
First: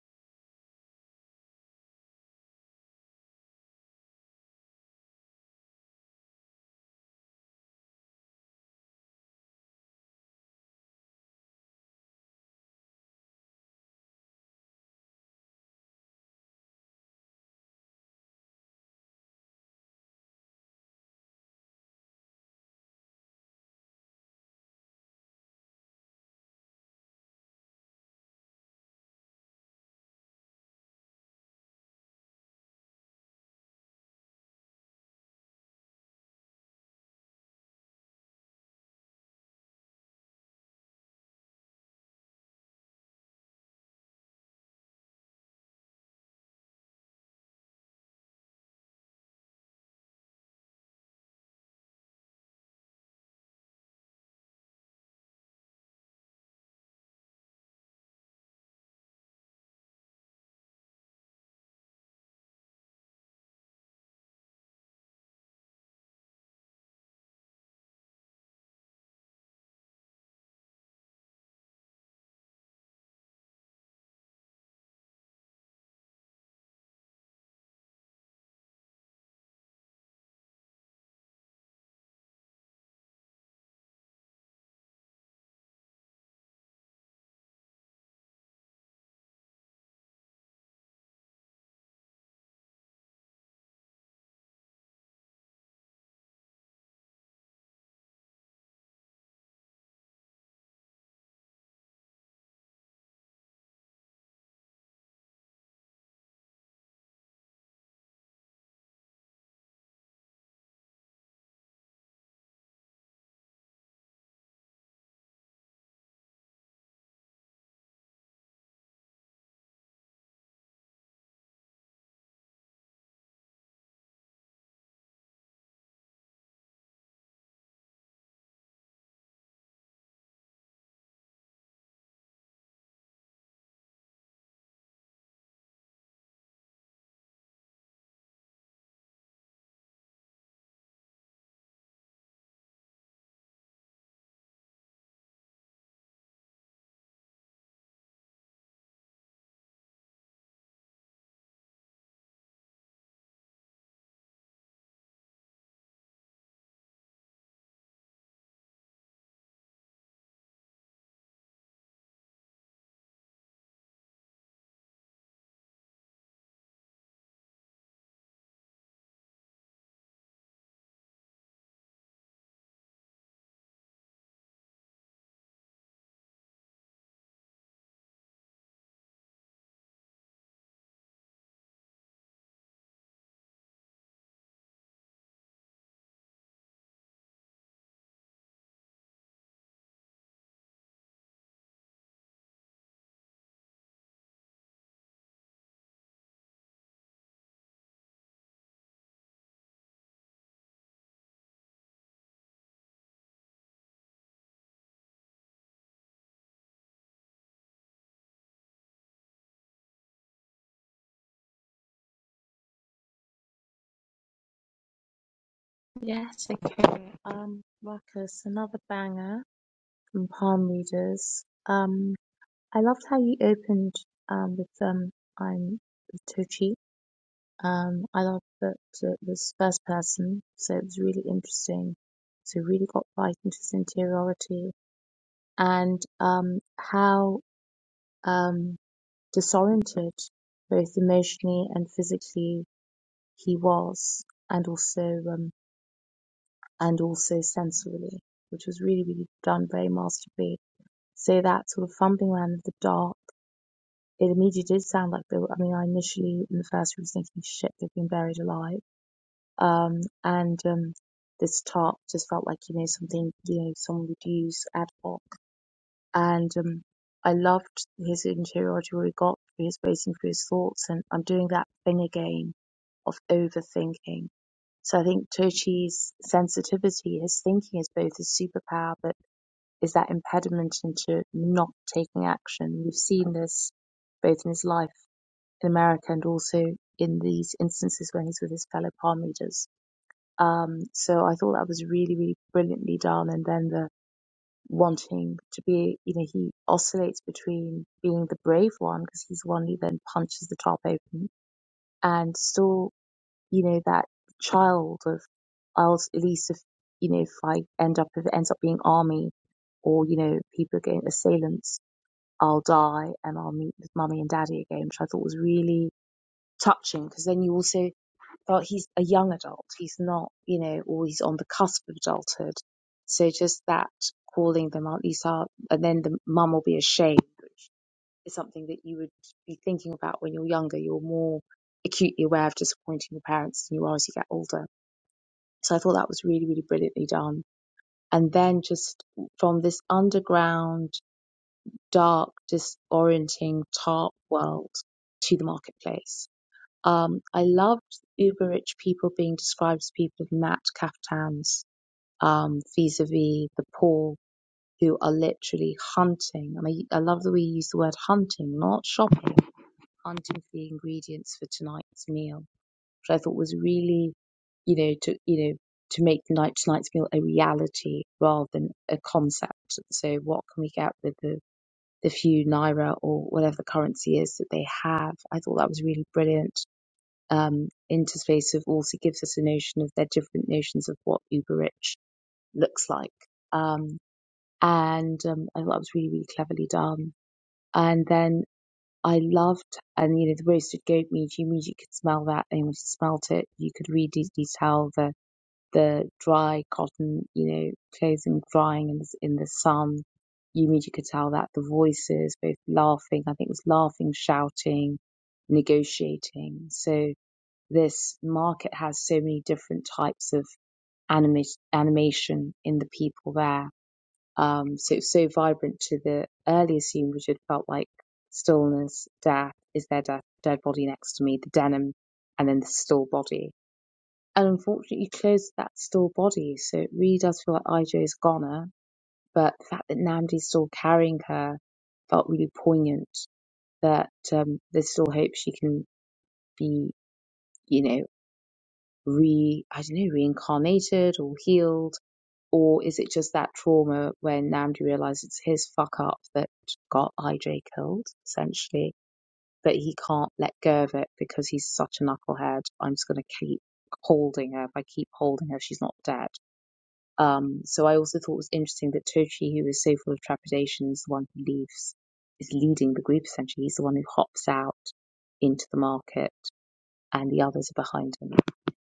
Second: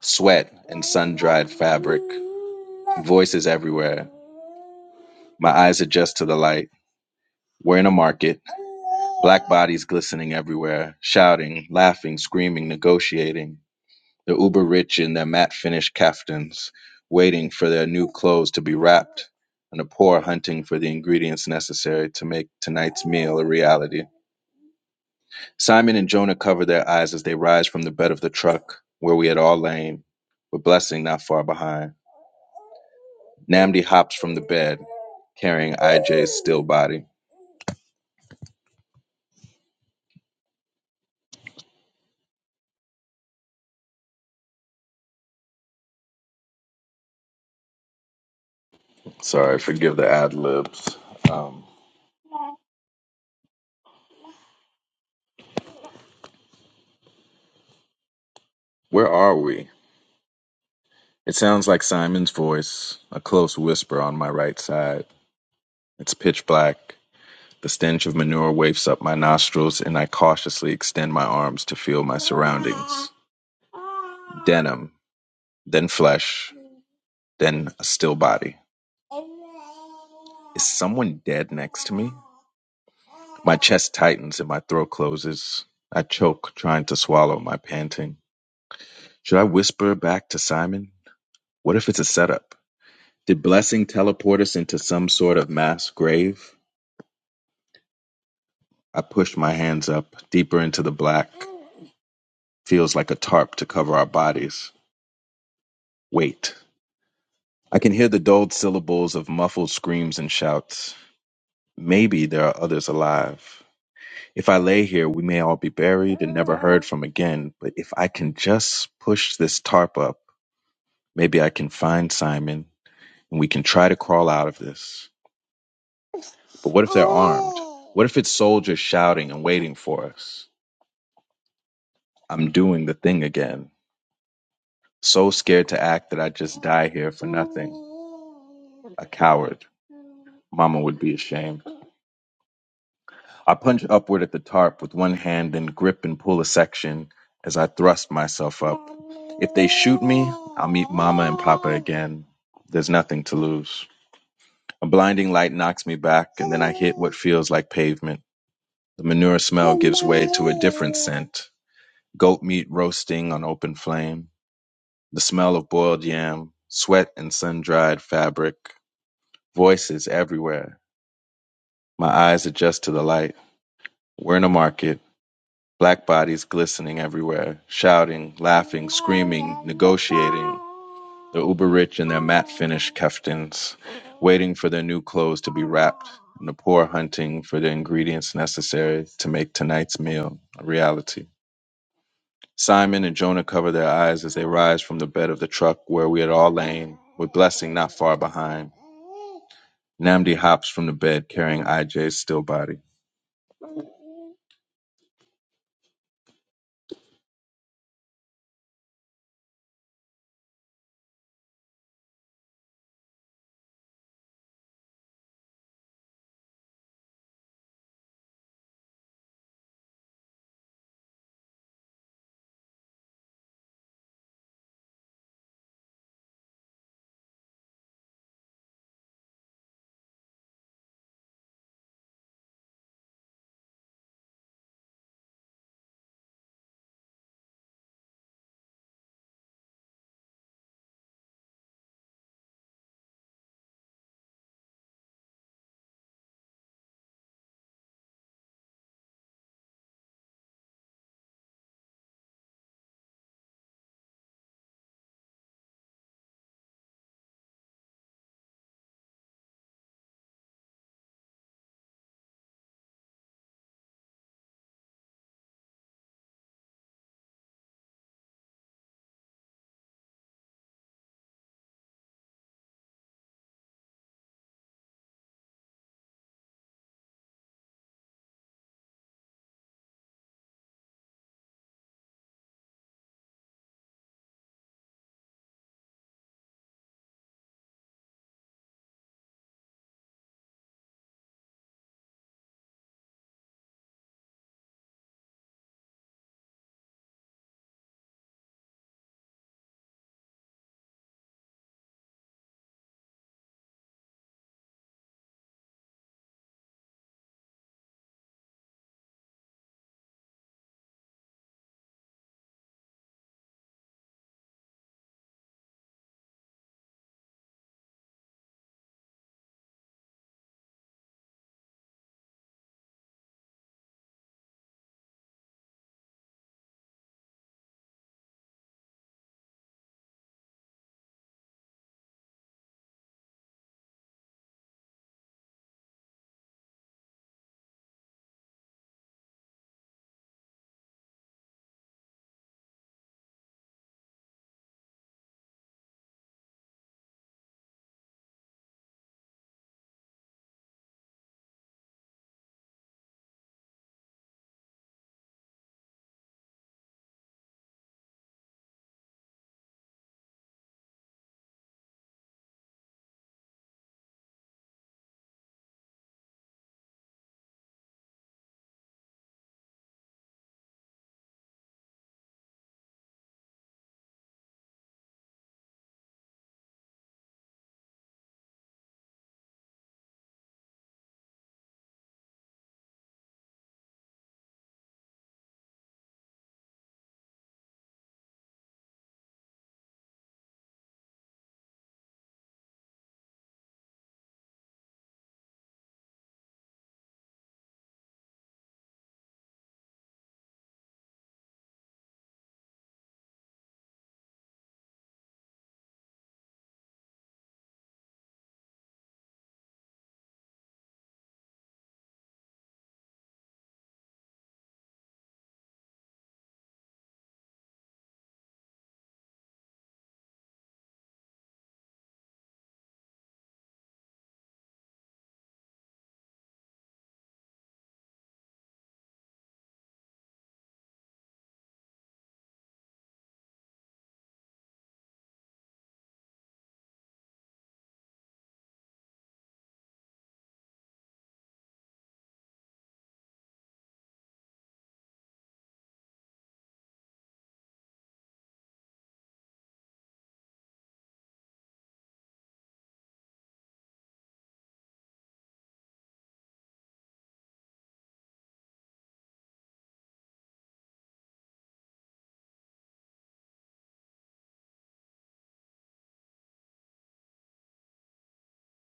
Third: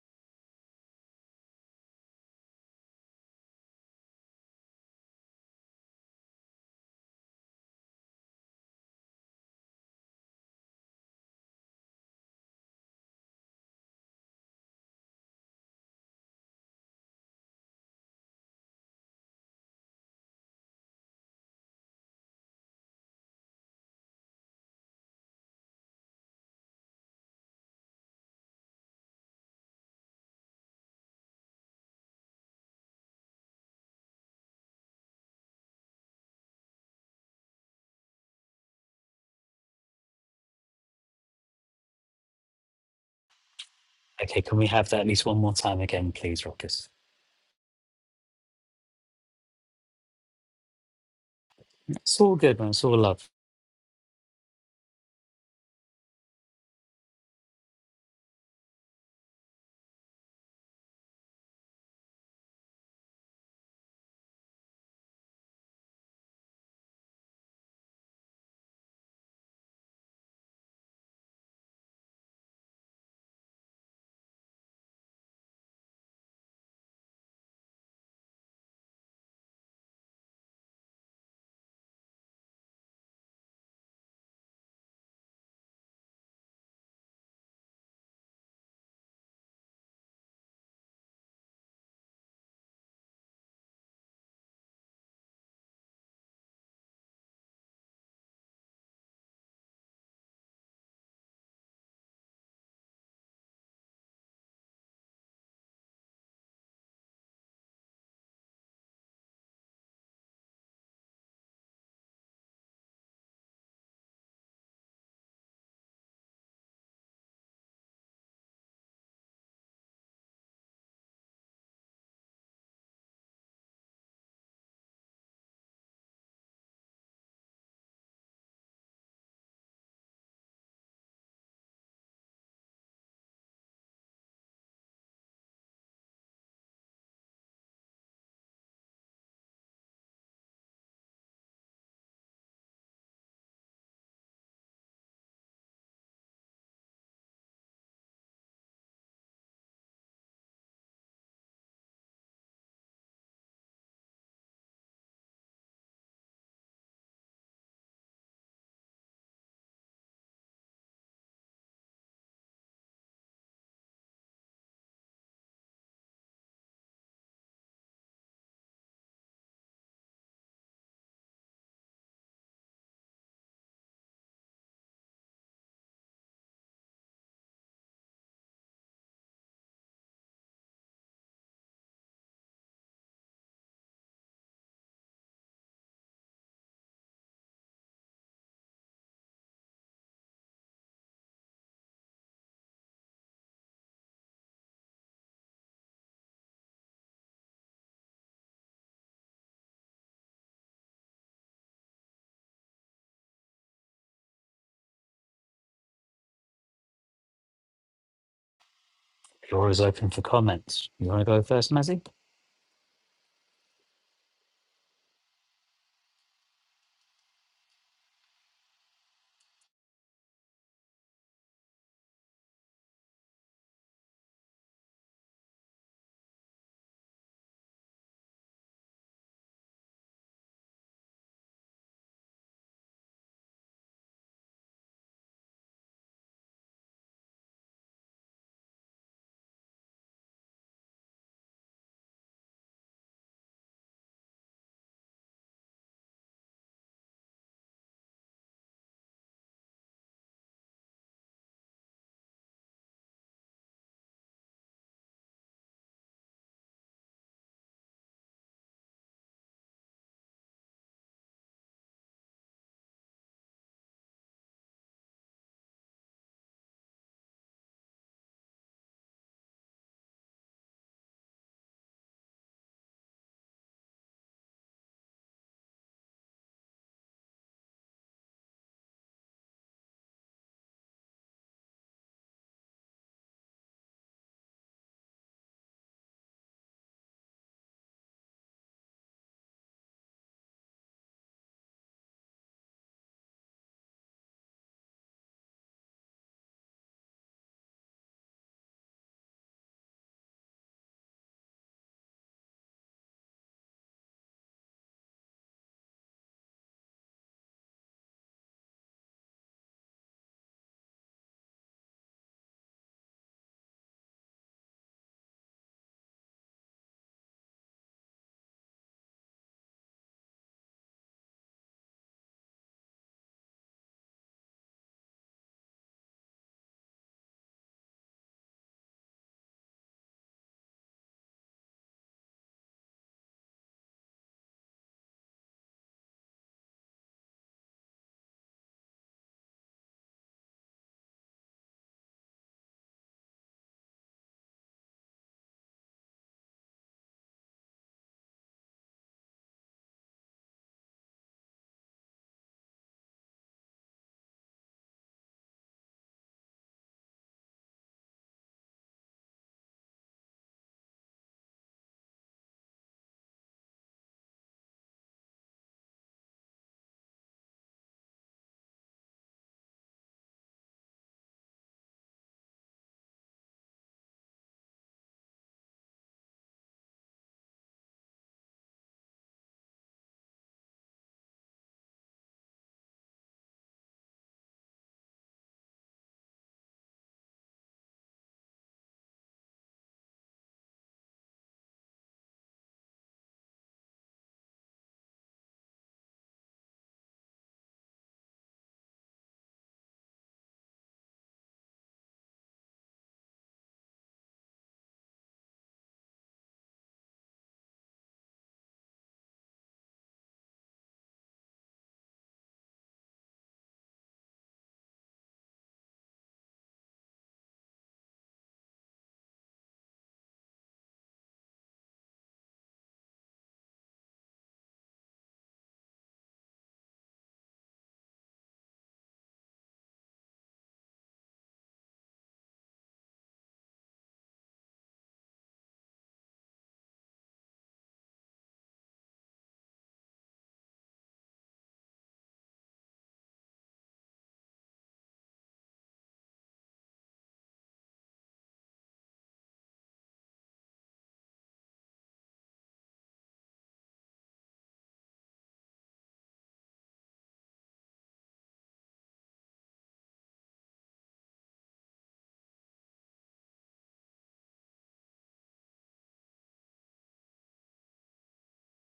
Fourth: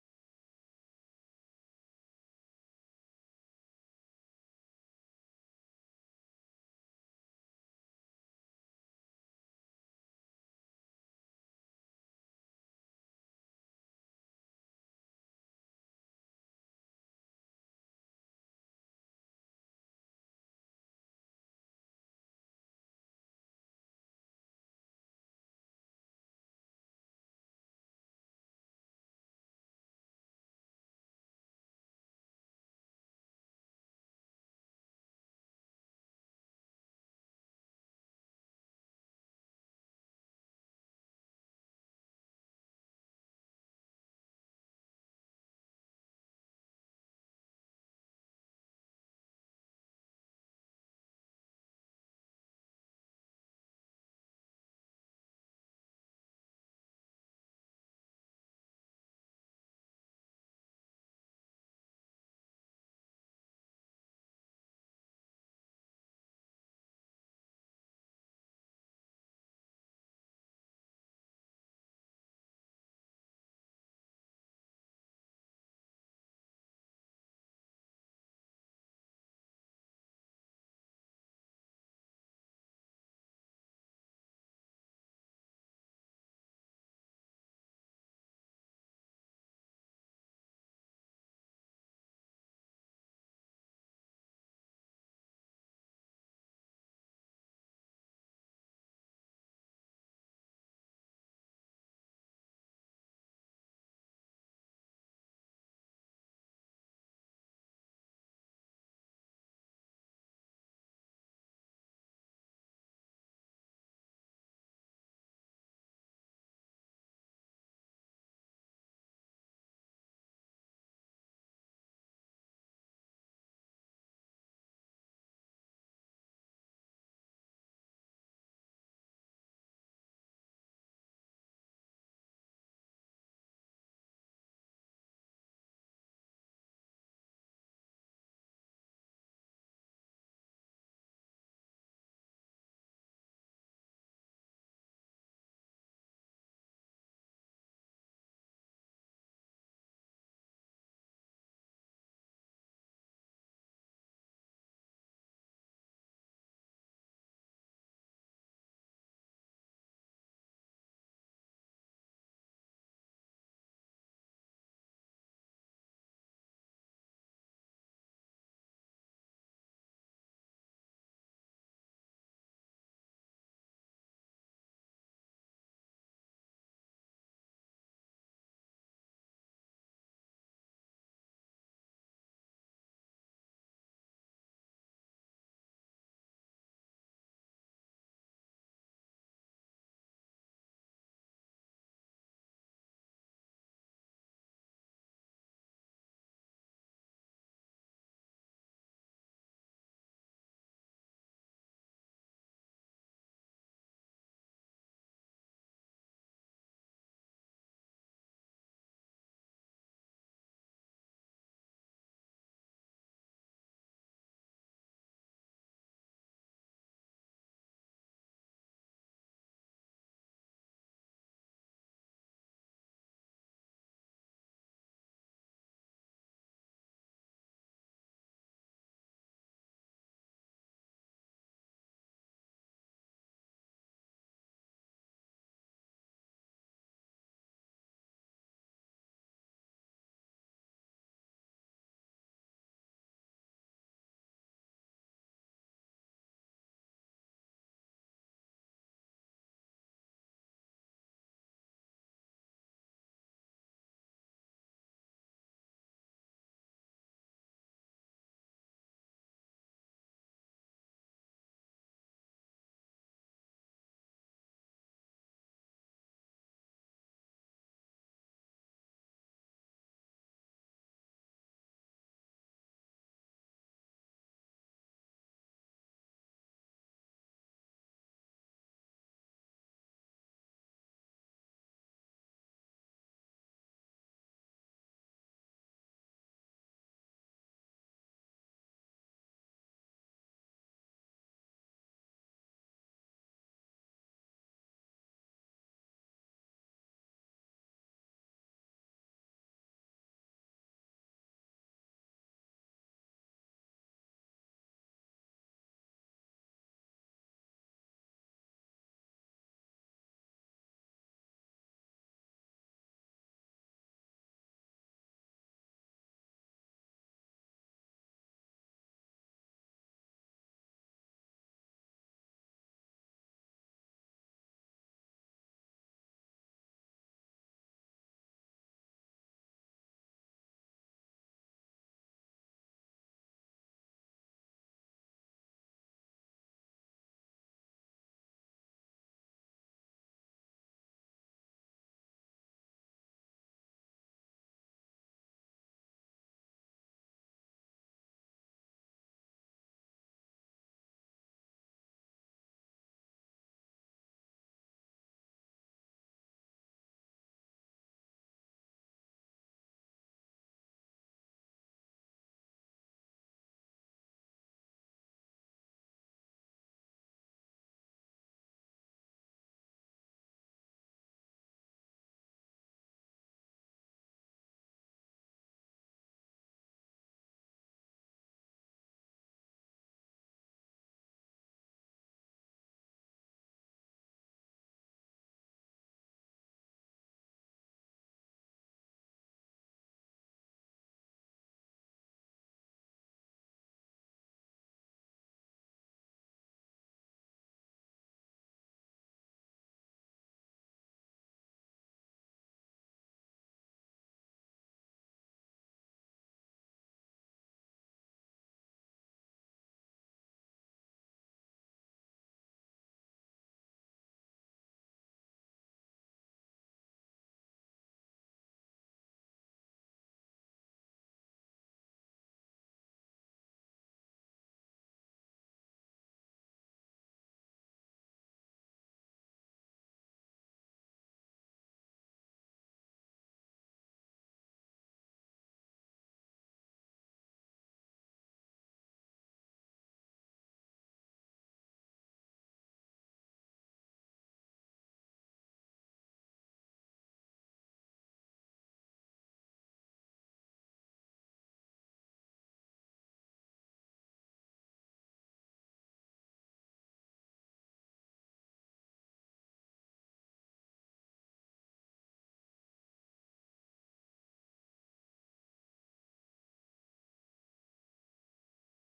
Speaker 4: sweat and sun dried fabric, voices everywhere. My eyes adjust to the light. We're in a market, black bodies glistening everywhere, shouting, laughing, screaming, negotiating. The uber rich in their matte finished kaftans, waiting for their new clothes to be wrapped, and the poor hunting for the ingredients necessary to make tonight's meal a reality. Simon and Jonah cover their eyes as they rise from the bed of the truck where we had all lain, with blessing not far behind. Namdi hops from the bed, carrying IJ's still body.
Speaker 2: Okay, can we have that at least one more time again, please, Ruckus?
Speaker 4: Sorry, forgive the ad libs. Um,
Speaker 2: It's all good, man. It's all love.
Speaker 4: where are we? It sounds like Simon's voice, a close whisper on my right side. It's pitch black. The stench of manure wafts up my nostrils, and I cautiously extend my arms to feel my surroundings denim, then flesh. Then a still body. Is someone dead next to me? My chest tightens and my throat closes. I choke, trying to swallow my panting. Should I whisper back to Simon? What if it's a setup? Did Blessing teleport us into some sort of mass grave? I push my hands up, deeper into the black. Feels like a tarp to cover our bodies. Wait. I can hear the dulled syllables of muffled screams and shouts. Maybe there are others alive. If I lay here, we may all be buried and never heard from again, but if I can just push this tarp up, maybe I can find Simon and we can try to crawl out of this. But what if they're armed? What if it's soldiers shouting and waiting for us? I'm doing the thing again. So scared to act that I just die here for nothing. A coward. Mama would be ashamed. I punch upward at the tarp with one hand and grip and pull a section as I thrust myself up. If they shoot me, I'll meet Mama and Papa again. There's nothing to lose. A blinding light knocks me back, and then I hit what feels like pavement. The manure smell gives way to a different scent goat meat roasting on open flame, the smell of boiled yam, sweat and sun dried fabric, voices everywhere. My eyes adjust to the light. We're in a market Black bodies glistening everywhere, shouting, laughing, screaming, negotiating. The uber rich in their matte finished keftons, waiting for their new clothes to be wrapped, and the poor hunting for the ingredients necessary to make tonight's meal a reality. Simon and Jonah cover their eyes as they rise from the bed of the truck where we had all lain, with Blessing not far behind. Namdi hops from the bed carrying IJ's still body.
Speaker 2: Floor is open for comments. You want to go first, Mazzy?
Speaker 1: yes. Okay. Um, Ruckus, another banger from Palm Readers. Um, I loved how you opened um with um I'm too cheap. Um, I loved that it was first person, so it was really interesting. So really got right into his interiority and um how um, disoriented, both emotionally and physically. He was, and also um, and also sensorily, which was really really done very masterfully. So that sort of fumbling around of the dark, it immediately did sound like they were. I mean, I initially in the first room was thinking, shit, they've been buried alive. Um, and um, this tarp just felt like you know something you know someone would use ad hoc and um, I loved his interiority where he got through his racing through his thoughts, and I'm doing that thing again of overthinking. So I think Turchi's sensitivity, his thinking is both his superpower, but is that impediment into not taking action. We've seen this both in his life in America and also in these instances when he's with his fellow palm readers. Um, so I thought that was really, really brilliantly done. And then the wanting to be, you know, he oscillates between being the brave one because he's the one who then punches the top open and still, you know, that child of, I'll at least if, you know, if I end up, if it ends up being army or, you know, people are getting assailants, I'll die and I'll meet with mummy and daddy again, which I thought was really touching because then you also well, he's a young adult. He's not, you know, or he's on the cusp of adulthood. So just that calling them out, these are, and then the mum will be ashamed, which is something that you would be thinking about when you're younger. You're more acutely aware of disappointing your parents than you are as you get older. So I thought that was really, really brilliantly done. And then just from this underground, dark, disorienting, tarp world to the marketplace um, I loved uber rich people being described as people in matte kaftans, um, vis-a-vis the poor who are literally hunting. I mean, I love the way you use the word hunting, not shopping, hunting for the ingredients for tonight's meal, which I thought was really, you know, to, you know, to make night, tonight's meal a reality rather than a concept. So what can we get with the, the few naira or whatever the currency is that they have? I thought that was really brilliant um, interface of also gives us a notion of their different notions of what uber rich looks like. Um, and um, I thought it was really, really cleverly done. And then I loved, and you know, the roasted goat meat, you mean you could smell that, and once you smelt it, you could really tell the, the dry cotton, you know, clothing drying in the, in the sun. You mean you could tell that the voices, both laughing, I think it was laughing, shouting, negotiating. So, this market has so many different types of anima- animation in the people there. Um, so it's so vibrant to the earlier scene, which had felt like stillness, death, is there death, dead body next to me, the denim, and then the still body. And unfortunately, you closed that still body, so it really does feel like Ijo's goner. But the fact that Namdi's still carrying her felt really poignant. That um, there's still hope she can be, you know, re I don't know reincarnated or healed, or is it just that trauma when Namdi realizes it's his fuck up that got IJ killed essentially, but he can't let go of it because he's such a knucklehead. I'm just gonna keep holding her. If I keep holding her, she's not dead. Um, so I also thought it was interesting that Tochi, who is so full of trepidation, is the one who leaves, is leading the group essentially. He's the one who hops out into the market, and the others are behind him.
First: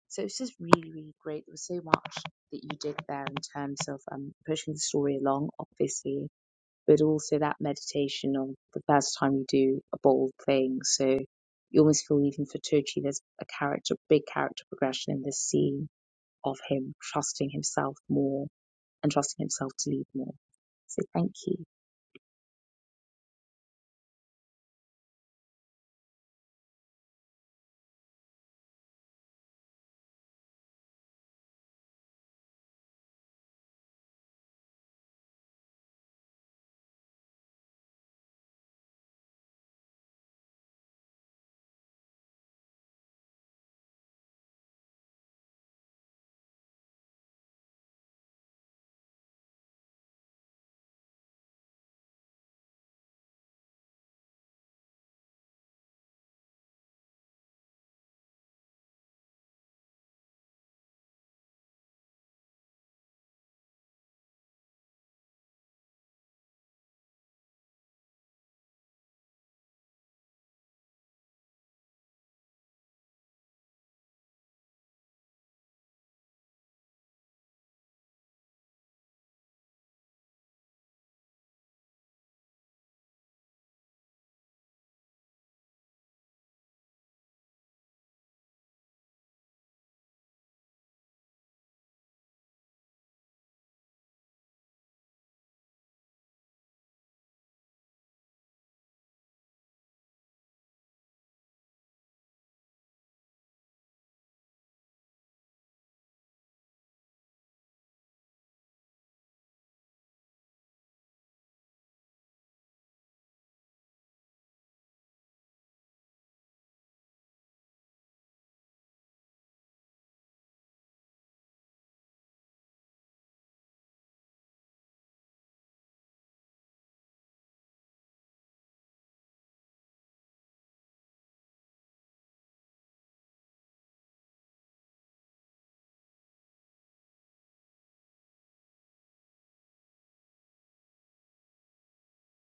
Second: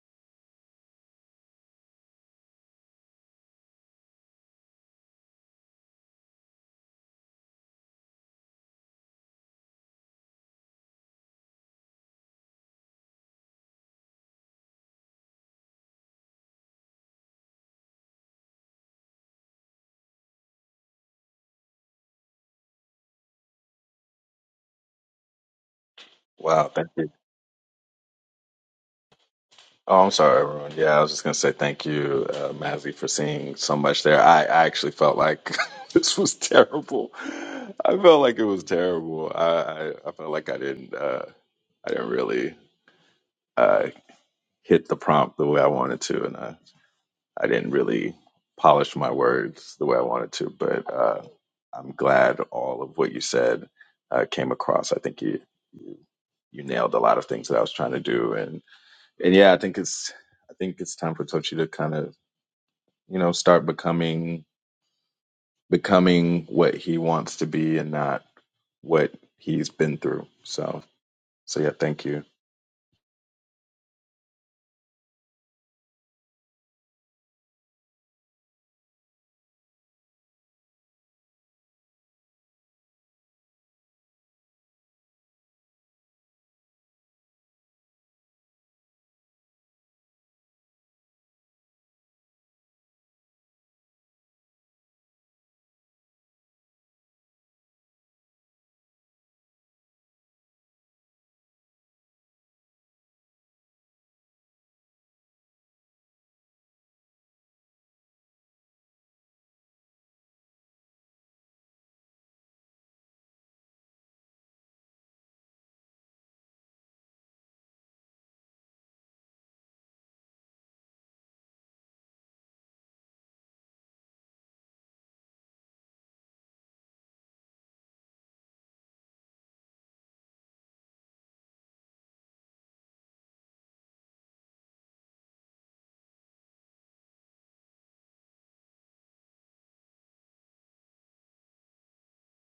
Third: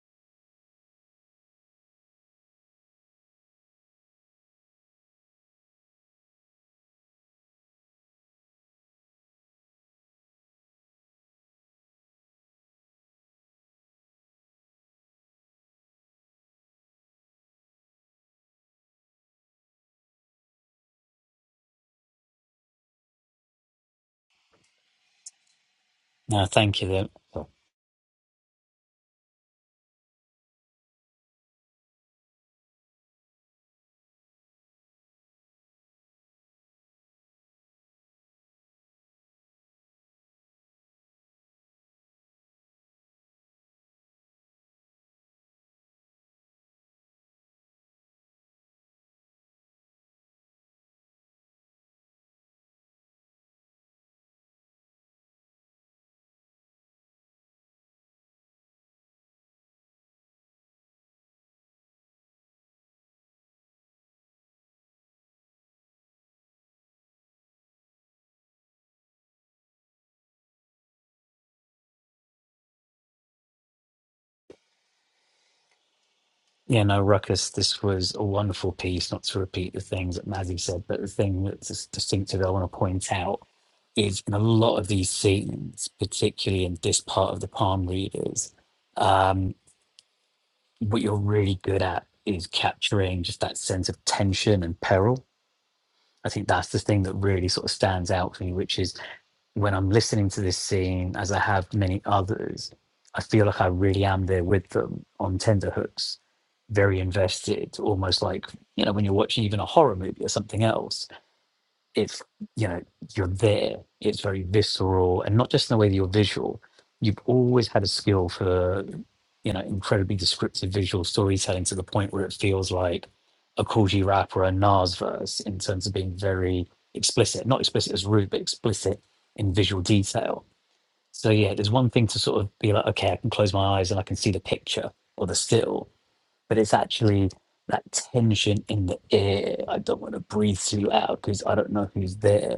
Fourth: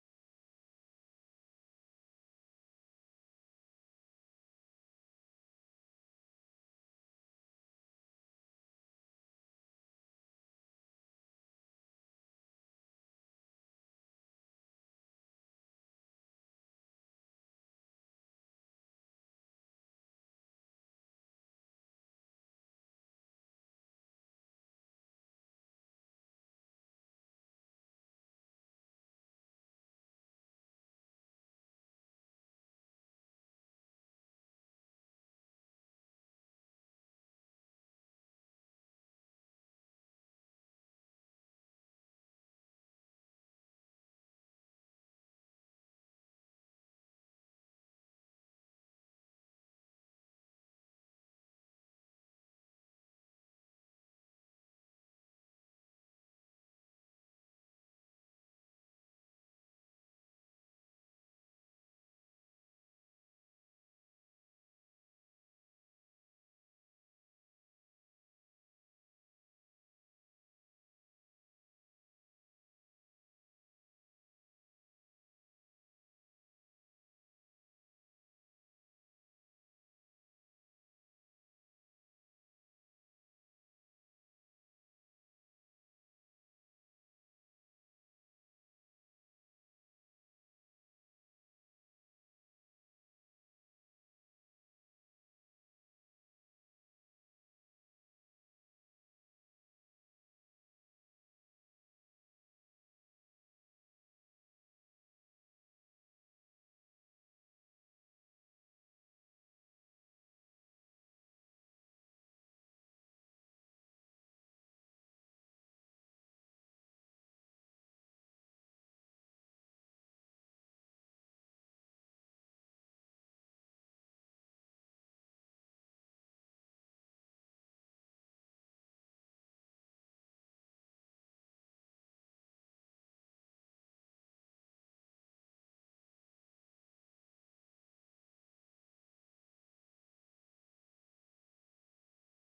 Speaker 1: So it's just really, really great. There was so much that you did there in terms of um, pushing the story along, obviously, but also that meditation on the first time you do a bold thing. So you almost feel even for Tochi, there's a character, big character progression in this scene of him trusting himself more and trusting himself to lead more. So thank you.
Speaker 2: No,
Speaker 4: Wow,
Speaker 2: thank you.
Speaker 4: thank you.
Speaker 2: Then.
Speaker 4: Oh, I'm sorry, everyone. Yeah, I was just gonna say thank you, uh, Mazzy, for seeing so much there. I, I actually felt like [LAUGHS] this was terrible. I felt like it was terrible. I, I, I felt like I didn't uh, I didn't really uh, hit the prompt the way I wanted to, and I, I didn't really polish my words the way I wanted to. But uh, I'm glad all of what you said uh, came across. I think you you you nailed a lot of things that I was trying to do, and and yeah, I think it's I think it's time for Tochi to kind of you know start becoming becoming what he wants to be and not what he's been through. So so yeah, thank you,
Speaker 2: Yeah, no, Ruckus, this was a wonderful piece, not to repeat the things that Mazzy said, but the thing that's distinctive I want to point out is in a lot of these scenes, particularly in this part of the palm readers, um, what you're really good at is capturing just that sense of tension and peril. I think that's the thing that really sort of stands out for me, which is when I'm listening to this scene, as I have many others, I feel like I really am there with them on tenderhooks, very invested, almost like, you know, when you're watching even a horror movie or something else it's you know you're there it's very visceral and not just in the way that you're visual you've always had a skill for you know incredibly descriptive visual storytelling to the point where it feels like a Kool-G rap or a Nas verse in terms of being very explicit not explicit as rude but explicit in visual detail so yeah there's one thing to sort of be like okay I can close my eyes and I can see the picture or the still but it's actually that tension in the air. I don't want to breathe too loud because I don't know who's there.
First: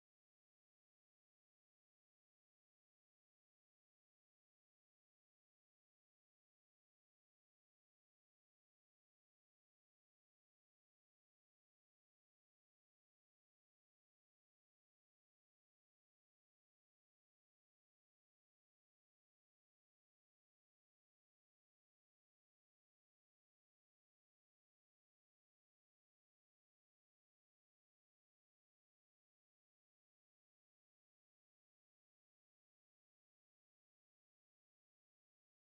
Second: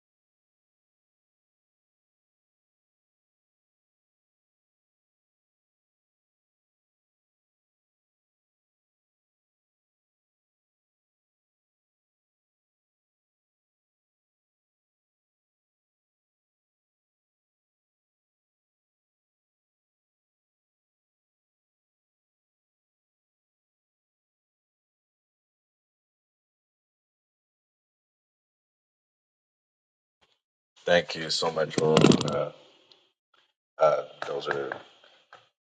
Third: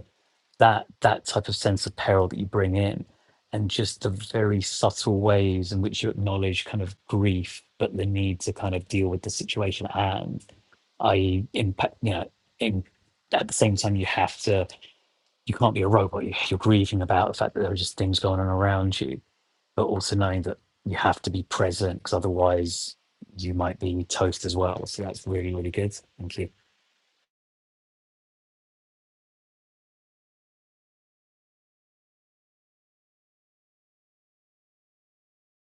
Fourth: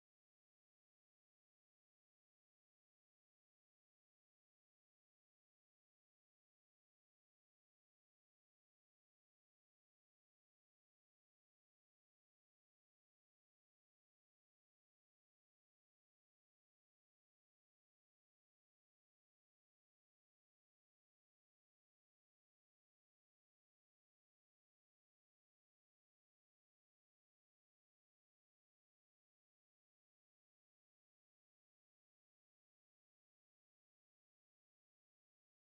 Speaker 2: That that type of sense of peril that you bring in, and just the very subtle ways in which you acknowledge kind of grief, but the need to kind of deal with the situation at hand, i.e., impact. You know, in, at the same time, you have to. You can't be a robot. You- You're grieving about the fact that there are just things going on around you but also knowing that you have to be present because otherwise you might be toast as well. So that's really, really good. Thank you.
Speaker 4: thank you so much, Roland. Uh, uh, those are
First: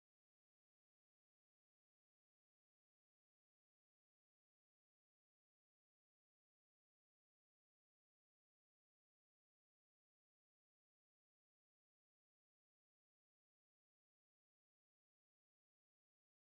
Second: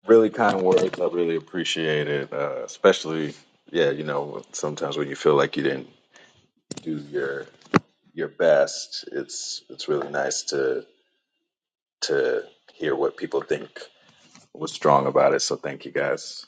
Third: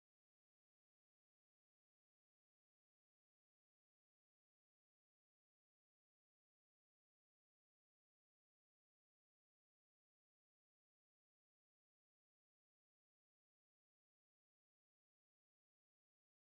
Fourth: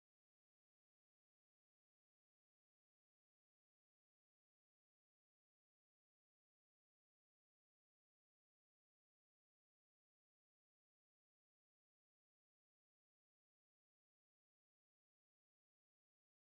Speaker 4: really kind words. I really appreciate it, uh, especially yeah, you know sometimes when you feel like you didn't do your your best, it's it's really nice to to hear what people think was strong about it. So thank you guys.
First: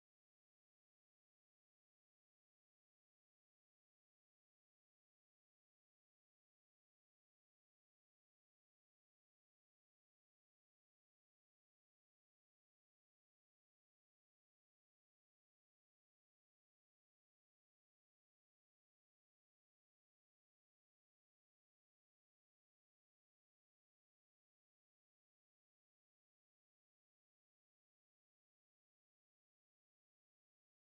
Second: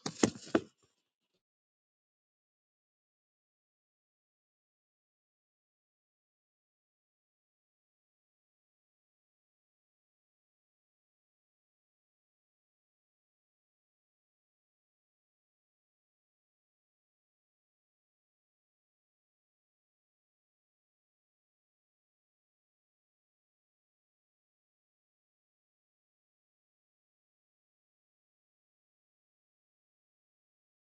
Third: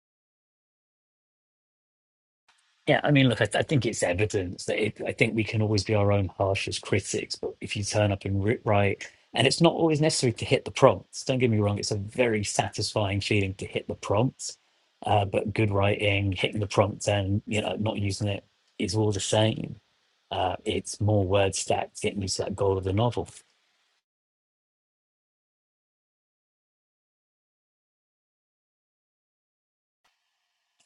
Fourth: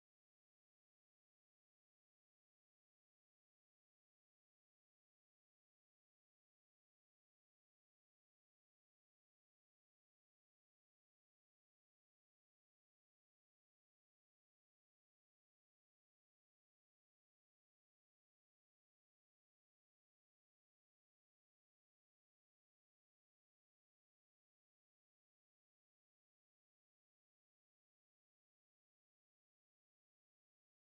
Speaker 2: Yeah, I mean, look, I, th- I think it's evidence that it, I think we can always be our own harshest critics, but if you turn up and ri right, and it's not always necessary to hit the prompts. Don't get me wrong; it's a very satisfying feeling to hit the prompts, uh, but good writing, hitting the prompt, and you know, not using it is all the same. Uh, it's more word stacks getting you to that goal of the novel.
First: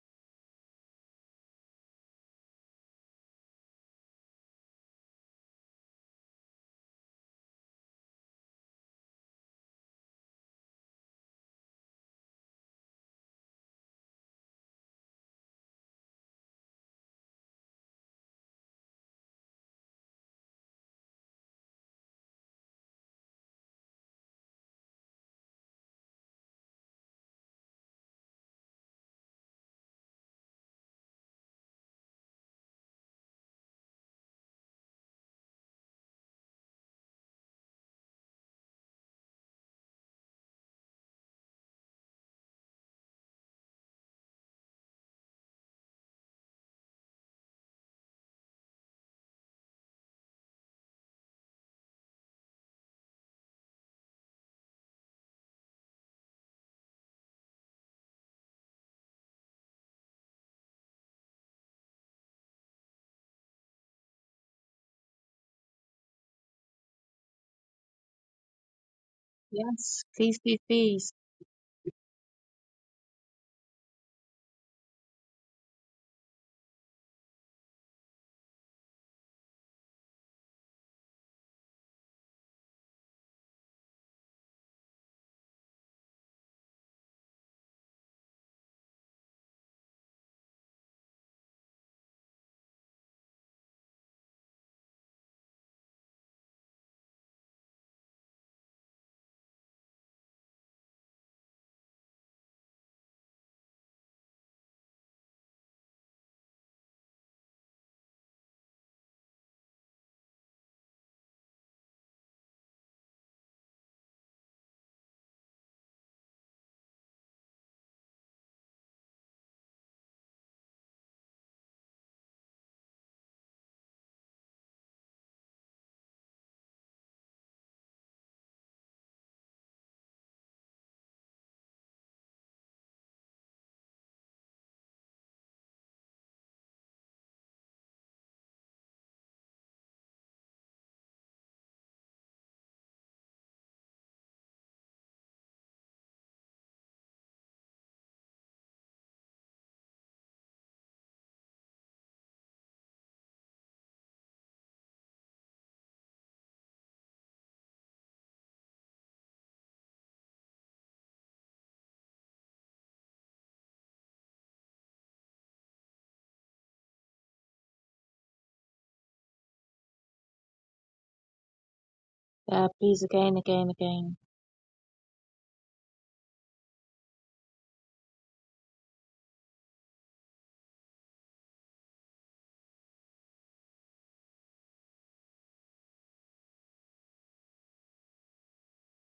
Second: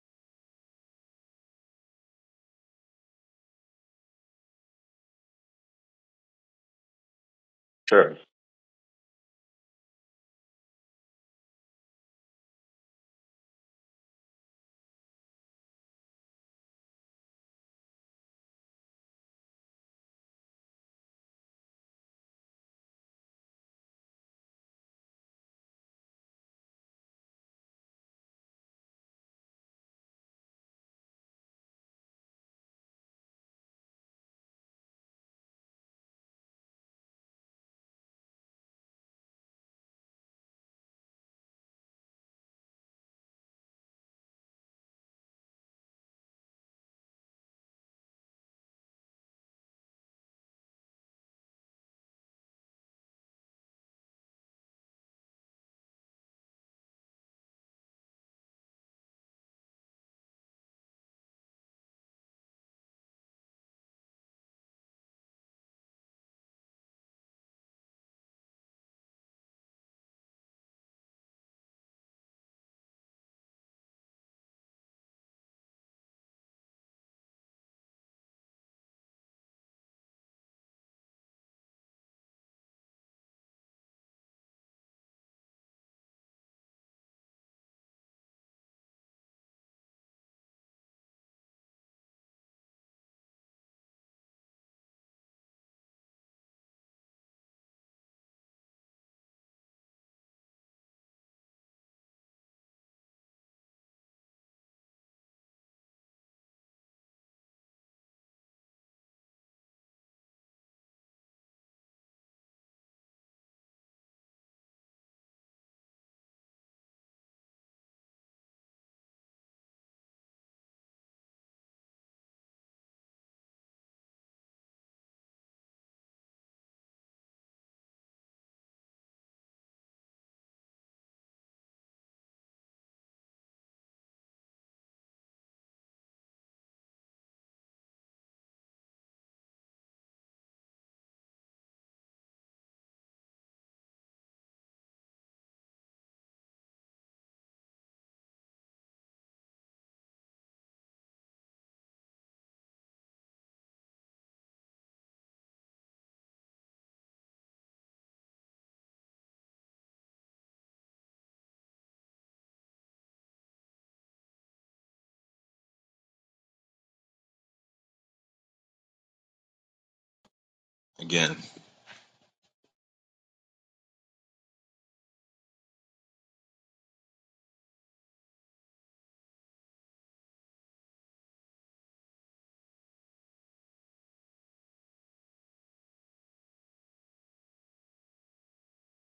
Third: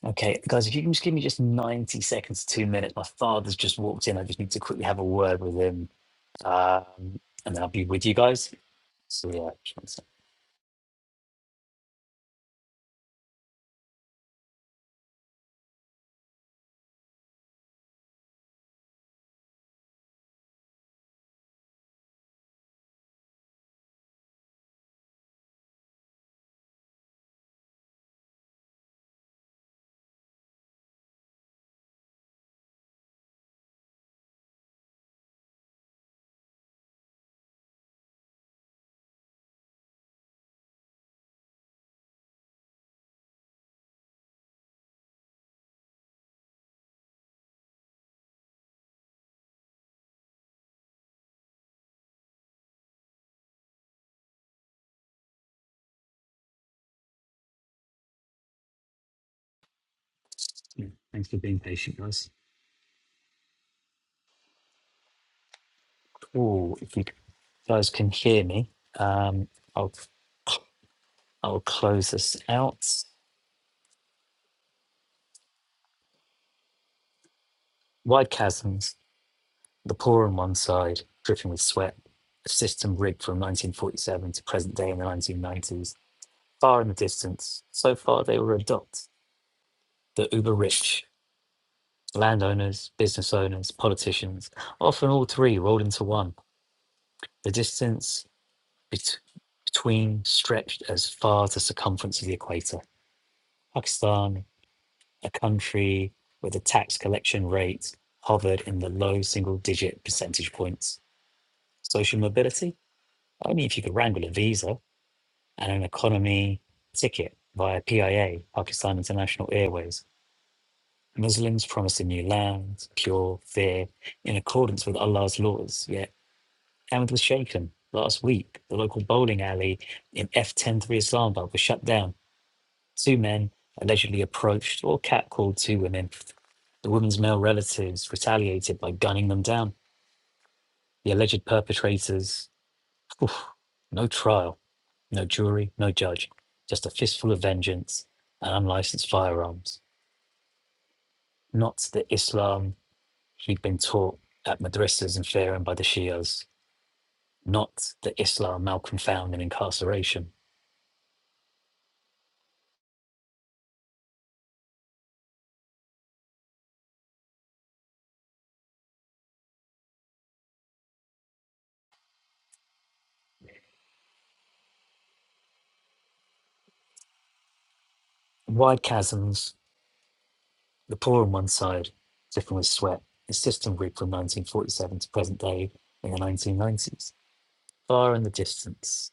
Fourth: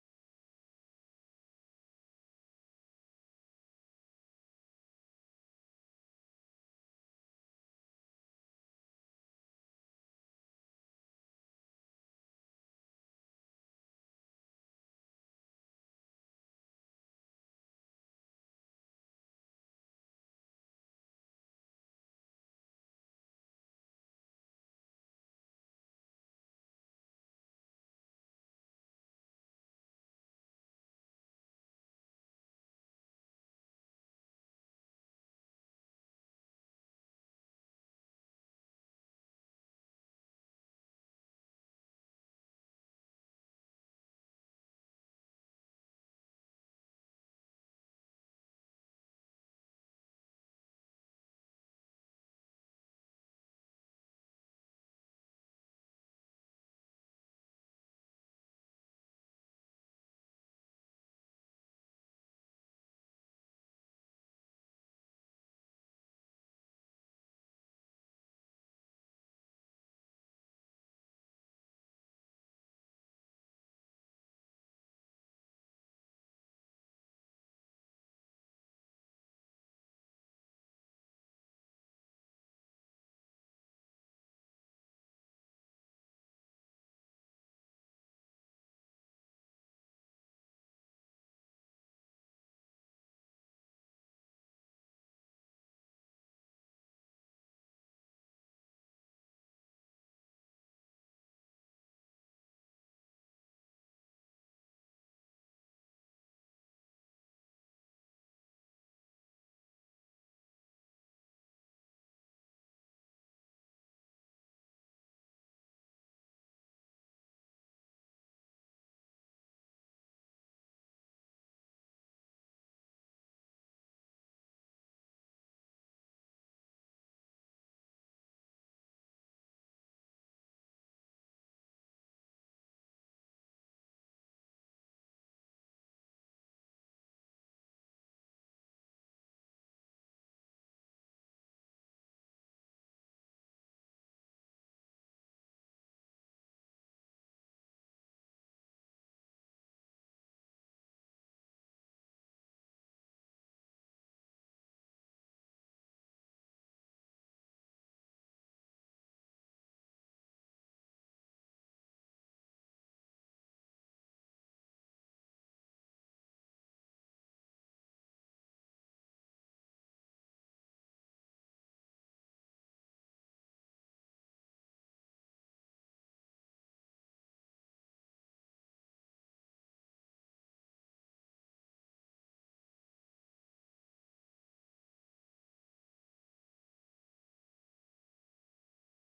Speaker 2: Okay, guys, if you can just give me just 90 seconds to two minutes. My father's just walked in. I just need to quickly have a word with him. Um, and then I'll be with you
Speaker 4: Sure.
Speaker 2: guys. So, yeah, just one sec. Yeah, thanks for being patient, guys. Oh, if you guys can hear me, um, I'll,
Speaker 1: Yes, please, please, please.
Speaker 2: I'll close this out. Wide chasms, the poor on one side, dripping with sweat, a system rigged from 1947 to present day in the 1990s. Far in the distance, so far they were a dot. The uber rich Landowners, business owners, politicians, often all three rolled into one. The distance bet- between stretched as far as the circumference of the equator. Pakistan, a country where the tax collection rate hovered in the low single digit percentage points. Social mobility? Only if you could wrangle a visa and an economy ticket via PIA, Pakistan International Airways. Muslims promised a new land, pure, fair, in accordance with Allah's laws. Yet. Hamid was shaken. Last week, the local bowling alley in F103 Islamabad was shut down. Two men allegedly approached or catcalled two women. The women's male relatives retaliated by gunning them down. The alleged perpetrators, oof, no trial, no jury, no judge, just a fistful of vengeance and unlicensed firearms. Not the Islam he'd been taught at madrasas in Tehran by the Shias. Not the Islam Malcolm found in incarceration
Speaker 4: Again.
Speaker 1: Yeah, please again, again, again.
Speaker 2: Wide chasms, the poor on one side, dripping with sweat, is system grid from 1947 to present day in the 1990s. Far in the distance,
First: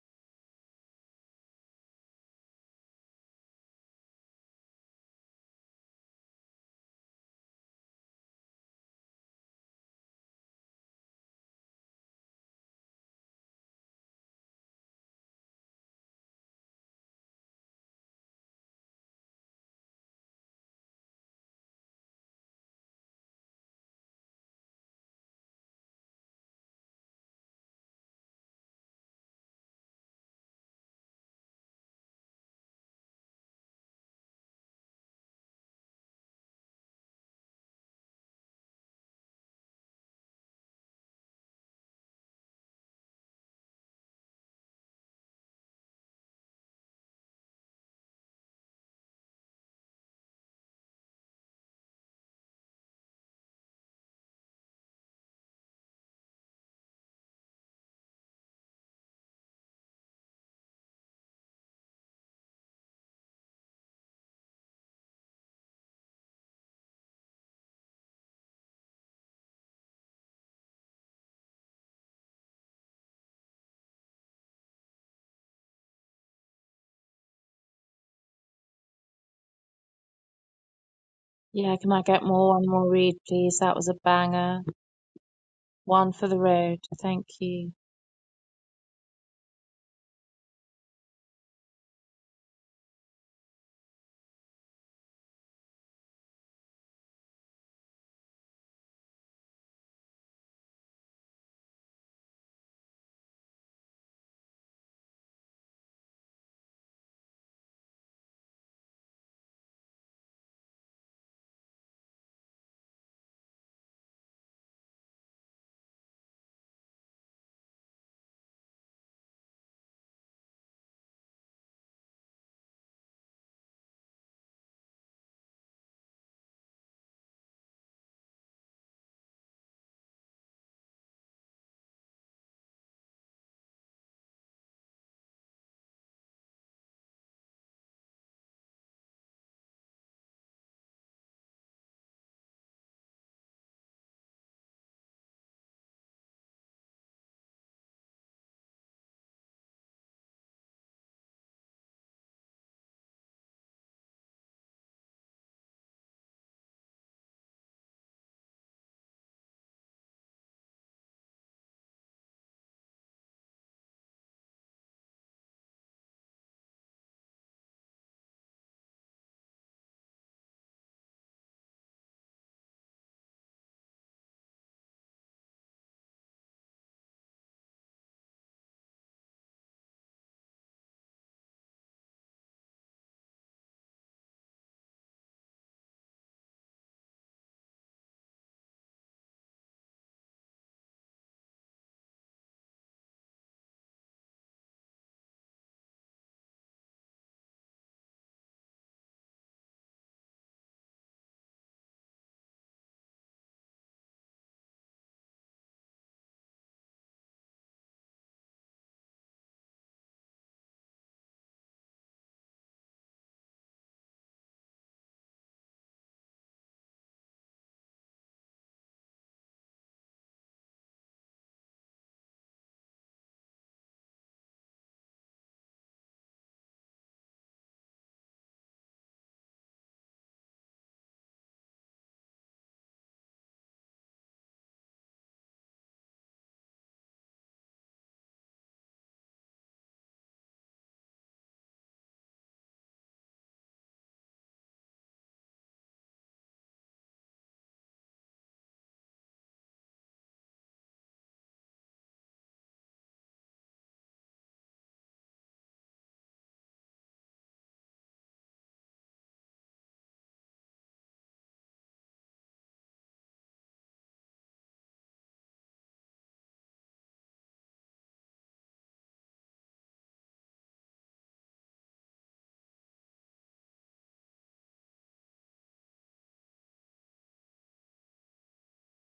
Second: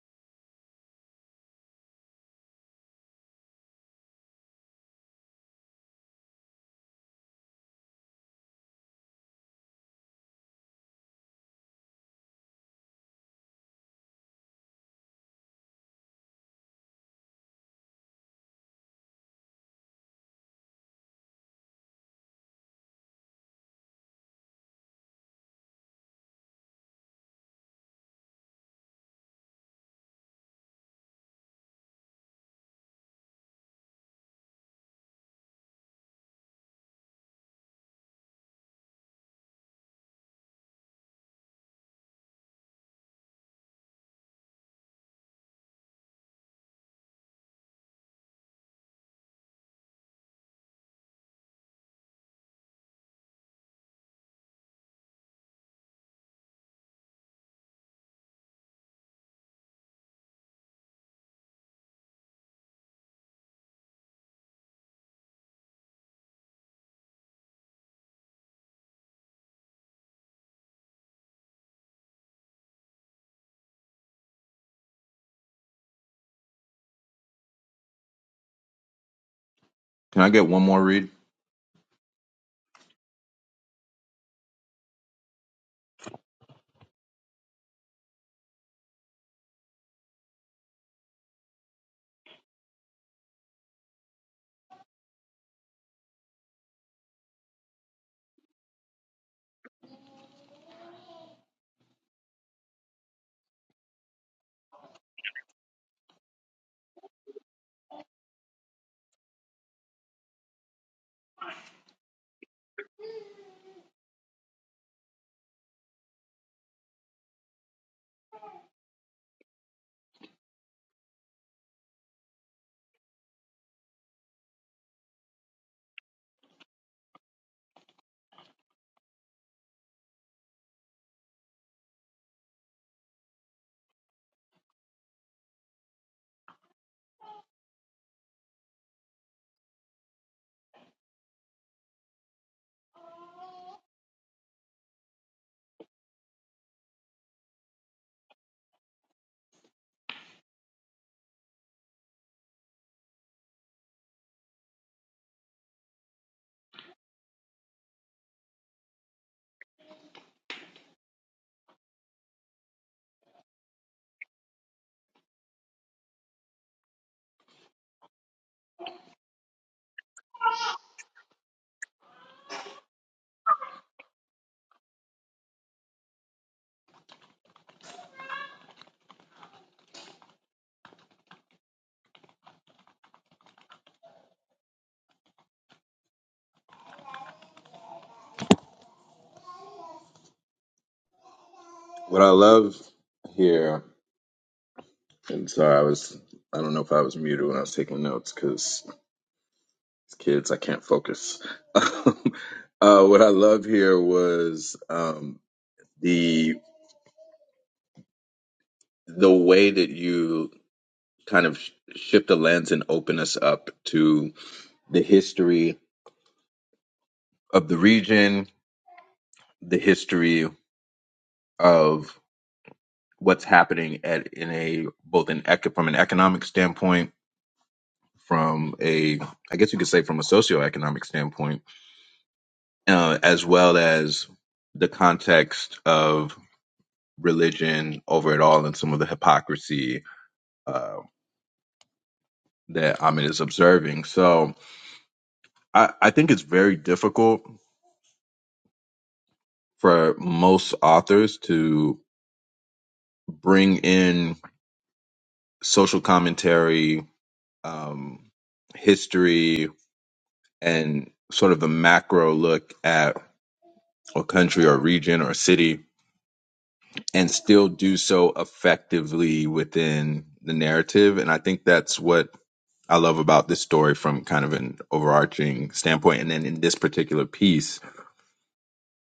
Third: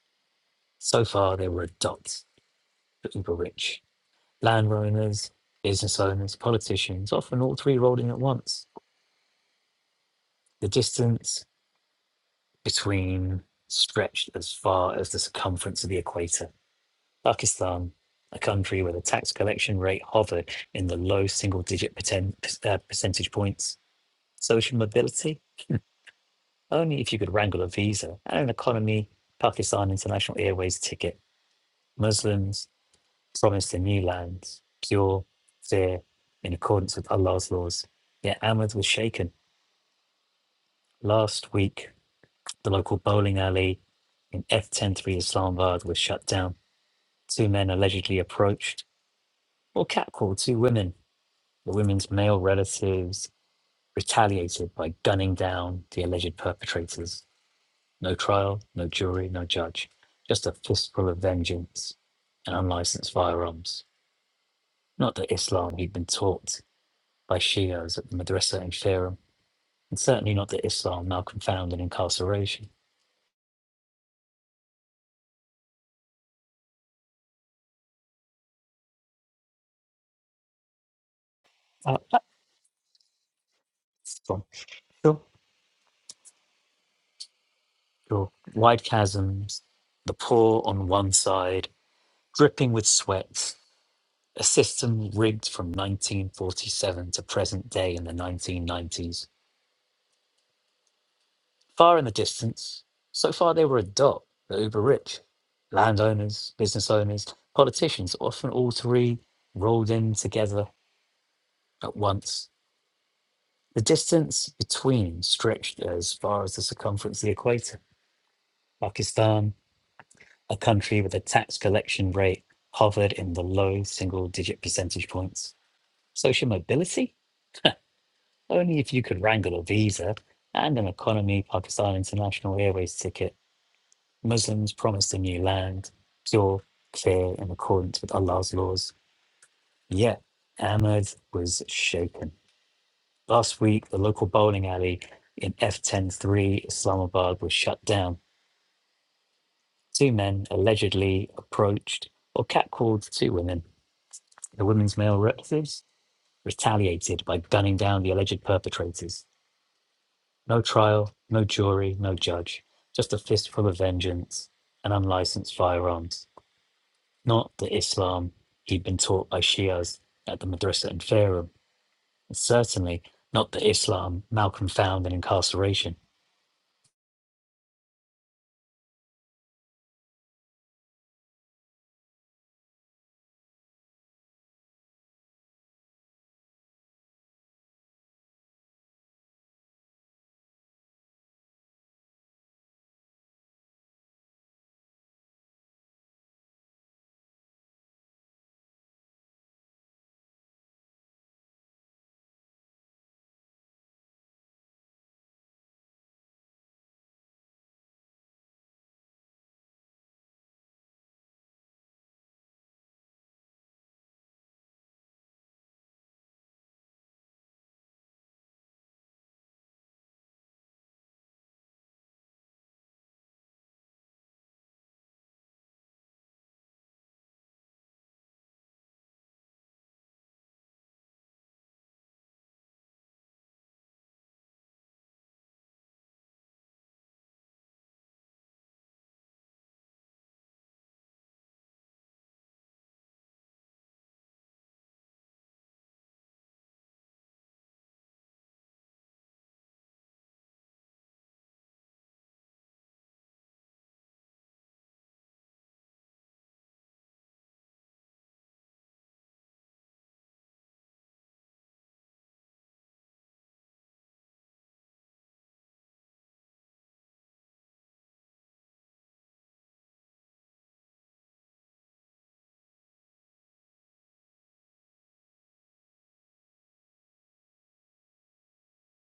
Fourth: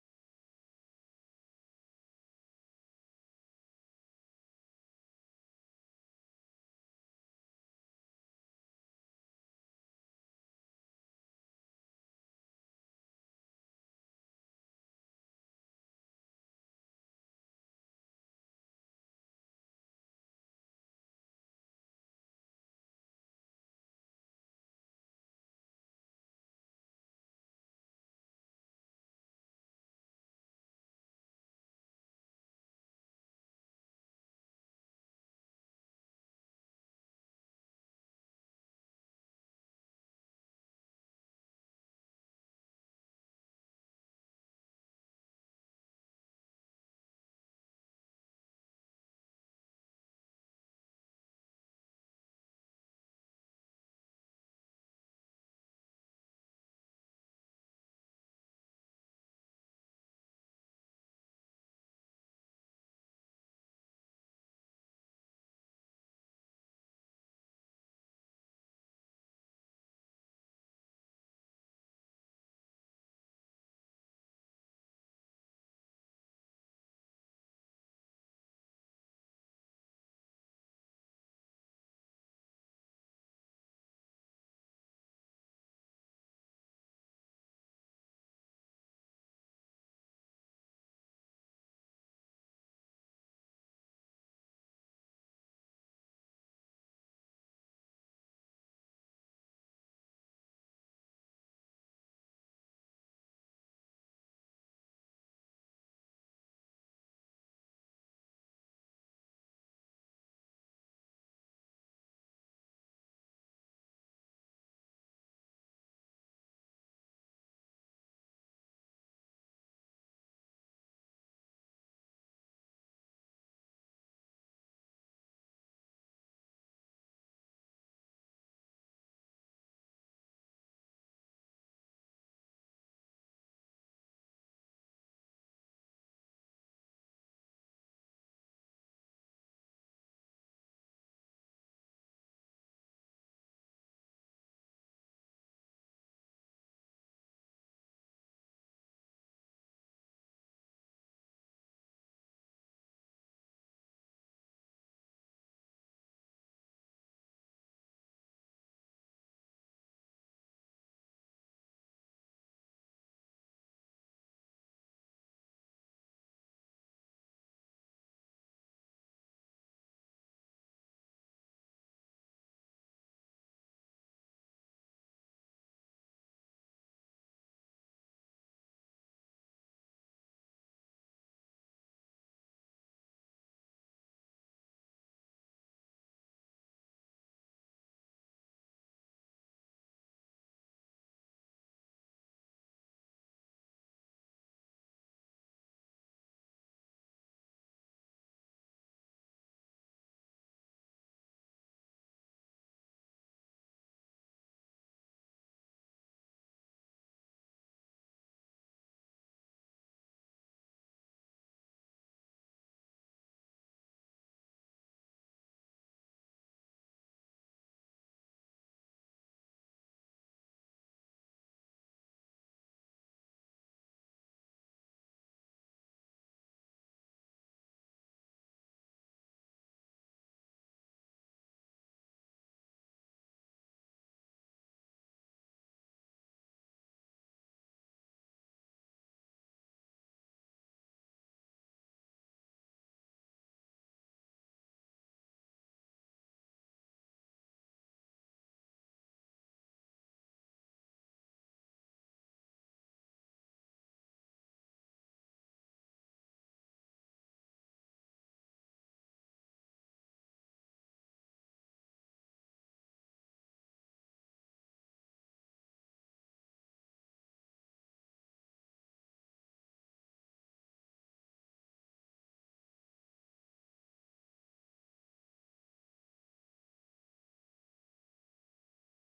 Speaker 2: so far they were a dot, but uber rich. Landowners, business owners, politicians, often all three rolled in at once. The distance between stretched as far as the circumference of the equator. Pakistan, a country where the tax collection rate hovered in the low single digit percent, uh, percentage points. Social mobility Only if you could wrangle a visa and an economy, Pakistan International Airways ticket, Muslims promised the new lands, pure, fair, in accordance with Allah's laws. Yet Ahmed was shaken. Last week, the local bowling alley in F103 Islamabad was shut down. Two men allegedly approached or catcalled two women. The women's male relatives retaliated by gunning down the alleged perpetrators. No trial, no jury, no judge. Just a fistful of vengeance and unlicensed firearms. Not the Islam he'd been taught by Shias at the madrasa in Tehran, and certainly not the Islam now confound in incarceration.
Speaker 4: Can I get one more read?
Speaker 1: Yeah, can
Speaker 2: Uh,
Speaker 1: I get more one more read, please? That was a
Speaker 2: that's from
Speaker 1: banger.
Speaker 2: sure,
Speaker 1: One for the Road. Thank you.
Speaker 2: sure. Wide chasms, the poor on one side, dripping with sweat, a system rigged from 1947 to present day in the 1990s Far in the distance, so far they were a dot, the uber rich, landowners, business owners, politicians, often all three rolled in together at once. The distance between stretched as far as the circumference of the equator. Pakistan, a country with a tax collection rate hovered in the low single digit percentage points. Social mobility? Only if you could wrangle a visa and an economy Pakistan International Airways ticket Muslims promised a new land, pure, clear, in accordance with Allah's laws. Yet Ahmed was shaken. Last week, the local bowling alley in F103 Islamabad was shut down. Two men allegedly approached or catcalled two women. The women's male relatives retaliated by gunning down the alleged perpetrators. No trial, no jury, no judge, just a fistful of vengeance and unlicensed firearms. not the Islam he'd been taught by Shias at the Madrasa in Fairham, and certainly not the Islam Malcolm found in incarceration.
Speaker 4: What I love here, and sorry, I was, I don't know if I was muted when I was taking notes because kids, I can't focus. [LAUGHS] um, uh, what I love here was um, the the way that you kind of sh- shift the lens and open us up to the history of the region, the history of what's happening at in a both an ec- from an economic standpoint from a, I guess you could say from a socioeconomic standpoint, uh, as well as the context of religion over it all and some of the hypocrisy uh, that Ahmed is observing. So I, I think it's very difficult for most authors to bring in social commentary, um, history, and sort of a macro look at a country or region or city and still do so effectively within the narrative. And I think that's what I love about this story from kind of an overarching standpoint. And then in this particular piece,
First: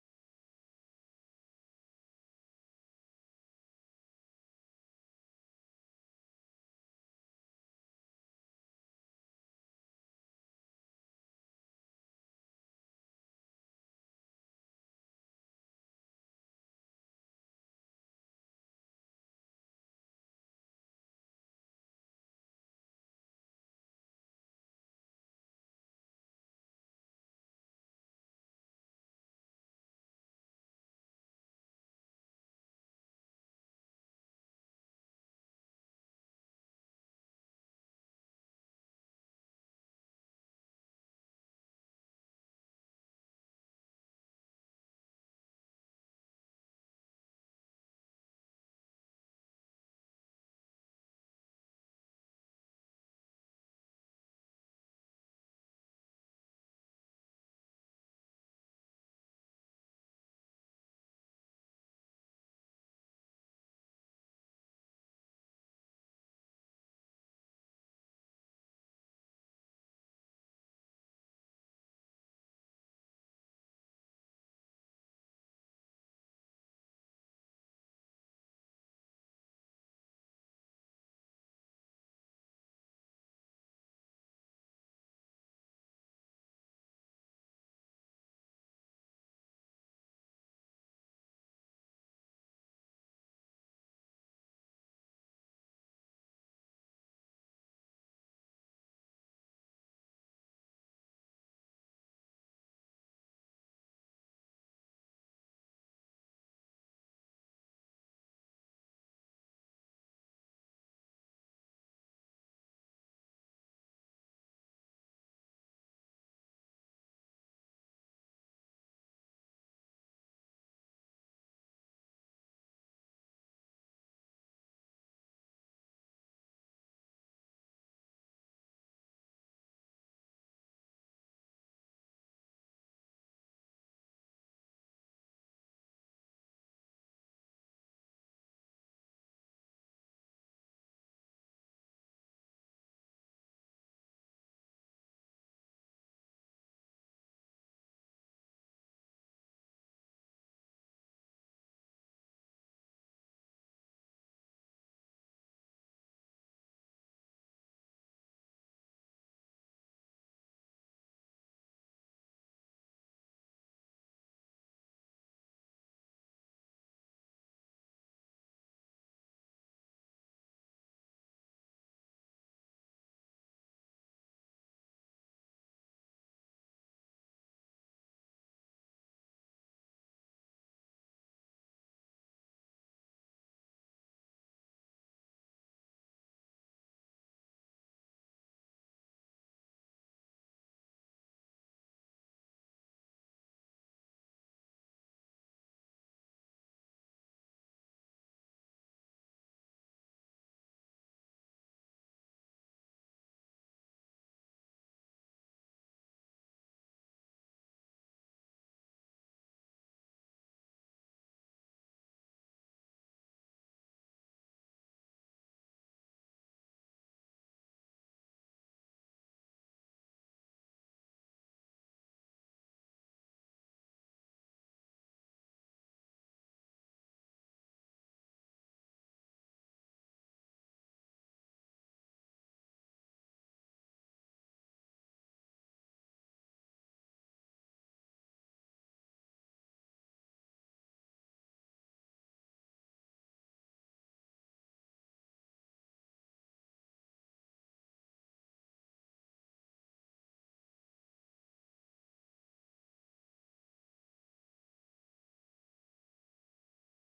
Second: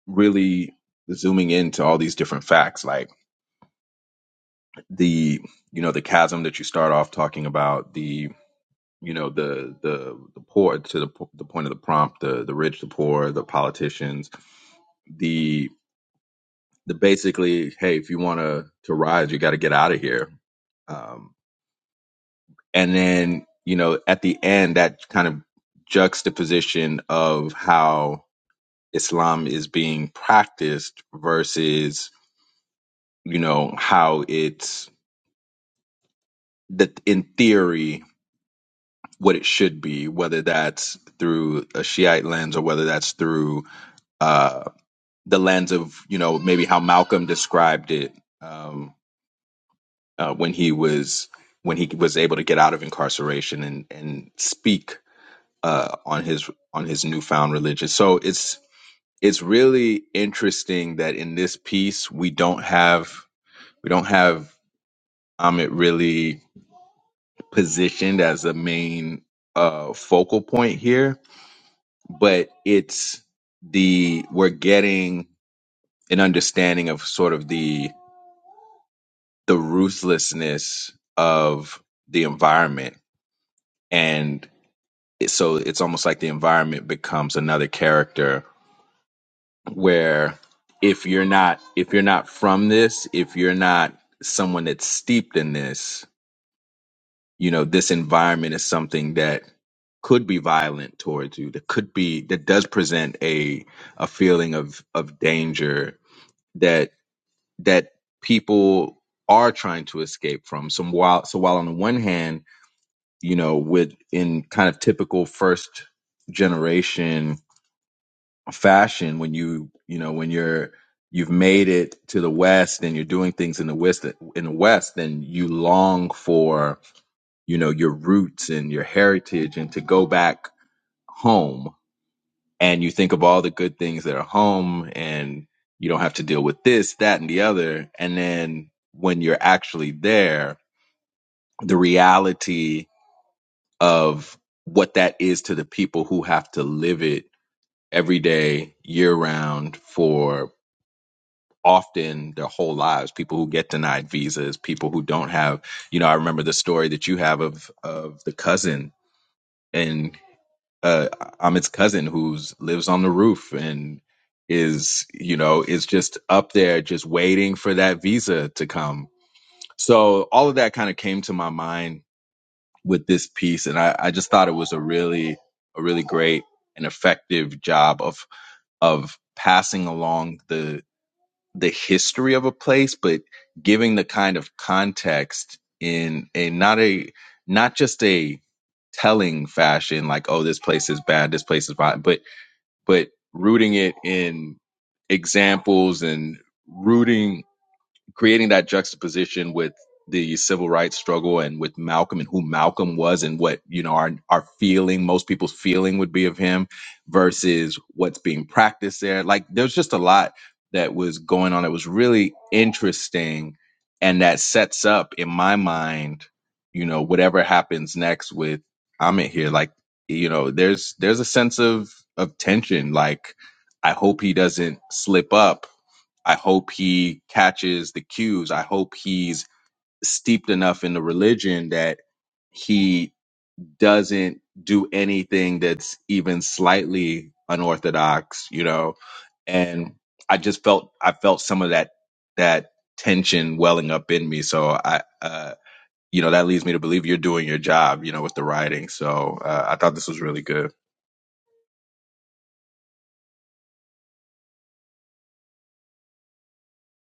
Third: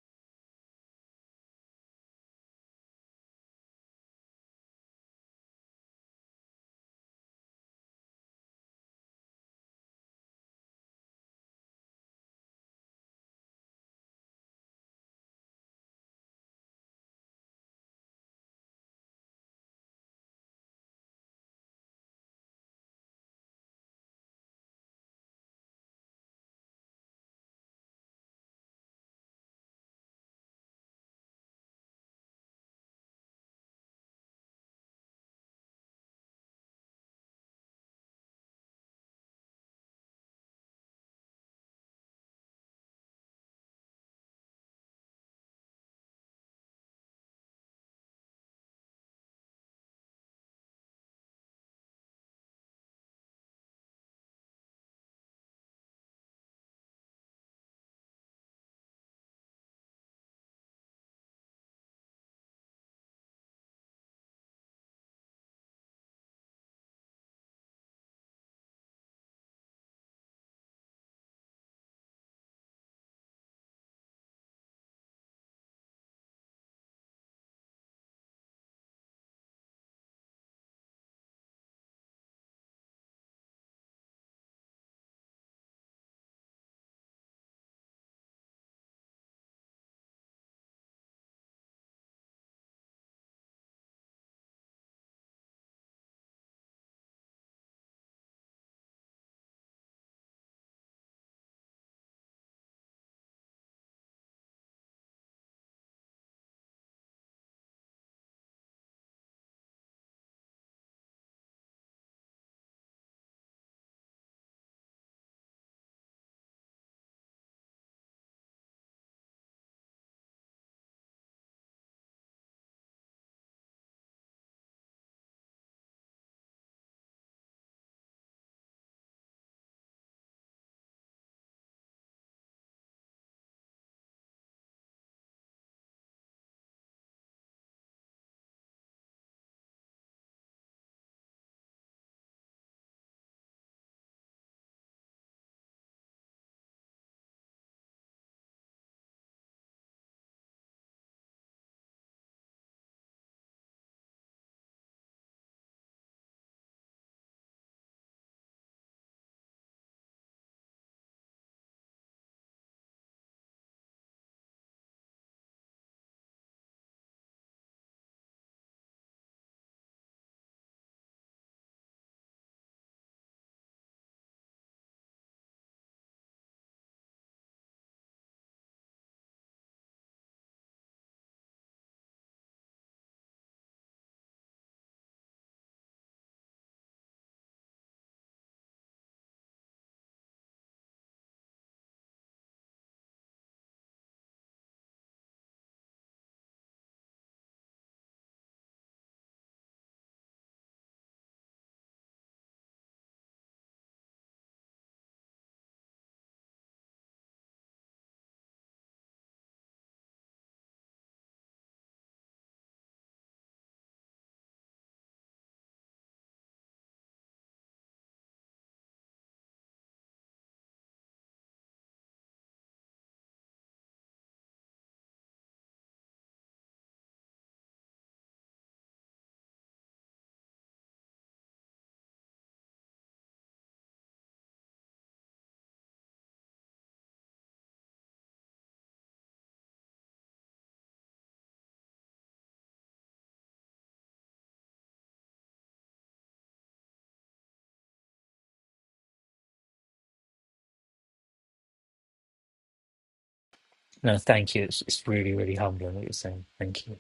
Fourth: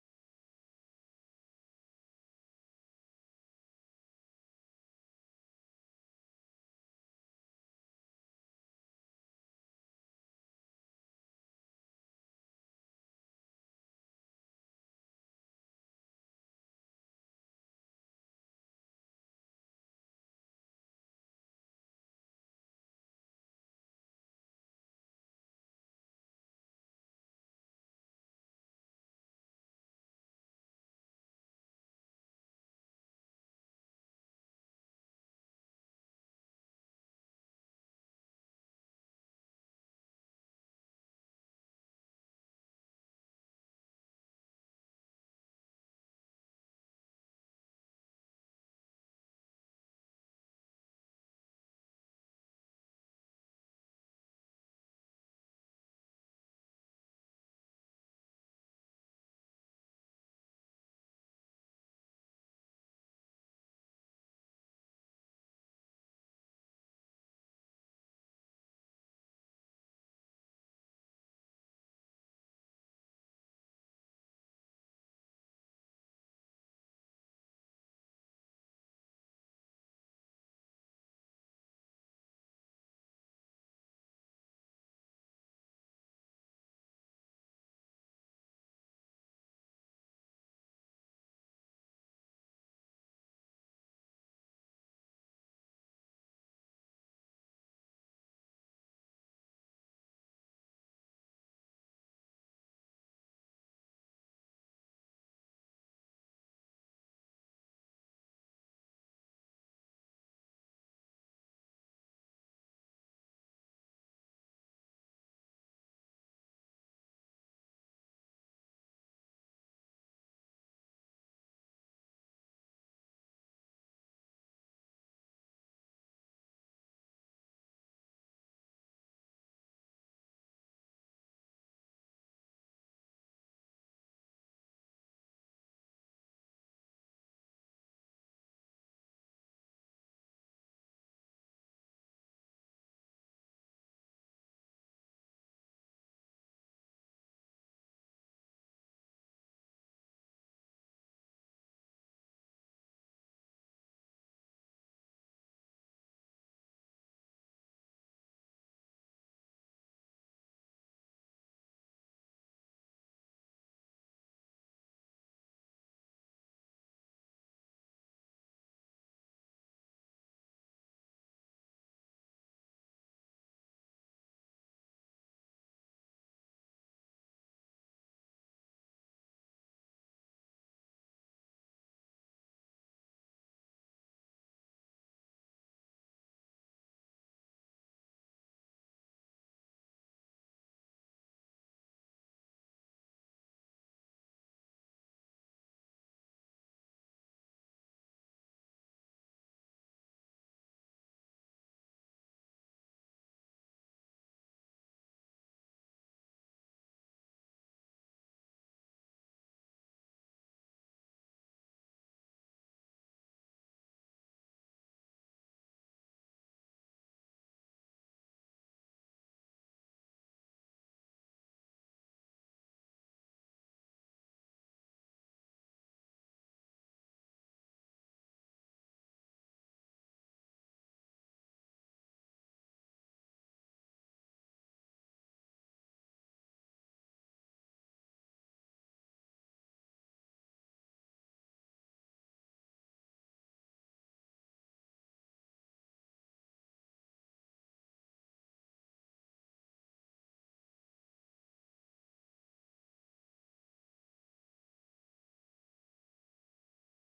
Speaker 4: really zooming into all these different facts, like the, you know, the chasm that you start off talking about, the, you know, the, the, the poor to the, the point of the prompt, the, the rich, the poor, the politicians, the, the basically, hey, if you want to, to rise, you got to get out of here Um, and then you know at the end that kind of juxtaposition of how islam is being practiced versus you know how it's that in theory what it should be whether that's through a shiite lens or whether that's through uh the lens of you know maybe how malcolm described it um uh, when he was when he was able to get out of incarceration and and speak uh, on his on his newfound religion. So it's it's really interesting that in this piece we don't have we don't have Amit really positioned as a main uh, focal point here, but it's the we're getting an understanding of sort of the the ruthlessness of the environment and it- so it's almost like the environment becomes another character where if you're not if you're not from this, if you're not someone that's steeped in this, you know, this environment is something that could be violent towards you. That could be that does present a a feeling of of danger that that people are trying to escape from. So while so while on the one hand, you know, with in kind of typical first generation fashion when you you know when you're you've made it to the west and you're doing things in the west in the west then you long for you know your roots and your heritage and to go back home and you think of all the good things that are home and you don't have to deal with this that and the other and then when you're actually there the reality of what that is to the people who have to live it every day year round for often their whole lives people who get denied visas people who don't have you know i remember the story that you have of of the cousin and uh amit's cousin who's lives on the roof and is you know is just up there just waiting for that visa to come so all of that kind of came to my mind with this piece and i i just thought it was a really a really great and effective job of of passing along the the history of a place, but giving the kind of context in a not a not just a telling fashion, like oh this place is bad, this place is bad, but but rooting it in examples and rooting creating that juxtaposition with the civil rights struggle and with Malcolm and who Malcolm was and what you know our our feeling most people's feeling would be of him versus what's being practiced there like there's just a lot that was going on that was really interesting and that sets up in my mind you know whatever happens next with Amit here like you know there's there's a sense of of tension like I hope he doesn't slip up I hope he catches the cues. I hope he's steeped enough in the religion that he doesn't do anything that's even slightly unorthodox, you know. And I just felt I felt some of that that tension welling up in me. So I uh you know that leads me to believe you're doing your job, you know, with the writing. So uh, I thought this was really good.
Speaker 2: No, thank you. It's, it's really, really humbling what you're saying. Thank you.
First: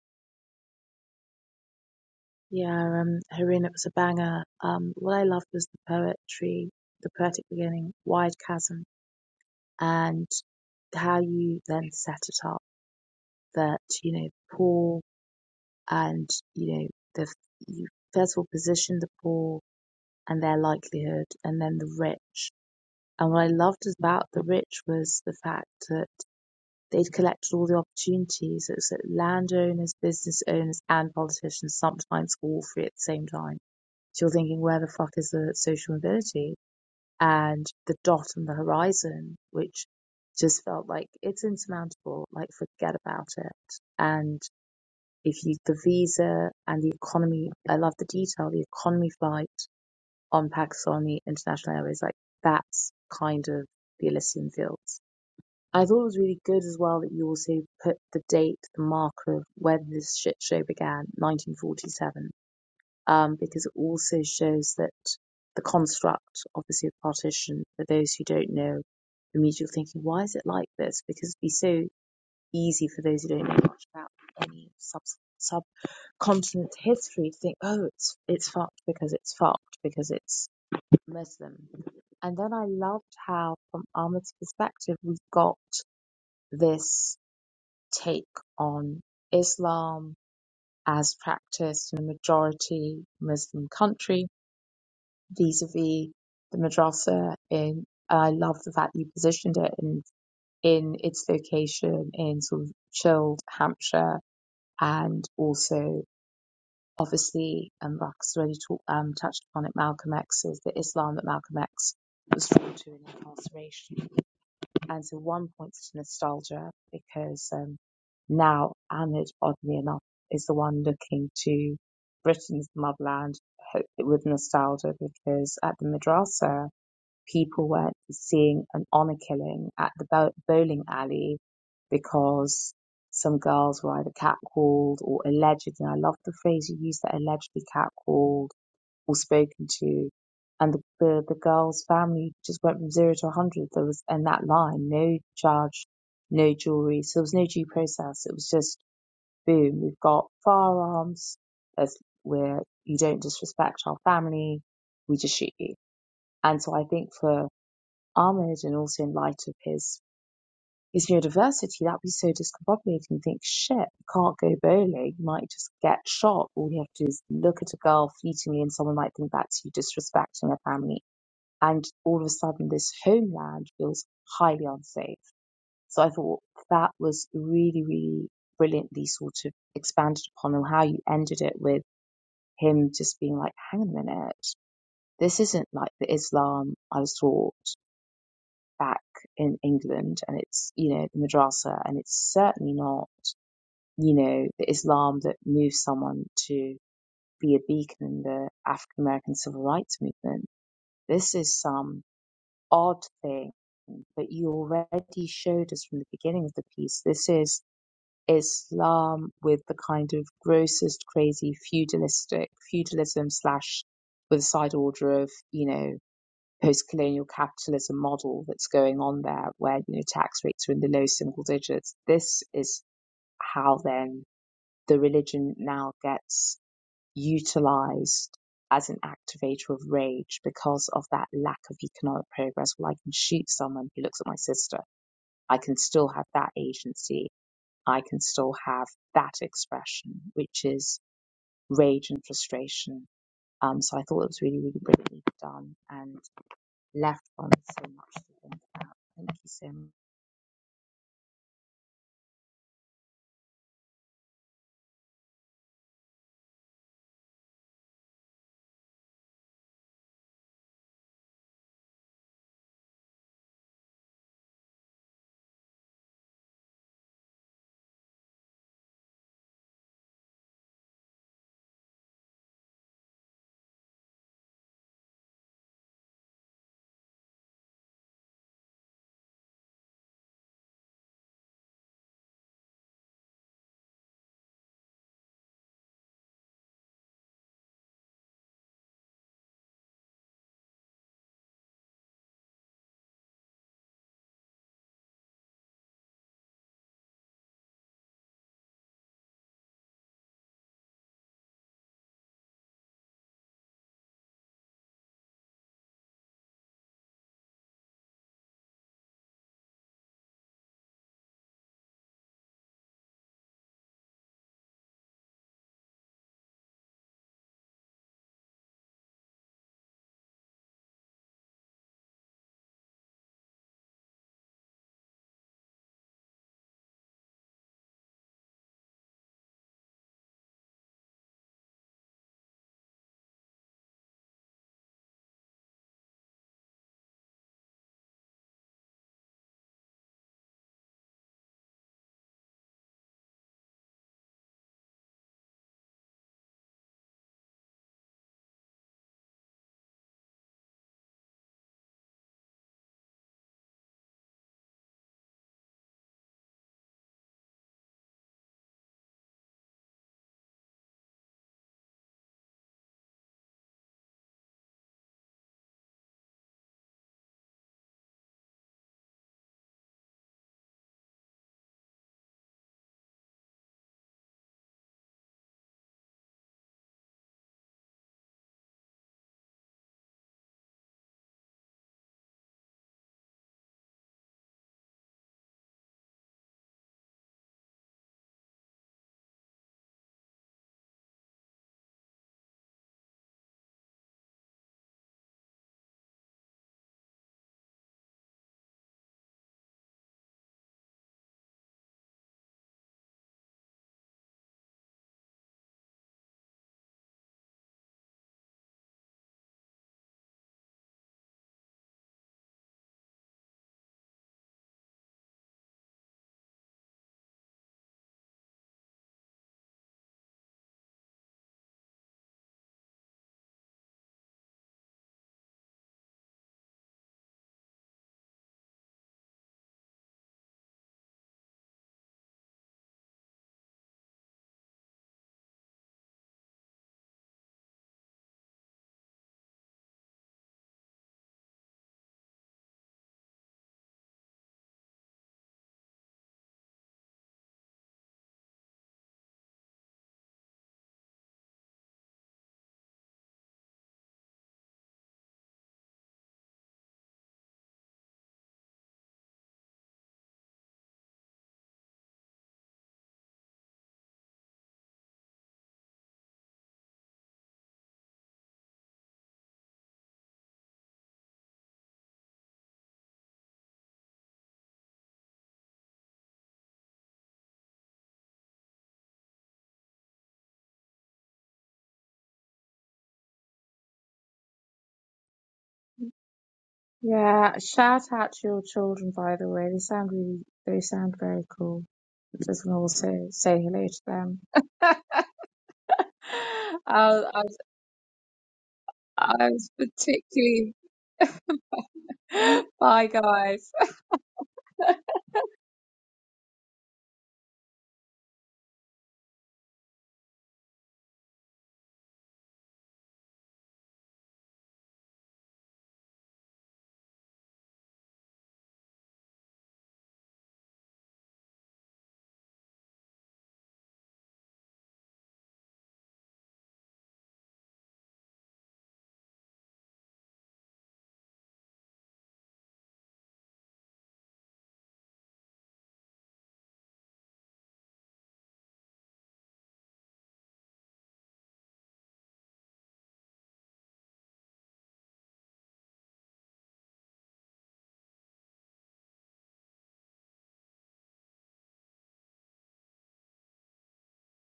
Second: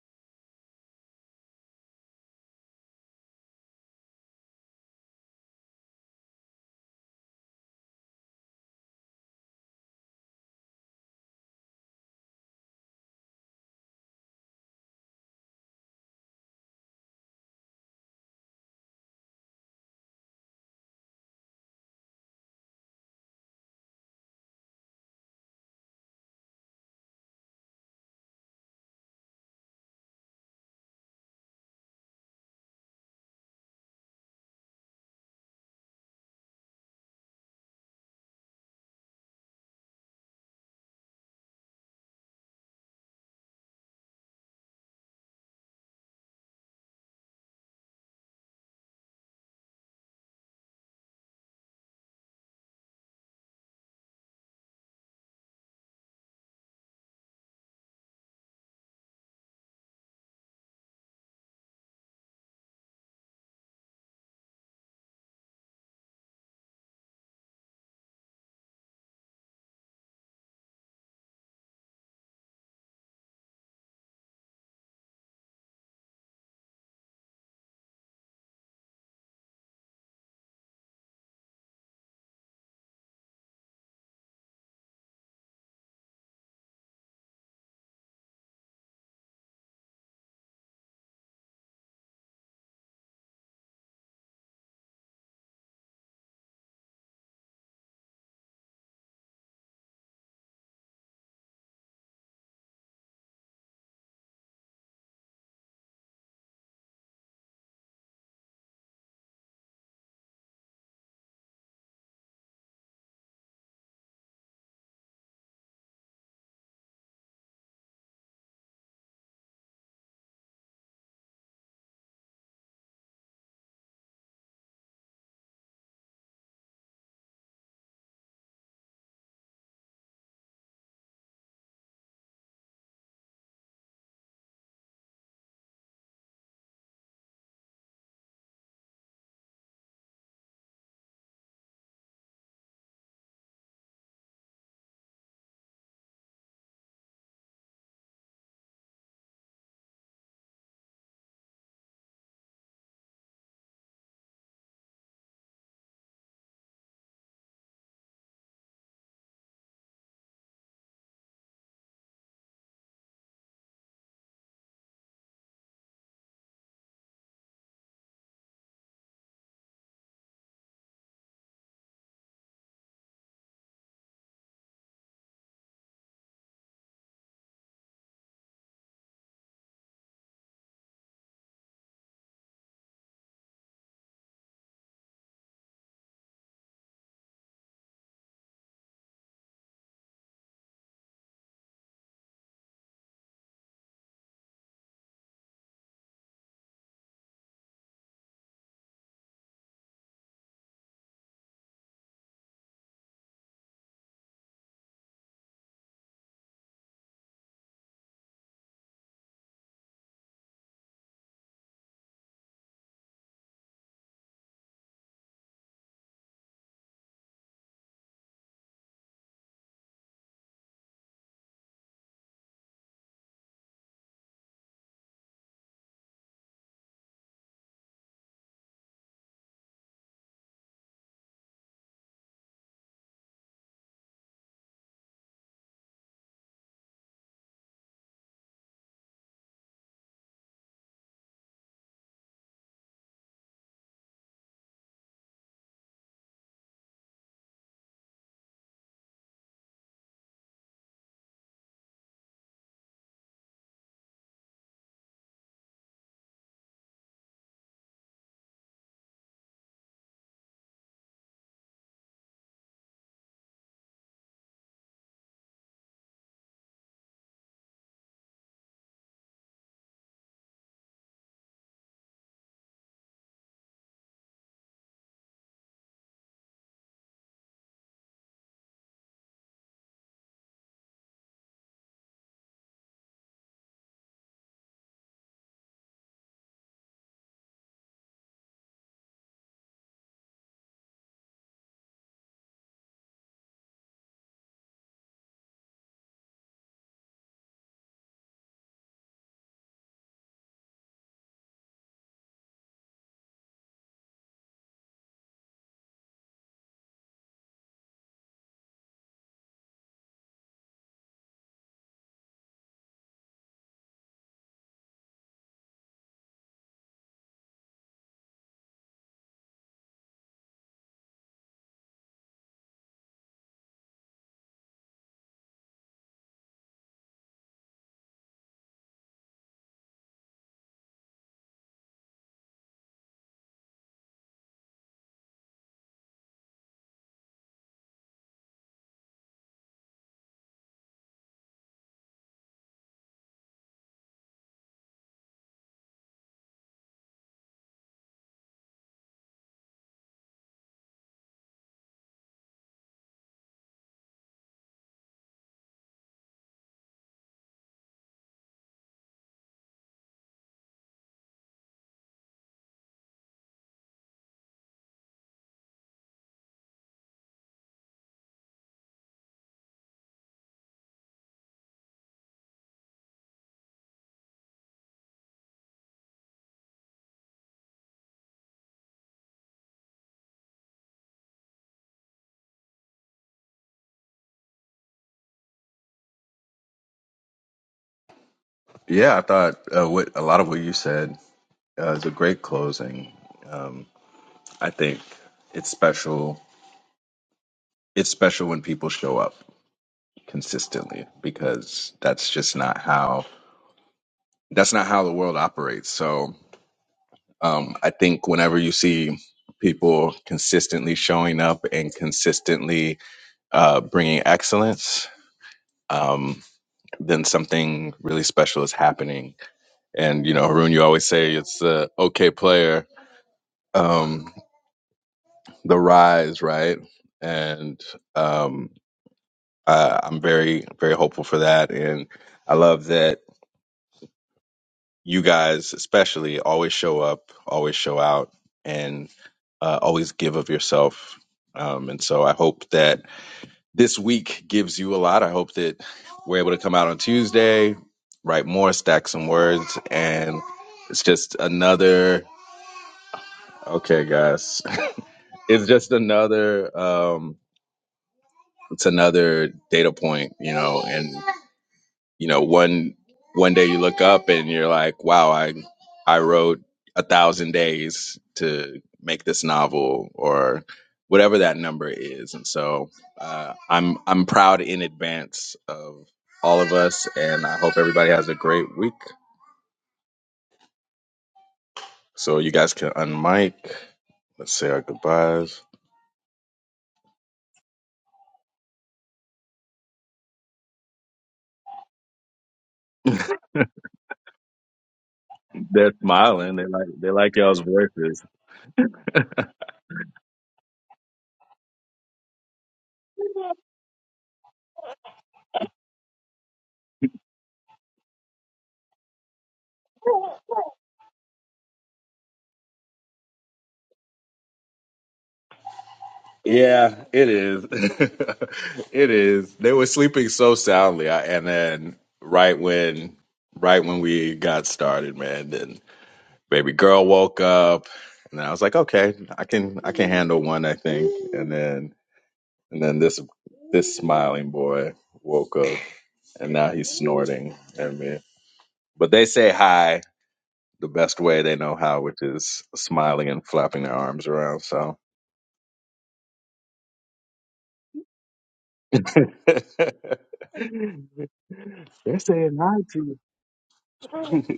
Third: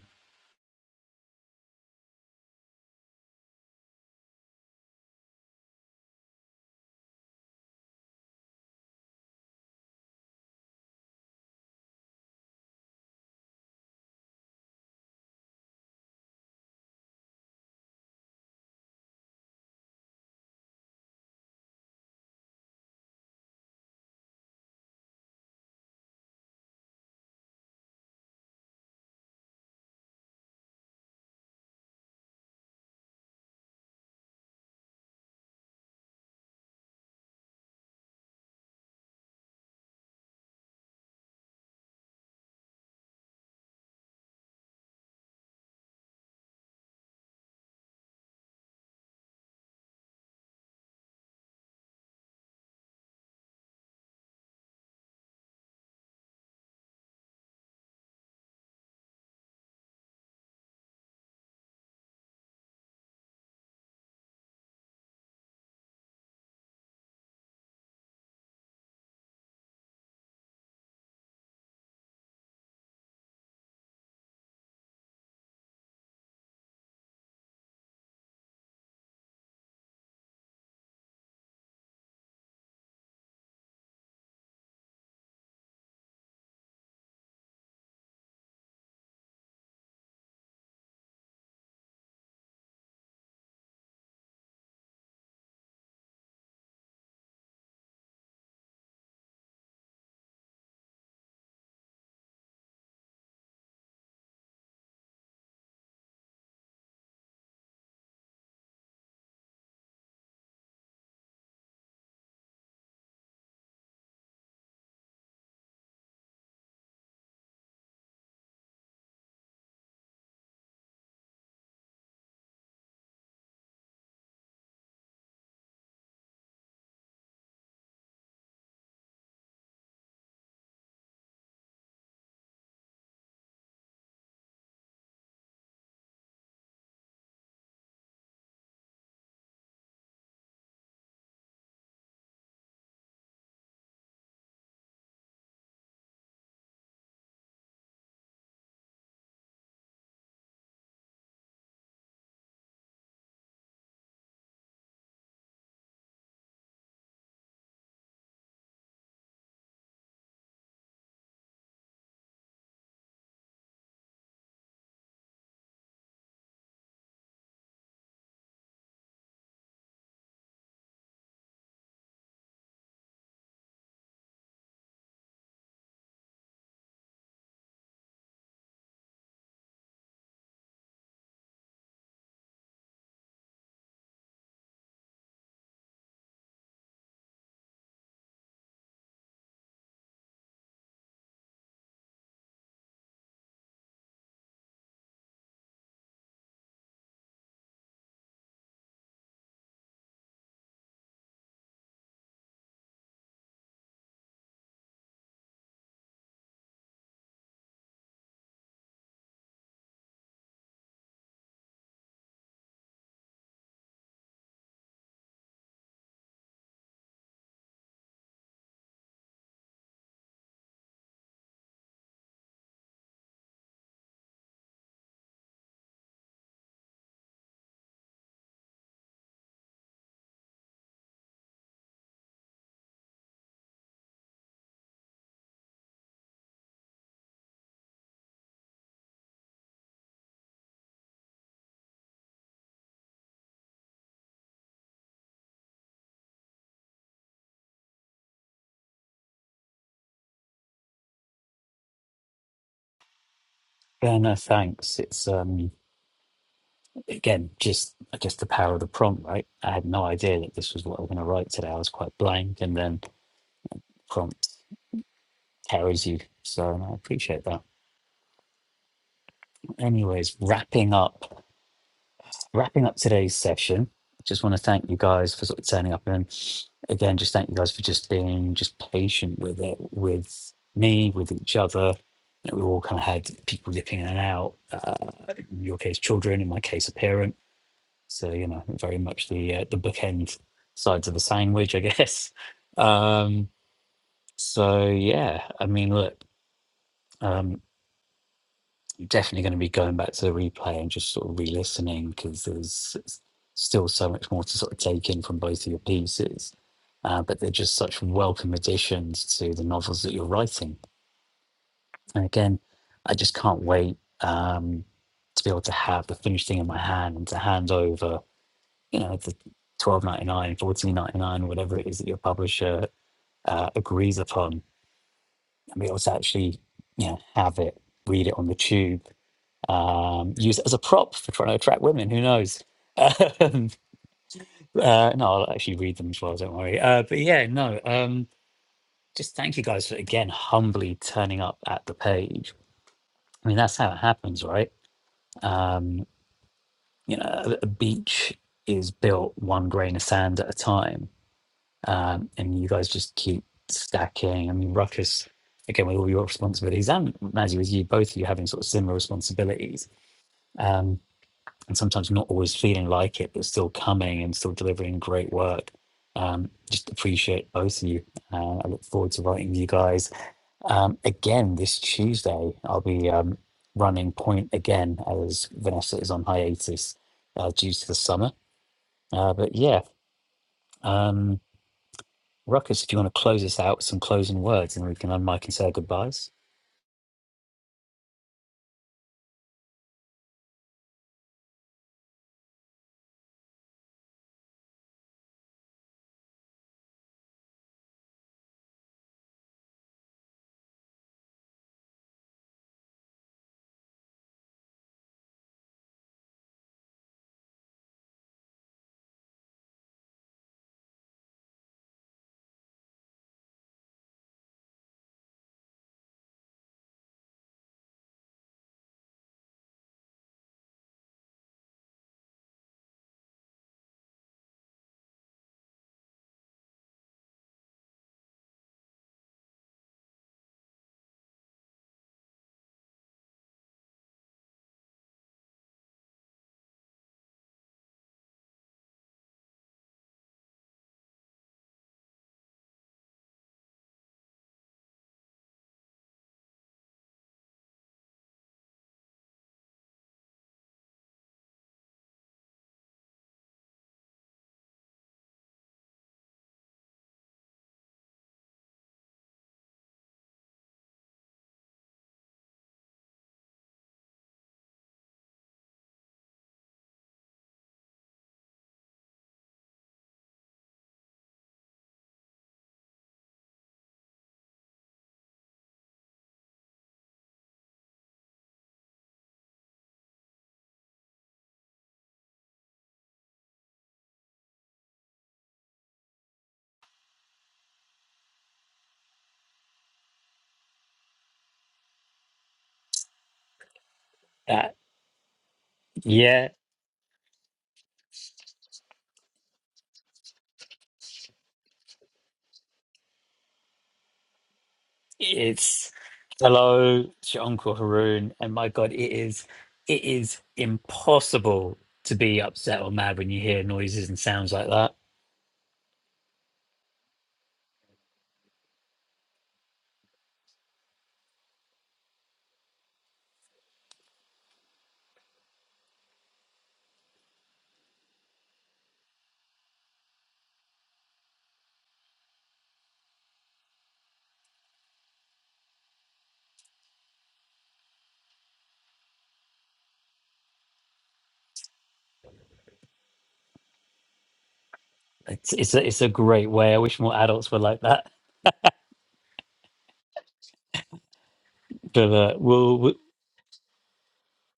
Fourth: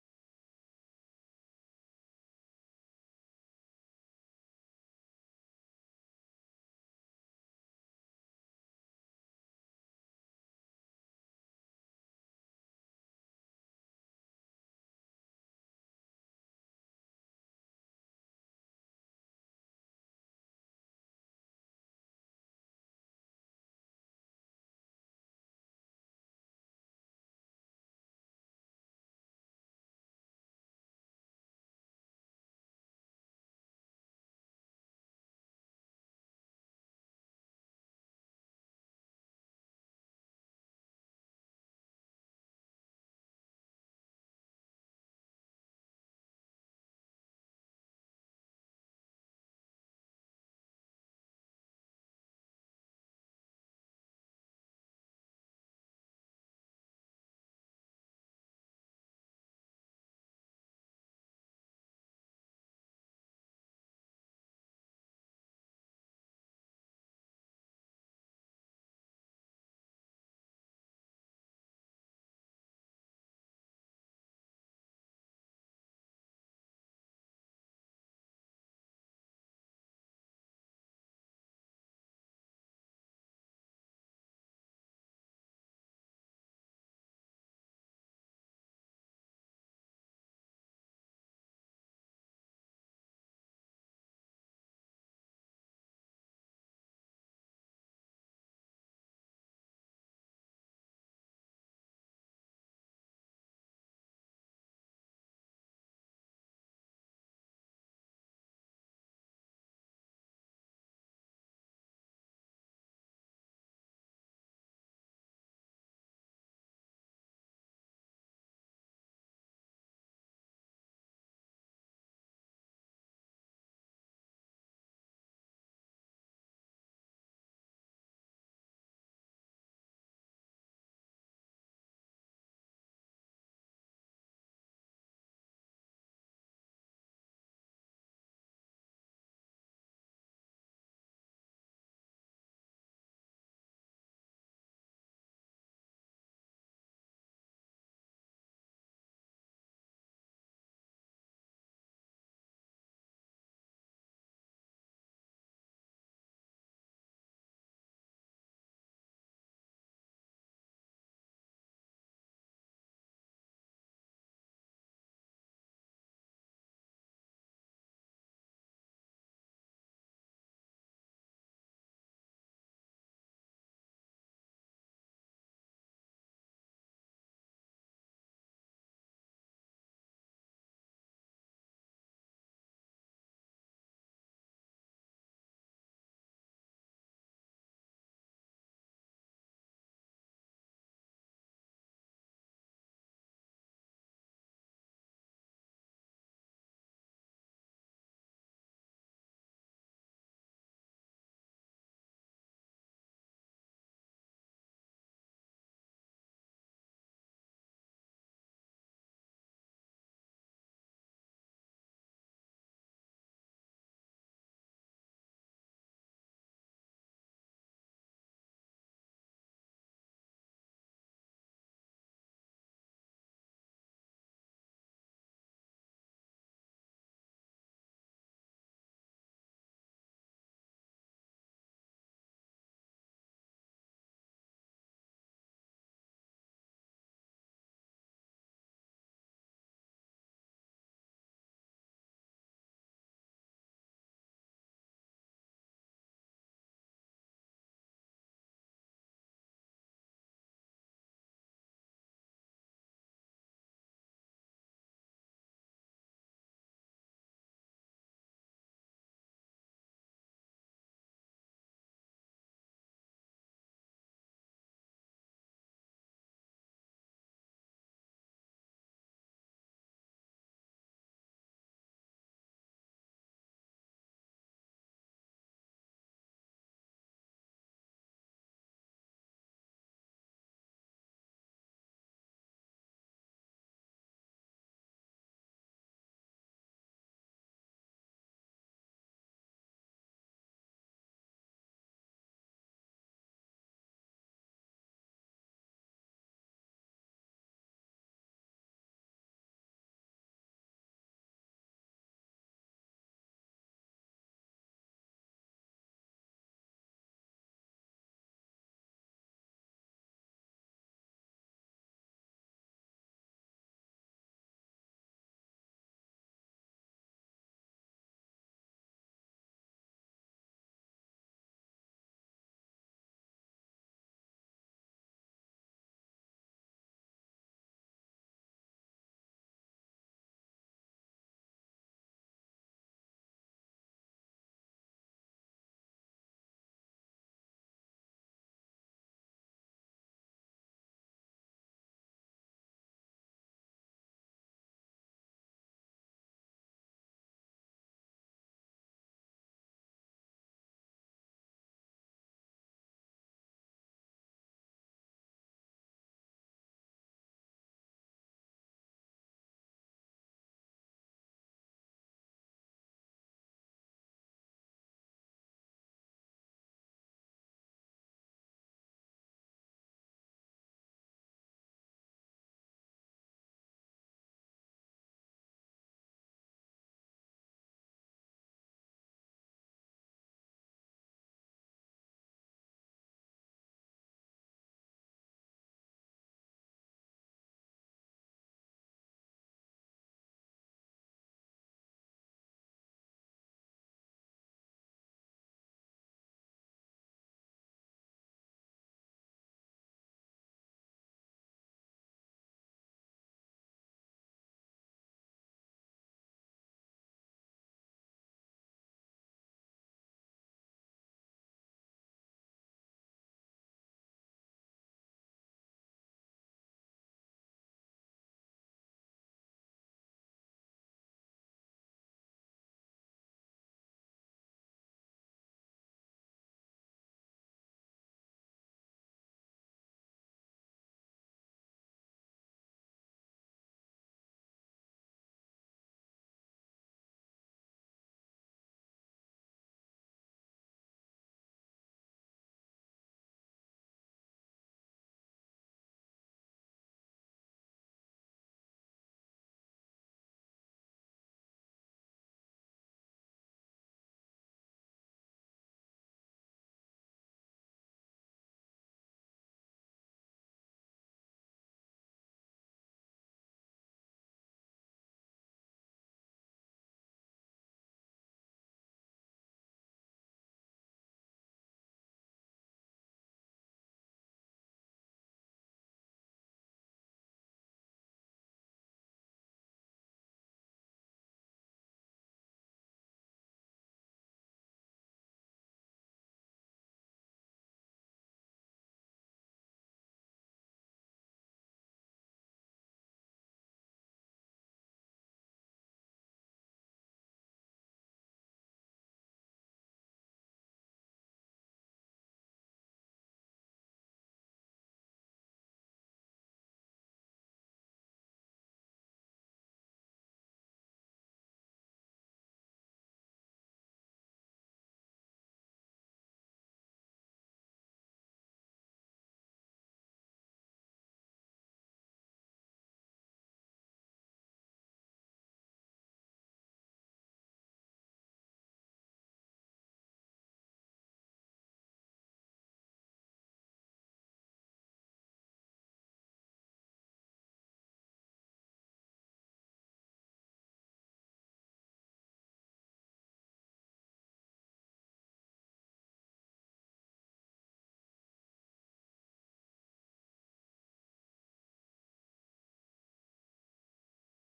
Speaker 1: Yeah, um, Harun, it was a banger. Um, what I loved was the poetry, the poetic beginning, wide chasm, and how you then set it up that, you know, poor and, you know, the, you first of all position the poor and their likelihood and then the rich. And what I loved about the rich was the fact that They'd collected all the opportunities. It was that so landowners, business owners, and politicians, sometimes all three at the same time. So you're thinking, where the fuck is the social mobility? And the dot on the horizon, which just felt like it's insurmountable, like forget about it. And if you, the visa and the economy, I love the detail, the economy flight on Pakistani international airways, like that's kind of the Elysian fields I thought it was really good as well that you also put the date, the marker of when this shit show began, 1947, um, because it also shows that the construct, obviously, of partition, for those who don't know, immediately thinking, why is it like this? Because it'd be so easy for those who don't know much about any sub subcontinent history to think, oh, it's it's fucked because it's fucked because it's Muslim. And then I loved how, from Ahmed's perspective, we got this take on Islam as practiced in a majority Muslim country vis-a-vis the madrasa in I love the fact you positioned it in in its location in sort of chilled Hampshire and also obviously and Mark has already talked, um, touched upon it Malcolm X's the Islam that Malcolm X was drawn to in incarceration And so one points to nostalgia because um, now Ahmed, oddly enough, is the one looking to Britain's motherland ho- with nostalgia because at the madrasa, people were seeing an honour killing at the bow- bowling alley because some girls were either catcalled or allegedly. I love the phrase you use that allegedly catcalled or spoken to. And the, the, the girl's family just went from zero to 100. There was, and that line, no charge, no jewelry. So there was no due process. It was just, boom, we've got firearms. There's, where you don't disrespect our family. We just shoot you. And so I think for Ahmed and also in light of his his neurodiversity, that would be so discombobulating. You think, shit, you can't go bowling. You might just get shot. All you have to do is look at a girl fleetingly and someone might think that's you disrespecting her family. And all of a sudden, this homeland feels highly unsafe. So I thought that was really, really brilliantly sort of expanded upon and how you ended it with him just being like, hang on a minute, this isn't like the Islam I was taught back in England and it's, you know, the madrasa and it's certainly not you know, the Islam that moved someone to be a beacon in the African American civil rights movement. This is some odd thing, but you already showed us from the beginning of the piece. This is Islam with the kind of grossest, crazy feudalistic feudalism slash with a side order of, you know, post-colonial capitalism model that's going on there where, you know, tax rates are in the low single digits. This is how then the religion now gets utilized as an activator of rage because of that lack of economic progress. Well, I can shoot someone who looks at my sister. I can still have that agency. I can still have that expression, which is rage and frustration. Um, so I thought it was really, really brilliantly done and left on so much to think about. Thank you so much.
Speaker 2: Yeah, no, thanks. It's um again just I guess the power of the prompt, right? I had no idea that this was what I was going to write today. I was quite blank, and then prompt carries you. So no, I appreciate that. Anyways, wrapping up wrapping up today's session, just want to thank you guys for sort of turning up and again, just thank you guys for just being just patient with it, with me, with each other. You know, we all kind of had people dipping in and out. Uh, in your case, children. In my case, a parent. So you know, very much the uh, the bookend sides of the sandwich, I guess. [LAUGHS] Um, so yeah, I mean, look. Um, definitely going to be going back to the replay and just sort of re-listening because there's s- still so much more to sort of take in from both of your pieces. Uh, but they're just such welcome additions to the novels that you're writing. And again, I just can't wait um, to be able to have the finished thing in my hand and to hand over, you know, the twelve ninety nine, fourteen ninety nine, whatever it is that your publisher uh, agrees upon, and be able to actually, you know, have it, read it on the tube um, use it as a prop for trying to attract women. Who knows? [LAUGHS] Um, uh, no, I'll actually read them as well. Don't worry. Uh, but yeah, no. Um, just thank you guys for again humbly turning up at the page. I mean, that's how it happens, right? Um, you know, a, a beach is built one grain of sand at a time, um, and you guys just keep stacking. I mean, Ruckus. Again, with all your responsibilities, and Mazzy, with you both of you having sort of similar responsibilities, Um, and sometimes not always feeling like it, but still coming and still delivering great work. Um, just appreciate both of you. Uh, I look forward to writing with you guys um, again this Tuesday. I'll be um, running point again as Vanessa is on hiatus uh, due to the summer. Uh, but yeah, um, Ruckus, if you want to close us out with some closing words, and we can unmic and say our goodbyes.
Speaker 4: Yeah, I thought uh, what a lot of what you said uh, is a great closing. Um, I think it's special. It's special when people show up consistently because that's just not how that's not how the world operates. So um, I think whenever you see people consistently showing up and consistently uh, bringing excellence, um, then something really special is happening. And you know, Haroon, you always say it's the okay player, um, the rise, right? And um, Uh, I'm very, very hopeful for that. And I love that you guys, especially, always show up, always show out, and uh, always give of yourself. Um, and so I hope that this week gives you a lot. I hope that we're able to come out on Tuesday, write more, stack some words, and it's just another, okay, guys, [LAUGHS] it's just another, um, it's another data point, you know, you know one one day you look up and you're like wow i i wrote a thousand days to make this novel or whatever that number is and so uh, i'm i'm proud in advance of all of us and i hope everybody has a great week so you guys can unmic let's say our goodbyes
Speaker 1: Yeah, shout out to your children, by the way. They sound really, they sound very cool. I Just want to also say hello to them.
Speaker 2: Uh,
Speaker 4: they're
Speaker 2: yeah,
Speaker 4: smiling they like
Speaker 1: I
Speaker 4: they
Speaker 1: was,
Speaker 4: like
Speaker 1: I was,
Speaker 4: y'all's voices
Speaker 1: I was particularly. [LAUGHS] Bye, guys.
Speaker 2: It's hello to Uncle Haroon, and my God, it is it is impossible to be upset or mad when you hear noises and sounds like that.
Speaker 4: Yeah, it is. [LAUGHS] It is. They were sleeping so soundly, I, and then right when right when we got started, man, then baby girl woke up, and I was like, okay, I can I can handle one, I think. And then and then this this smiling boy woke up, and now he's snorting at me. But they say hi the best way they know how, which is smiling and flapping their arms around. So.
Speaker 2: It's it's a, it's a great way. I wish more adults were like that.
Speaker 4: [LAUGHS] They're
Speaker 2: But uh,
Speaker 4: saying hi
Speaker 2: we'll, we'll
Speaker 4: to [LAUGHS]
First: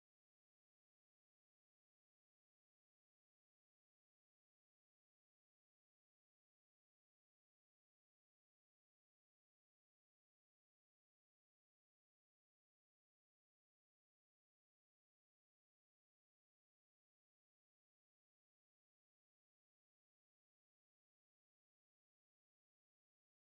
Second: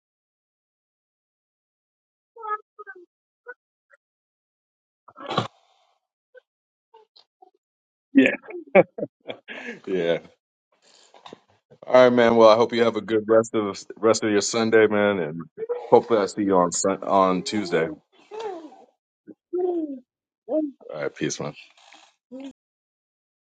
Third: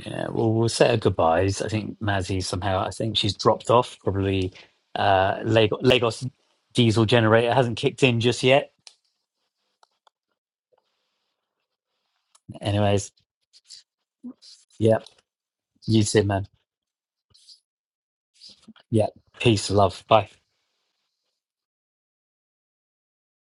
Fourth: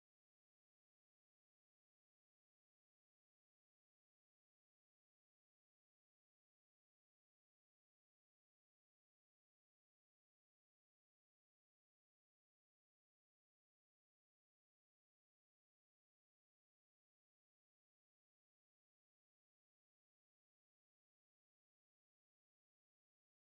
Speaker 2: yeah, we'll we'll say our goodbyes. I think Mazzy somehow I think she's dropped off. Probably uh, Lagos, Lagos diesel generator hasn't kicked in
Speaker 4: Yeah.
Speaker 2: just yet.
Speaker 4: Yeah. All right, man. Well, I hope you have a
Speaker 2: Anyways,
Speaker 4: good rest of rest of your Sunday,
Speaker 2: yeah,
Speaker 4: man, and
Speaker 2: you
Speaker 4: hopefully
Speaker 2: too,
Speaker 4: I see
Speaker 2: man.
Speaker 4: you on Sun on Tuesday. All
Speaker 2: Yeah, peace, love, bye.
Speaker 4: right, peace, man.